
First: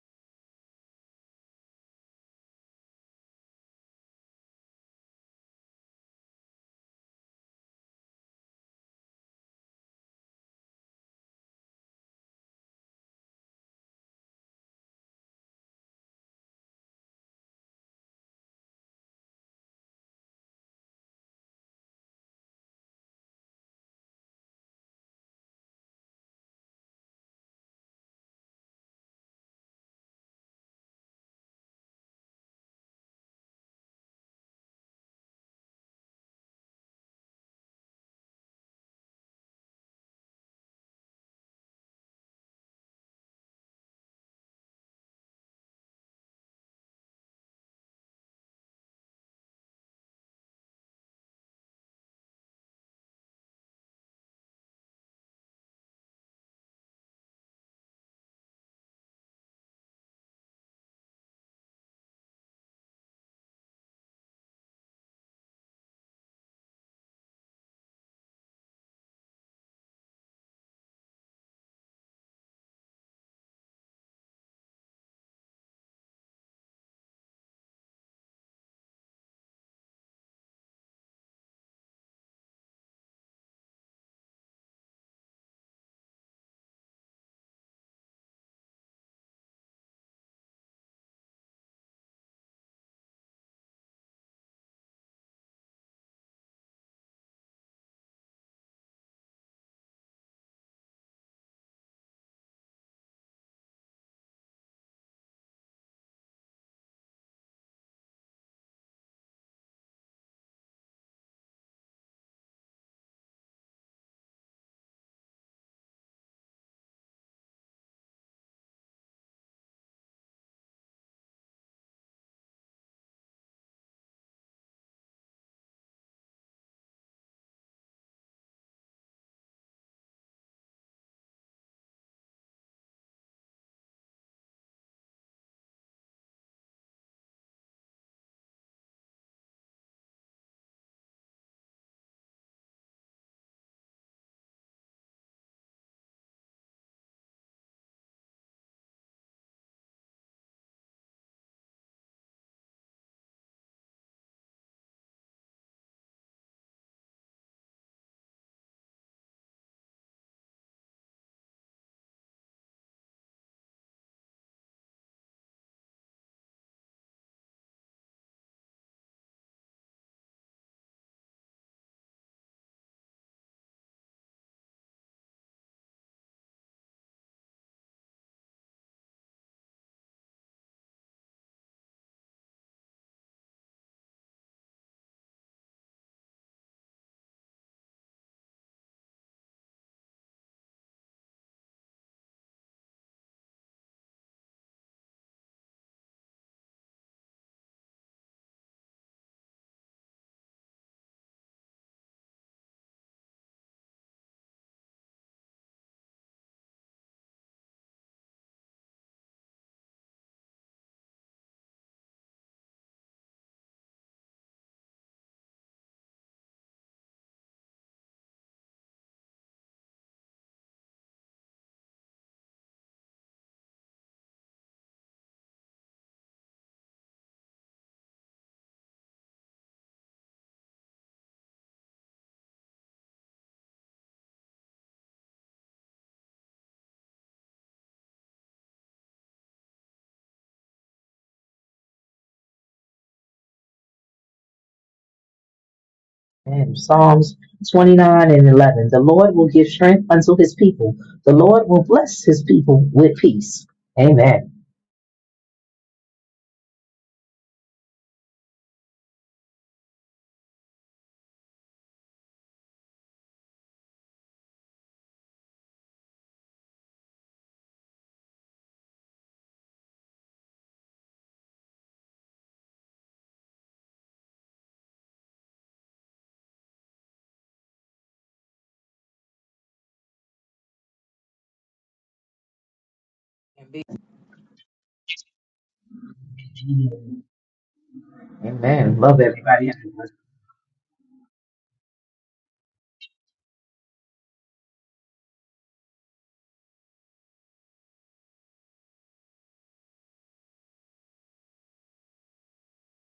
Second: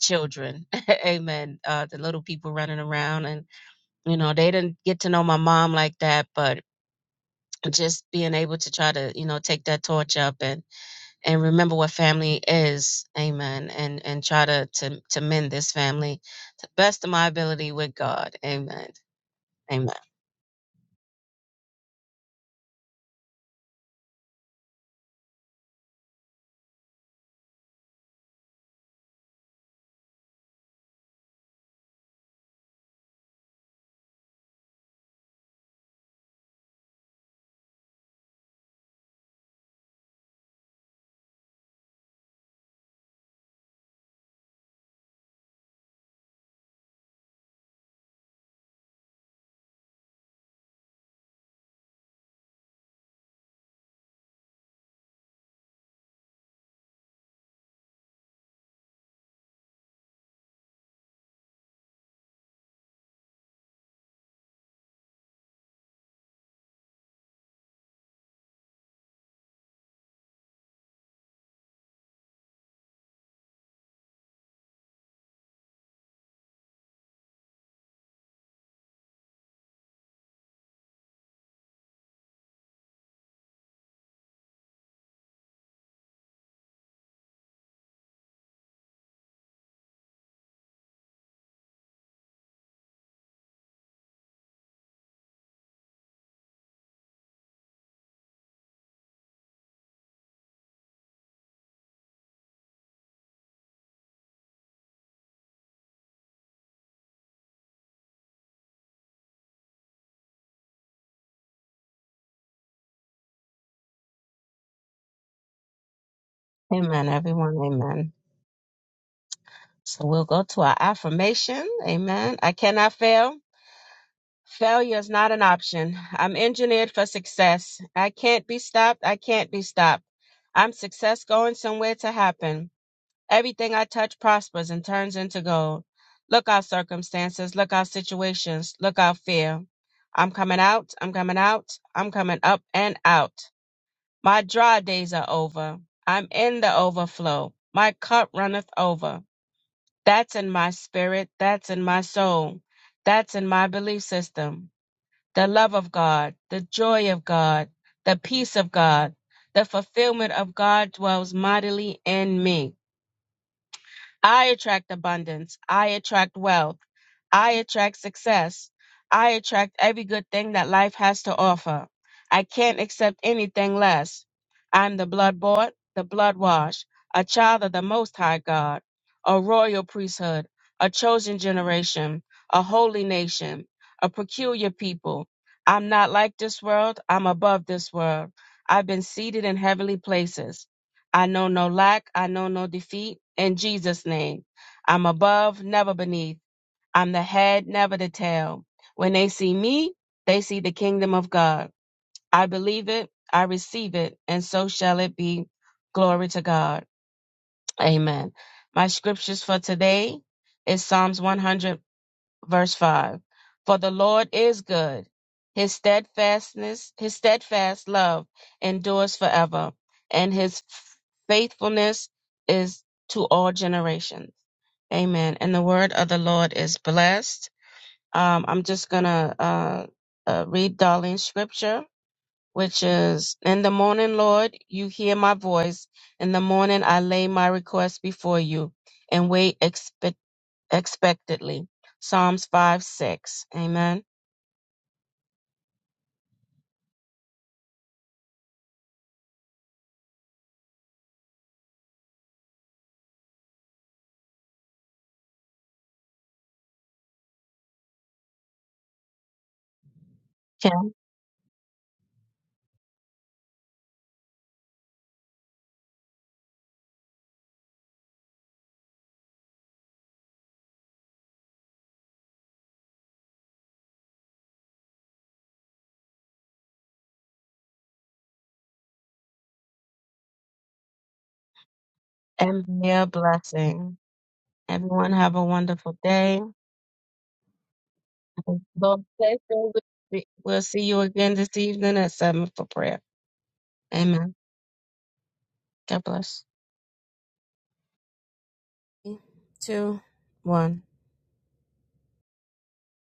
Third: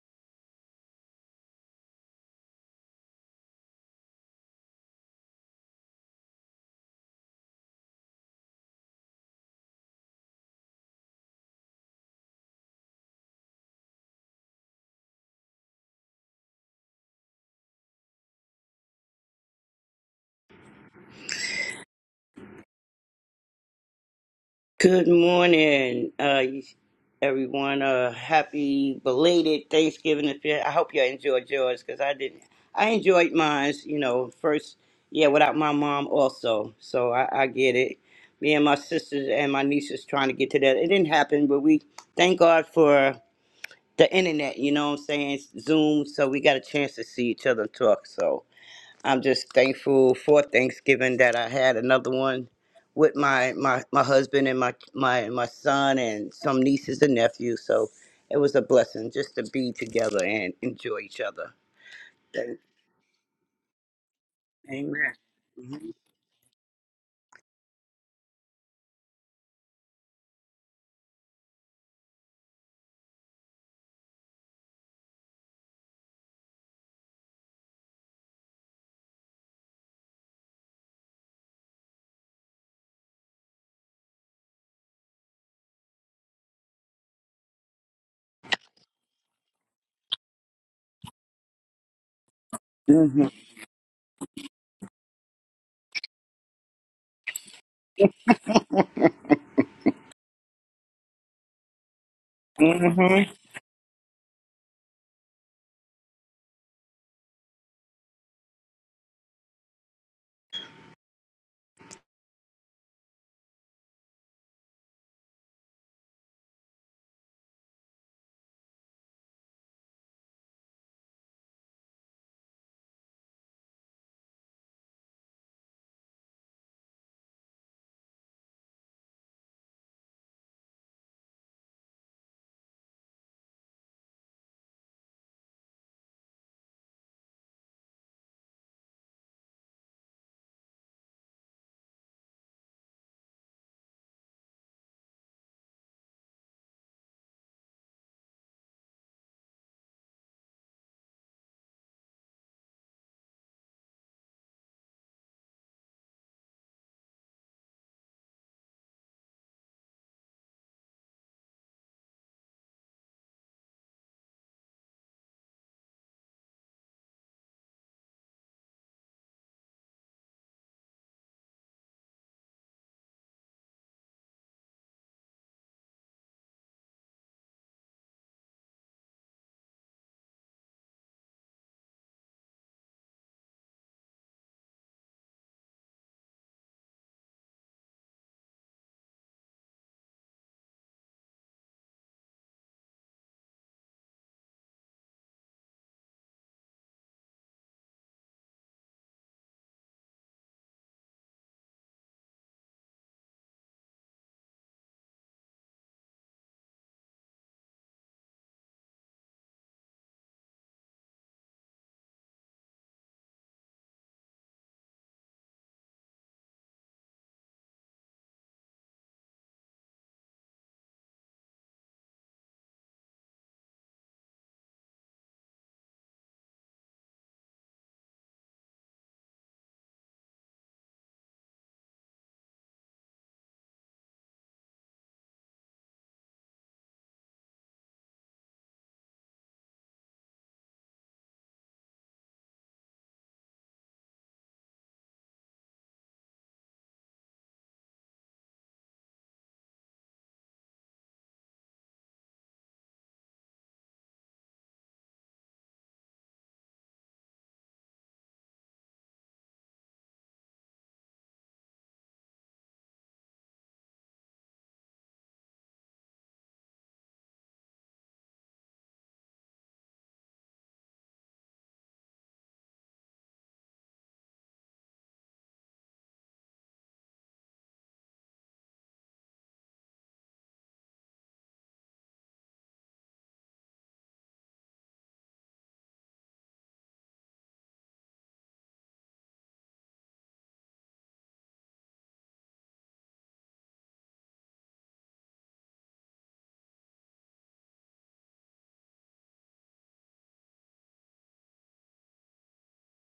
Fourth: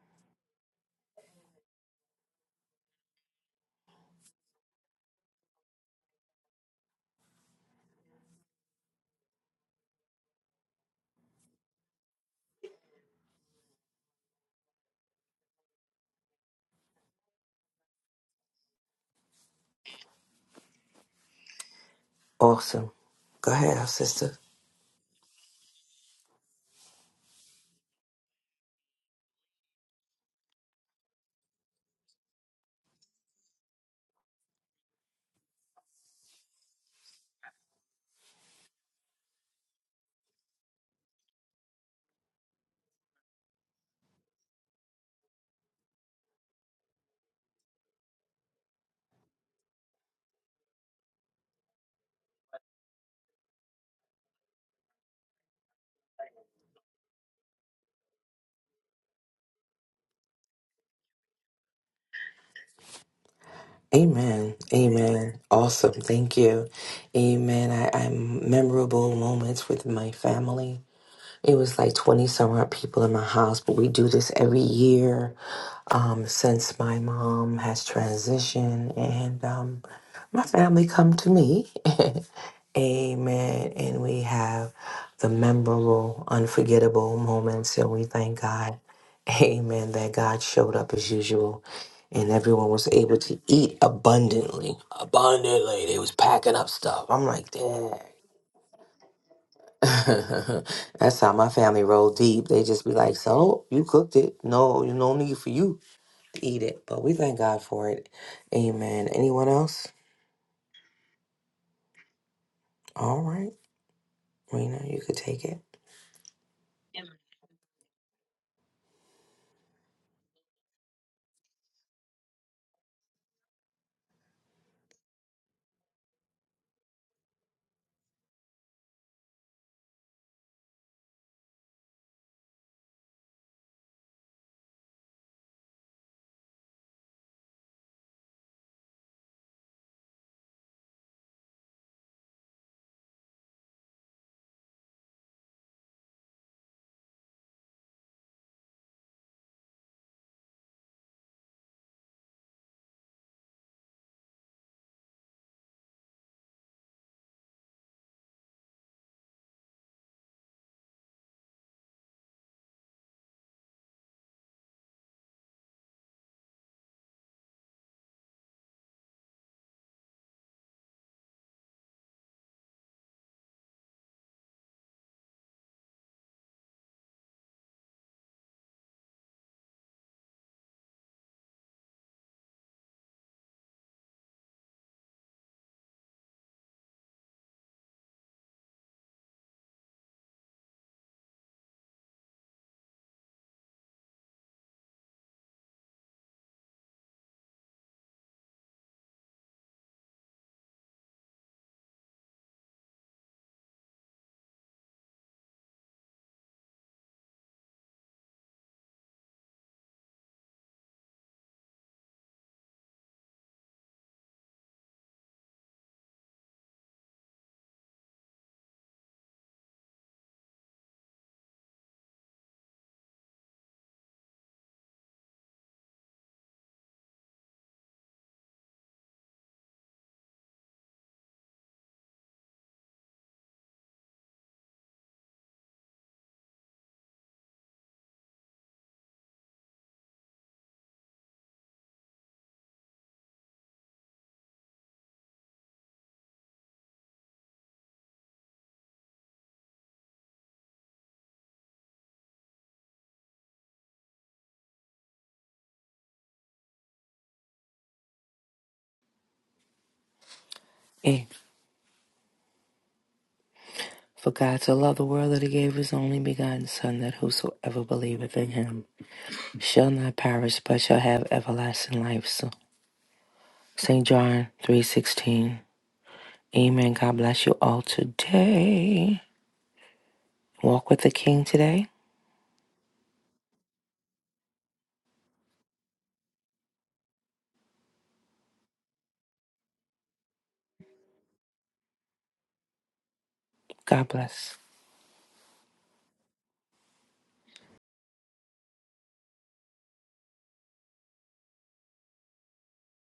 children amen uh the little people running around and you know they didn't get to know my mom like that but just being able to try to you know take that torch up and and remember what family is amen and and try to to, to mend this family to the best of my ability with god amen amen Awesome. Go ahead, our sister. Good morning, uh, everyone. Uh, happy belated Thanksgiving. If you, I hope you enjoyed yours because I didn't. I enjoyed mine. You know, first, yeah, without my mom also. So I, I get it. Me and my sisters and my nieces trying to get to that. It didn't happen, but we thank God for the internet. You know what I'm saying? Zoom. So we got a chance to see each other and talk. So I'm just thankful for Thanksgiving that I had another one with my my, my husband and my, my my son and some nieces and nephews. So it was a blessing just to be together and enjoy each other. Thank- Amen. Amen. Amen. Awesome. Thank you. Amen. I, I memorable moments with my family. It was like 20 some odd people in my house, but we do this every year um, since my mom has transitioned. And um, my family come to me Amen. And we have the memorable, unforgettable moments, and we thank God. Amen. That God showed up as usual, and everyone was able hmm to eat abundantly. Abundantly. They was packing up stuff. I'm like, dang. That's how my family roll deep. They just be hmm like, so you cooked it. No, no need for you to eat it. But we thank God for it. Amen. Anyone else? All right. Rena, you could take amen everyone amen so we'll go to our affirmation amen i cannot fail failure is not an option i'm engineered for success i can't be stopped i can't be stopped i'm success going somewhere to happen Everything I touch prospers and turns into gold. Look out, circumstances. Look out, situations. Look out, fear. I'm coming out. I'm coming out. I'm coming up and out. My dry days are over. I'm in the overflow. My cup runneth over. That's in my spirit. That's in my soul. That's in my belief system. The love of God, the joy of God, the peace of God, the fulfillment of God dwells mightily in me. I attract abundance. I attract wealth. I attract success. I attract every good thing that life has to offer. I can't accept anything less. I'm the blood bought, the blood washed, a child of the Most High God, a royal priesthood, a chosen generation, a holy nation, a peculiar people. I'm not like this world. I'm above this world. I've been seated in heavenly places. I know no lack. I know no defeat. In Jesus' name, I'm above, never beneath. I'm the head, never the tail. When they see me, they see the kingdom of God. I believe it. I receive it. And so shall it be. Glory to God. Amen. My scriptures for today is Psalms 100 verse 5 for the lord is good his steadfastness his steadfast love endures forever and his faithfulness is to all generations amen and the word of the lord is blessed um, i'm just gonna uh, uh, read darlene's scripture which is in the morning lord you hear my voice in the morning i lay my request before you and wait expectedly. Psalms 5 6. Amen. And Psalms 29 and 11. The Lord will give strength unto his people. The Lord will bless his people with peace. Amen. it. For God so loved the world that he gave his only begotten Son, that whosoever believeth in him shall not perish, but shall have everlasting life. So, St. John 3.16. Amen. God bless you all today. Walk with the King today. And be a blessing. Everyone have a wonderful day. Amen. Lord Love bless everybody. you. We'll see you again this evening at 7 for prayer. God Amen. bless. God bless. Three, Two, one.